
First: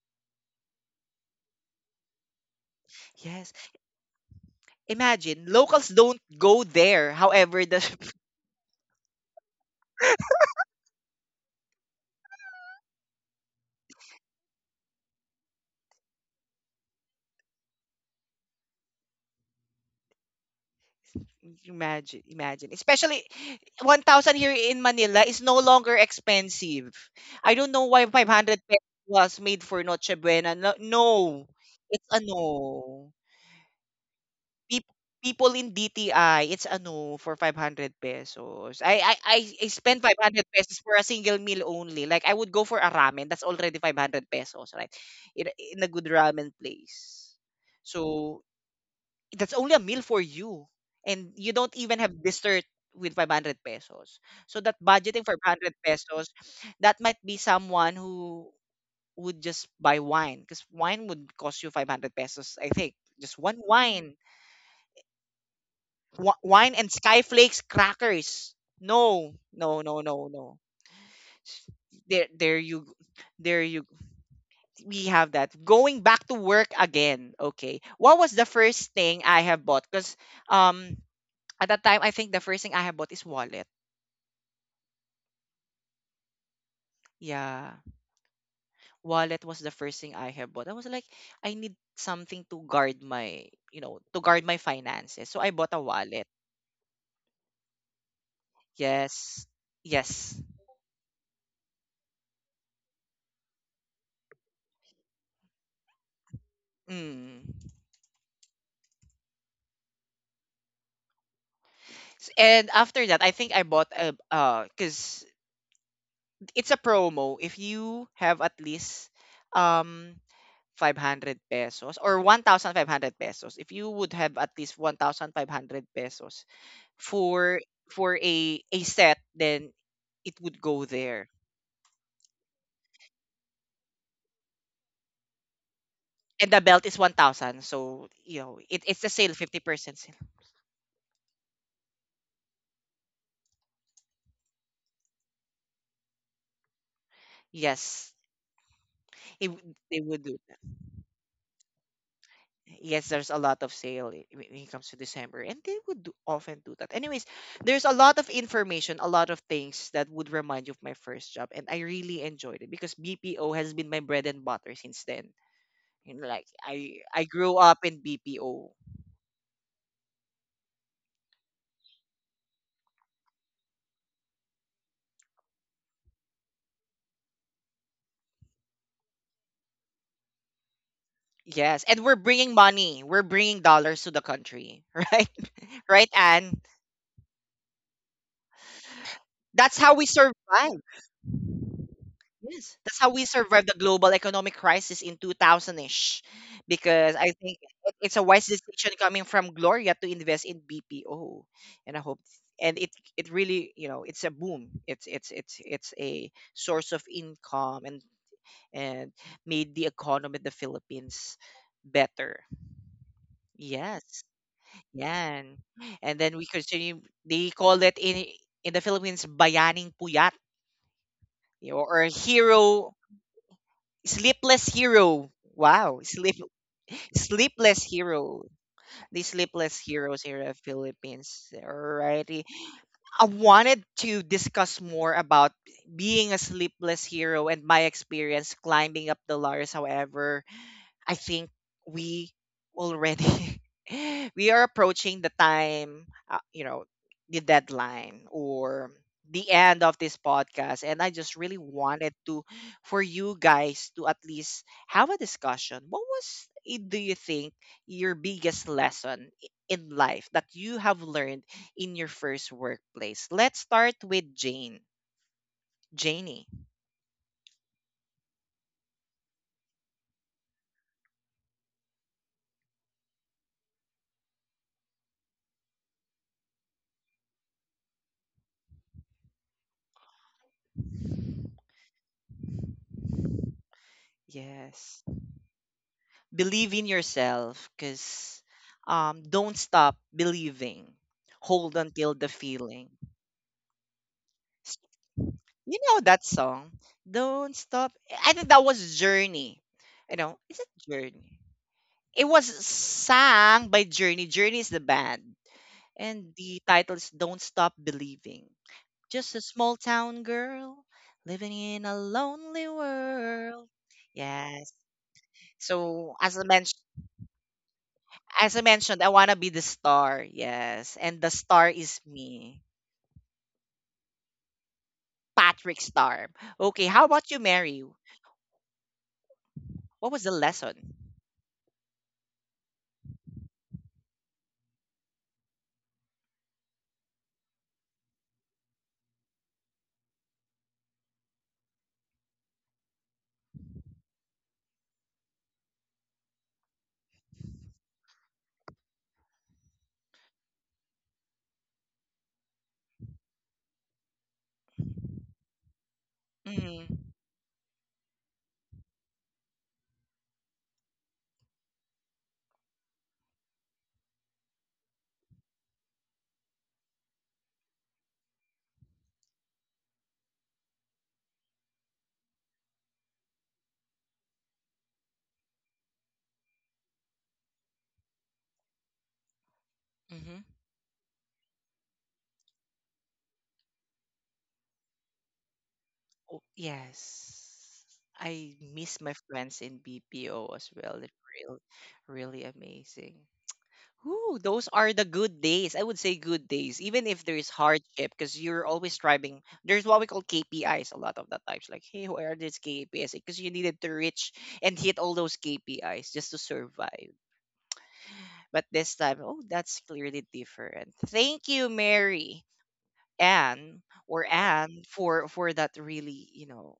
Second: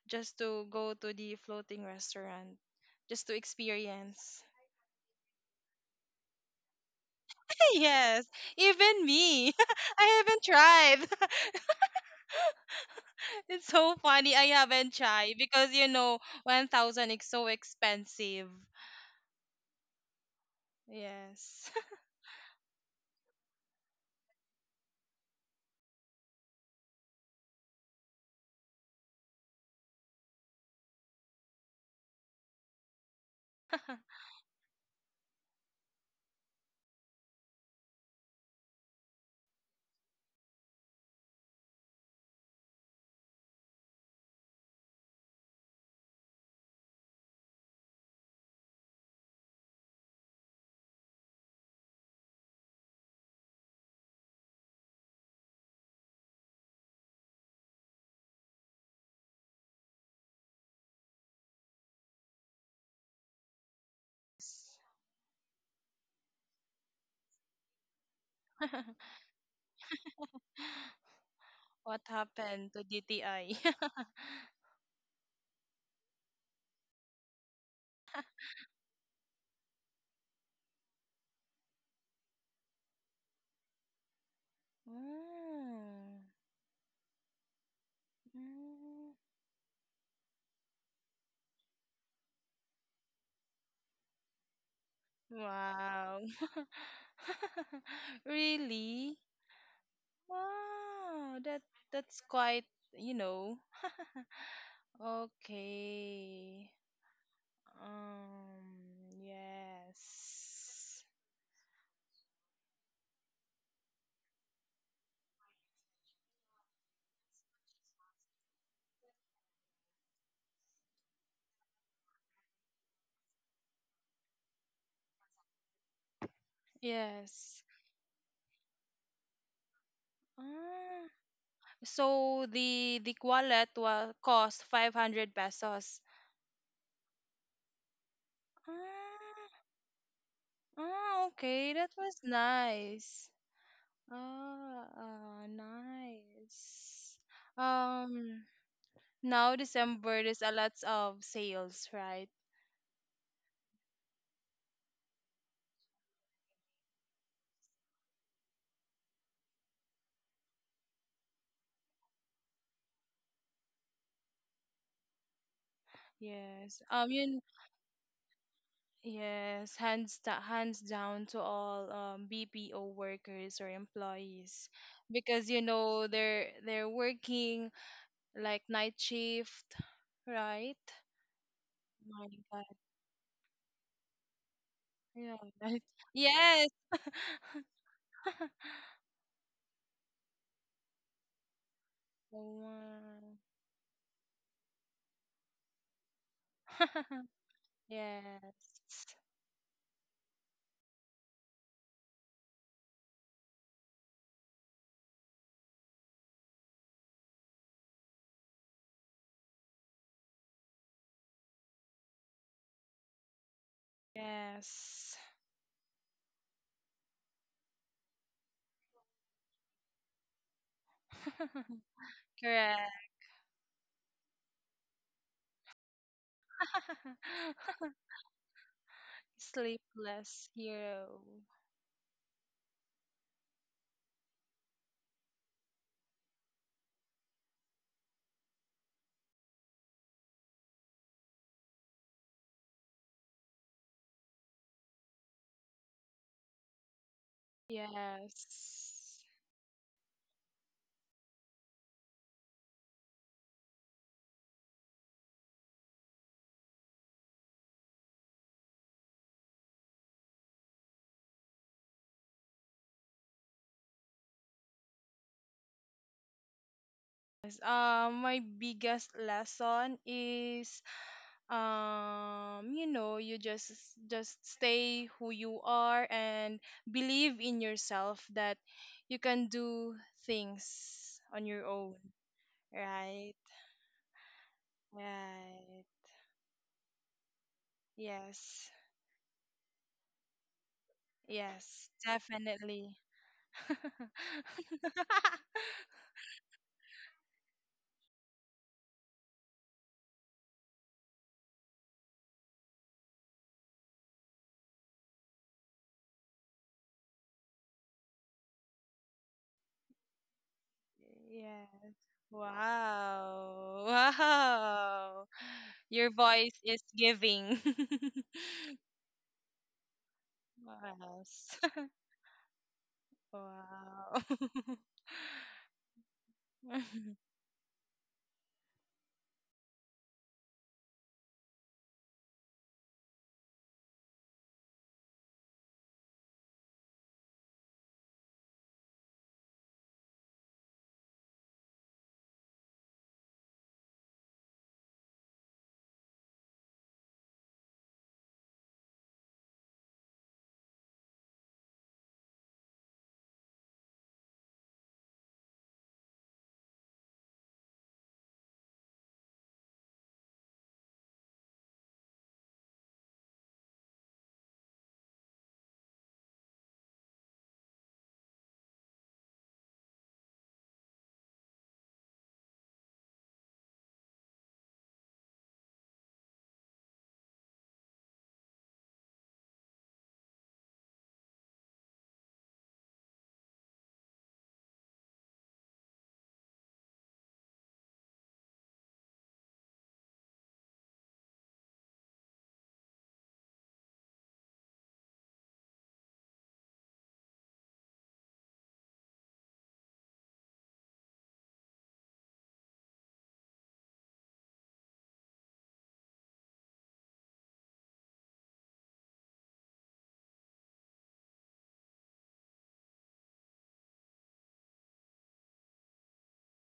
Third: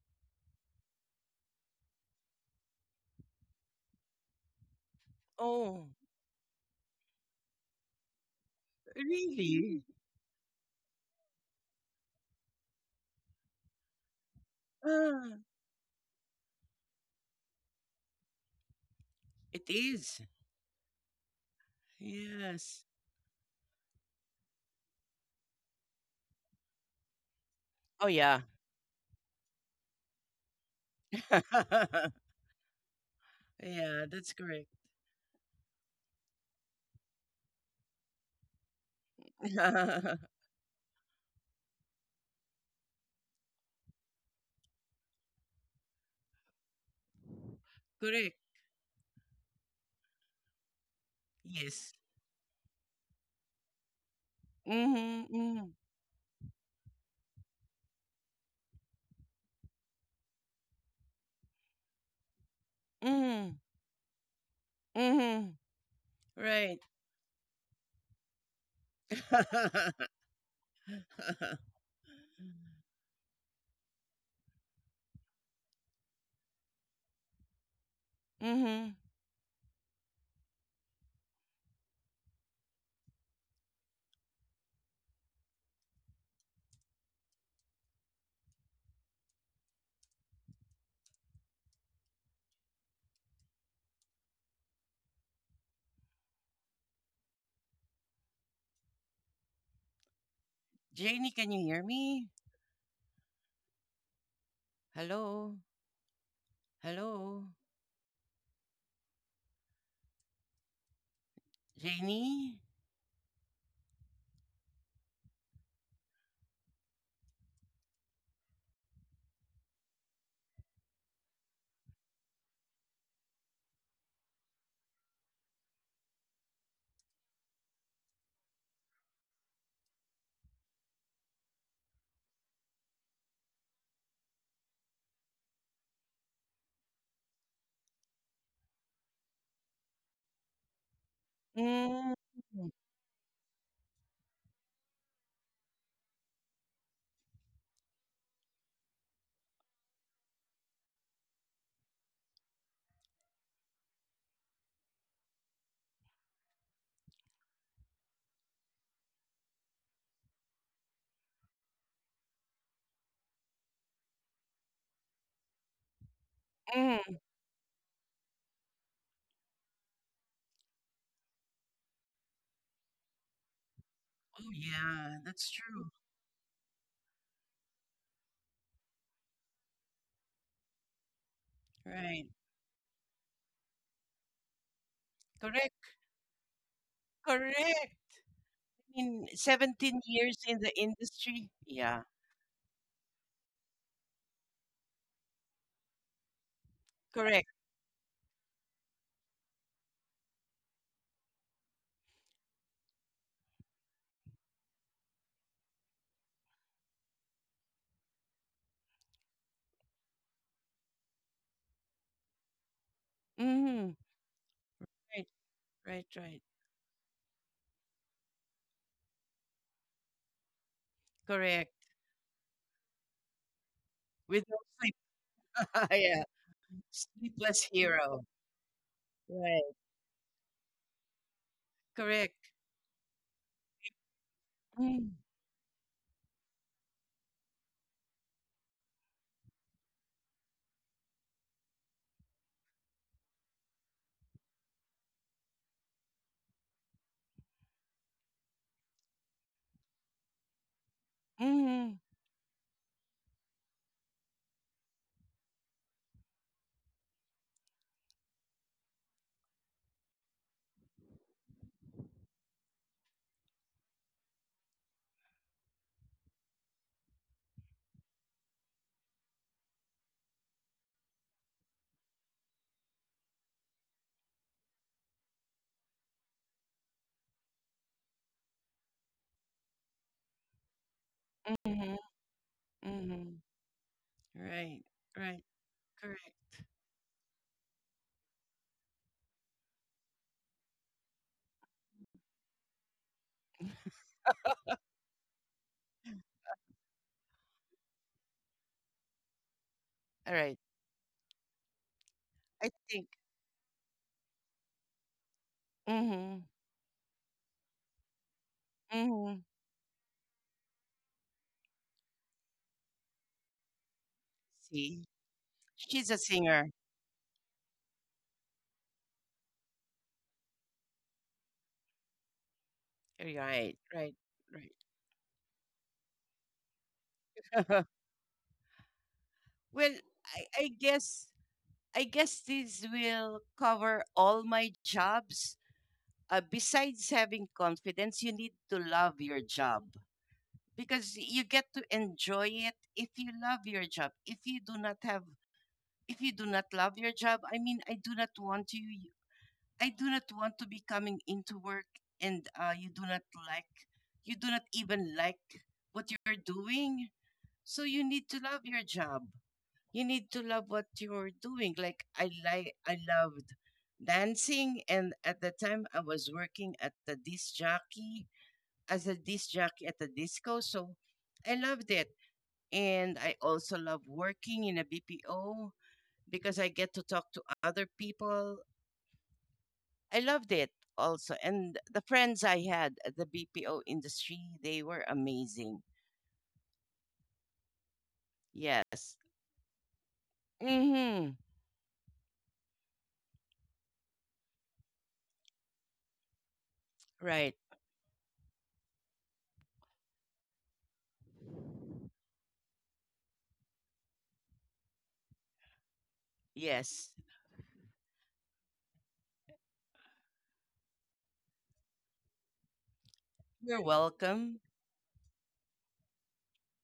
C: just to go to the floating restaurant, just to
A: yes.
C: experience. *laughs*
A: Imagine locals
B: Oh,
A: don't go there. However, the
C: Yes, even me.
B: really?
C: *laughs* I haven't tried. *laughs* It's so funny. I haven't
B: Ah,
C: tried because 1,000 is so expensive.
B: it is.
A: *laughs*
C: Yes.
A: imagine, imagine,
B: Yes.
A: especially 1,000 here in Manila is no longer expensive. I don't know why
B: Oh, yeah.
A: 500 pesos was made for Noche Buena. No, no. It's a
B: *laughs*
A: no.
B: Yeah, that's correct.
A: peop- People in DTI, it's ano, for 500 pesos. I spend
B: *laughs*
A: 500 pesos for a single meal only. Like, I would go for a ramen. That's already 500 pesos, right? In, in a good ramen place.
B: Correct.
A: So, that's only a meal for you. And you don't
B: Yes.
A: even have dessert with 500 pesos. So, that budgeting
B: Mhm.
A: for
B: Mhm.
A: 500 pesos, that might be someone who would just buy wine. Because wine would cost you 500 pesos, I think. Just one
B: Mhm.
C: *laughs*
B: Mhm.
A: Wine
B: Right.
A: and skyflakes crackers. No, no, no,
B: *laughs*
A: no, no. S-
C: What
A: There, there
C: happened to
A: you,
C: DTI?
A: there you.
C: *laughs*
A: We have that. Going back to work again. Okay. What was the first
B: Mhm.
A: thing I have bought? Because um at that time I think the first thing I have bought is wallet.
C: Ah,
A: Yeah,
C: mm. Mm.
A: wallet was the first thing I have bought. I was like, I need something to guard my, to guard my finances. So I bought a wallet.
C: Wow. *laughs* Really?
A: Yes, yes.
B: Janie,
C: Wow,
B: can you
C: that
B: hear
C: that's
B: me?
C: quite, you know. *laughs*
B: Hello?
C: Okay.
A: Mm.
B: Hello?
C: Um, yes.
B: Janie?
A: And after that, I think I bought a because it's a promo. If you have at least um 500 pesos or 1,500 pesos, if you would have at least 1,500 pesos for
C: Yes.
A: for a set, then it would go
C: Ah,
A: there.
C: so the wallet will cost 500 pesos.
A: And the belt is 1,000, so you know it's a sale,
C: Ah,
A: 50% sale.
C: ah, okay, that
B: Mm,
C: was nice. Ah, nice.
A: Yes,
C: Um, Now
A: they
C: December
A: would do.
C: there's a lot of sales, right?
A: Yes, there's a lot of sale when it comes to December, and they would do, often do that. Anyways, there's a lot of information, a lot of things that would remind you of my first job, and I really enjoyed it because BPO has been my bread and butter since then. You know, like
C: Yes.
A: I
B: mm.
A: I grew up in BPO.
C: Yes, hands down to all BPO workers or
B: Oh,
C: employees,
B: yeah, that's
C: because
B: true.
C: they're working like night shift, right?
A: Yes, and we're
B: Right.
C: My
A: bringing
C: God.
A: money, we're bringing dollars to the country, *laughs* right?
C: Yeah.
B: Correct.
C: night-
A: Right, Anne?
C: Yes. *laughs*
B: Correct. I mean,
A: That's how
B: 17
A: we
B: years in the
A: survive.
B: industry. Yeah.
C: Oh,
A: Yes, that's how we
C: wow.
A: survived the global economic crisis in 2000-ish because
C: *laughs*
A: I
B: Correct.
A: think it's a wise
C: Yes.
A: decision coming from Gloria to invest in BPO and I hope and it really, it's a boom. It's a source of income and made the economy of the Philippines better.
B: Mm-hmm.
A: Yes.
C: Yes.
B: Right,
A: Yeah.
B: right,
A: And
B: right.
A: then we continue they call it in the Philippines bayaning puyat,
B: Correct.
C: *laughs*
A: or
C: Correct.
A: hero
B: With no
A: Sleepless
B: sleep.
A: Hero.
B: *laughs*
A: Wow,
B: Yeah. Sleepless
A: Sleepless
C: *laughs*
B: hero.
A: Hero. The
B: Right.
A: Sleepless Heroes here
C: Sleepless
A: of
C: hero.
A: Philippines.
B: Correct.
A: Alrighty. I wanted to discuss
B: Mm,
A: more about being a sleepless hero and my experience climbing up the ladders. However, I think we already *laughs* we are approaching the time, the deadline or
C: Yes.
A: the end of this podcast and I just really
B: mm-hmm.
A: wanted to for you guys to at least have a discussion. What was do you think your biggest lesson in life that you have learned in your first workplace? Let's start with Jane. Janie.
C: Yes. My biggest lesson is, you just stay who you are and believe in yourself that you can do things on your
B: Mm-hmm.
C: own,
B: Mm-hmm.
C: right?
B: Right,
A: Yes.
B: right.
C: Right.
B: Correct.
A: Believe in yourself, because
C: Yes.
A: don't stop believing, hold
C: Yes,
A: until the feeling.
C: definitely.
A: S-
C: *laughs*
A: you know that song? Don't stop, I think that was Journey. You
B: All
A: know,
B: right.
A: is it Journey? It was
B: I think.
A: sung by Journey. Journey is the band,
B: Mm-hmm.
A: and the title is Don't Stop Believing. Just
B: Mhm.
A: a small town girl living
C: Yes.
A: in a lonely world.
C: Wow.
A: Yes.
B: See,
C: Wow.
B: she's
C: Your
B: a
A: So
C: voice
B: singer.
C: is giving.
A: as I
C: *laughs*
A: mentioned, I wanna be the star. Yes. And the
C: Yes.
A: star is
C: *laughs*
A: me.
B: Right, right,
C: Wow.
B: right.
A: Patrick Star. Okay, how about
C: *laughs*
A: you, Mary?
B: *laughs* Well,
A: What was the
B: I
A: lesson?
B: guess I guess this will cover all my jobs. Besides having confidence, you need to love your job because you get to enjoy it if you love your job. If you do not love your job, I mean, I do not want you. I do not want to be coming into work and you do not even like what you're doing.
A: Mm-hmm.
B: So you need to love your job. You need to love what you're doing. I loved dancing, and at the time I was working at the disc jockey as a disc jockey at the disco. So I loved it, and I also love working in a BPO because I get to talk to other people I
A: Mm-hmm.
B: loved it also. And the friends I had at the BPO industry, they were amazing.
A: Oh, yes. I miss
B: Yes.
A: my friends in BPO as well. It's
B: Mm-hmm.
A: really amazing. Ooh, those are the good days. I would say good days, even if there
B: Right.
A: is hardship, because you're always striving. There's what we call KPIs a lot of the times, like, hey, where are these KPIs? Because you needed to reach and hit all those KPIs just to
B: Yes.
A: survive. But this time, oh, that's clearly different. Thank you, Mary,
B: You're
A: Anne, or
B: welcome.
A: Anne, for that really,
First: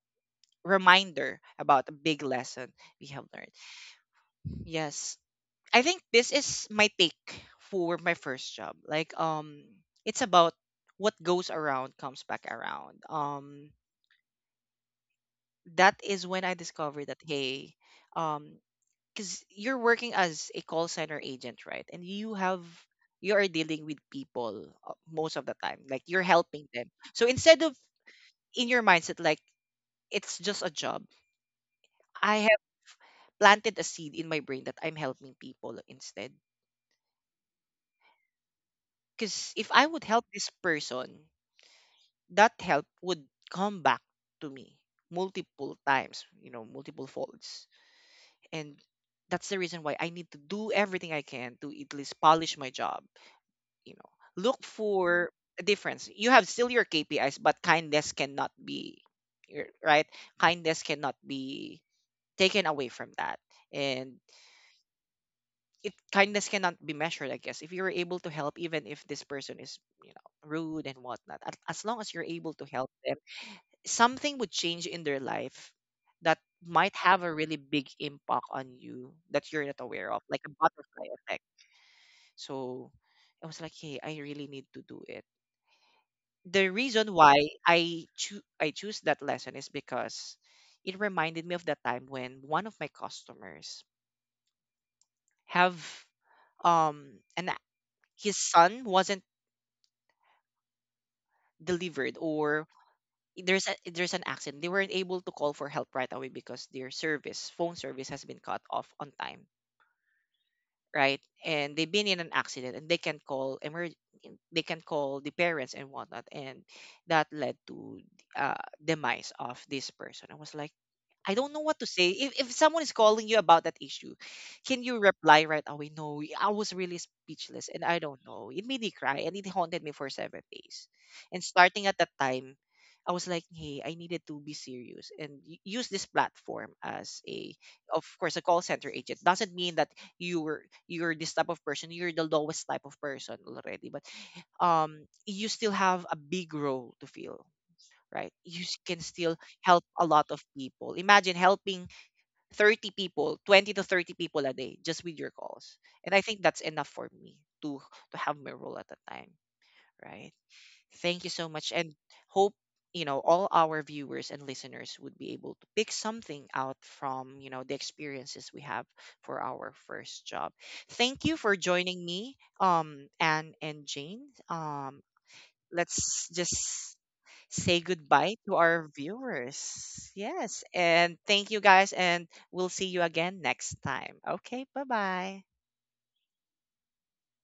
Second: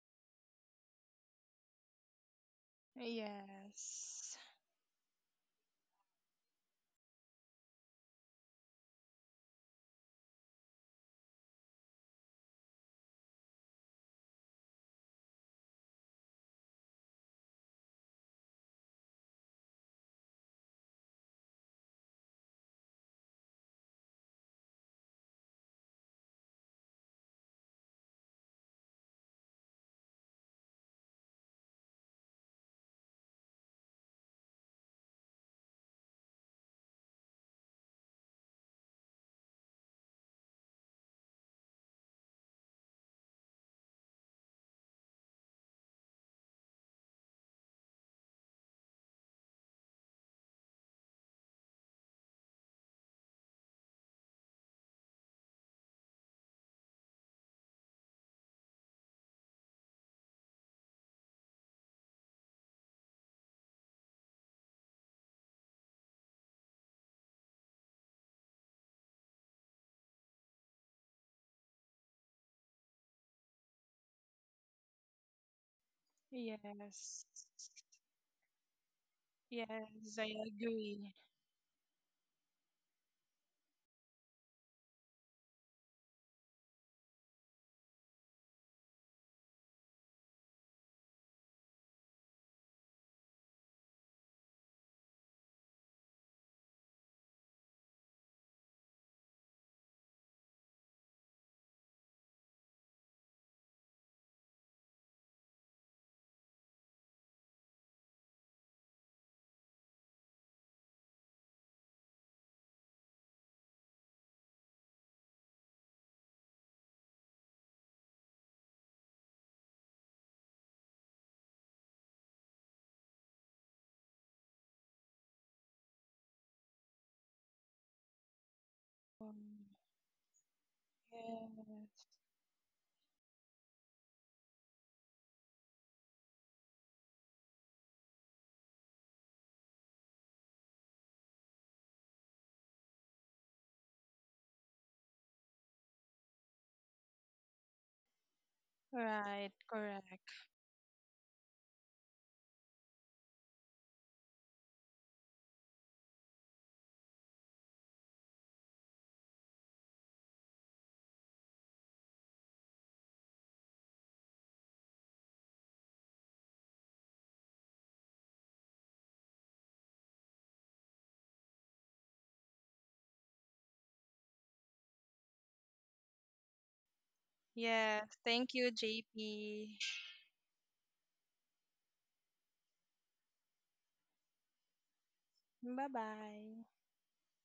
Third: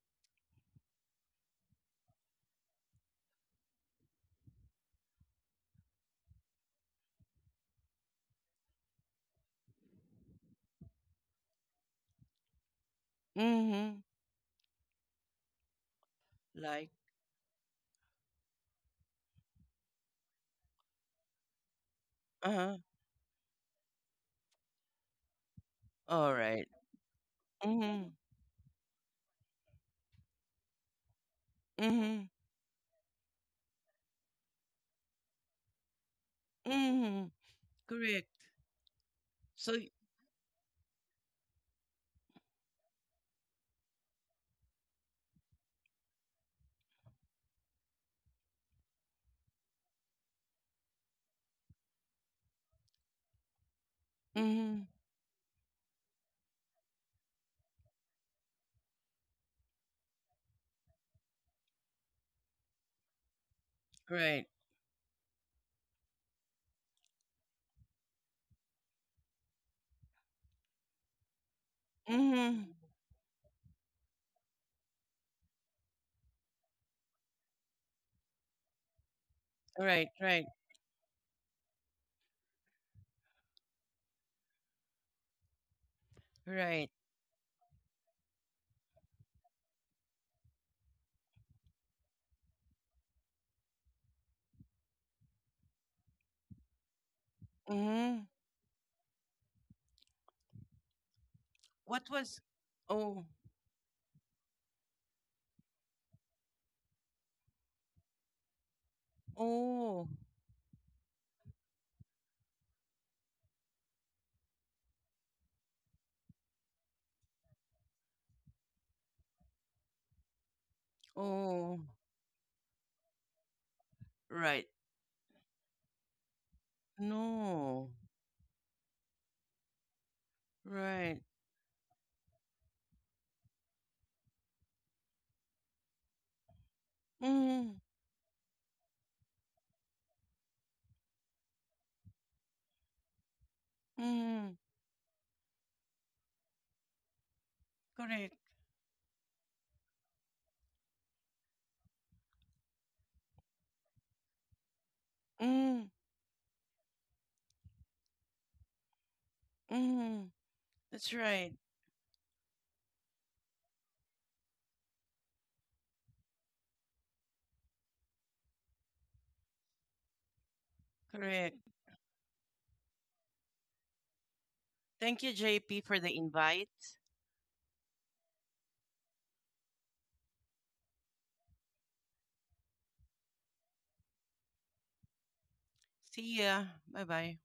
A: reminder about a big lesson we have learned.
C: Yes.
A: Yes. I think this is my take for my first job. Like it's about what goes around comes back around.
B: Mm-hmm.
A: That is when I
B: Like,
A: discovered that hey, um cuz you're working as a call center agent, right? And
B: uh-huh.
A: you are dealing with people most of the time. Like you're
B: All right.
A: helping them. So instead of
B: Mm-hmm.
A: in your mindset like it's just a job,
B: Mm-hmm.
A: I have planted a seed in my brain that I'm helping people instead.
B: Mm-hmm. Correct.
A: Because
B: So
A: if I
B: y-
A: would help this person that help would come back to me multiple times, multiple folds. And that's the reason why I need to do everything I can to at least polish my job, you know. Look
B: mm-hmm.
A: for a difference. You have still your KPIs, but kindness cannot be right? Kindness cannot be taken away from that. And
B: Right.
A: it kindness cannot be measured, I guess. If you're able to help, even if this person is, rude and whatnot, as long as you're able
B: Mm-hmm.
A: to help them something would change in their life that might have
C: Yes.
A: a really big impact on you that you're not
B: Right,
A: aware
C: Yes,
A: of,
C: I
A: like
B: right,
A: a butterfly
C: agree.
A: effect. So I was like, hey, I really need to do it. The
B: right.
A: reason why I choose that lesson is because it reminded me of the time when one of my customers have and
B: Mm-hmm.
A: his son wasn't
B: What
A: delivered
B: was
A: or
B: oh
A: there's an accident. They weren't able to call for help right away because phone service has been cut off on time.
B: oh
A: Right? And they've been in an accident and they can call the parents and whatnot, and that led to uh, demise of this person. I was like I don't know what
B: oh
A: to say. If someone is calling you about that issue,
B: right.
A: can you reply right away? No, I was really speechless and
B: No.
A: I don't know. It made me cry and it
C: Um,
A: haunted me for 7 days.
B: Right.
A: And starting at
C: Yes.
A: that time, I was like, hey, I needed to be serious and use this platform as a, of course, a call center agent. Doesn't mean that you're this type of person. You're the lowest type of person already, but
B: Mm,
A: you still have a big role to fill, right?
B: correct.
A: You can still
C: Right,
A: help a lot of
C: correct.
A: people. Imagine helping 30 people, 20 to 30 people a day just with your calls.
B: Mm,
A: And I think that's enough for me to to have my role at a time,
B: mm,
A: right?
B: that's
A: Thank you so
B: right.
A: much and hope all our viewers and listeners would be able to pick something out from the experiences we have for our first job. Thank you
B: Correct.
A: for joining me, Anne and Jane. um
B: Thank you, JP, for the
A: let's
B: invite.
A: just say
C: Yes,
A: goodbye
C: thank
A: to
C: you,
A: our
C: JP.
A: viewers. Yes. And thank you guys. And we'll see you again next time. Okay. Bye bye.
B: See ya.
C: Bye-bye.
B: Bye bye.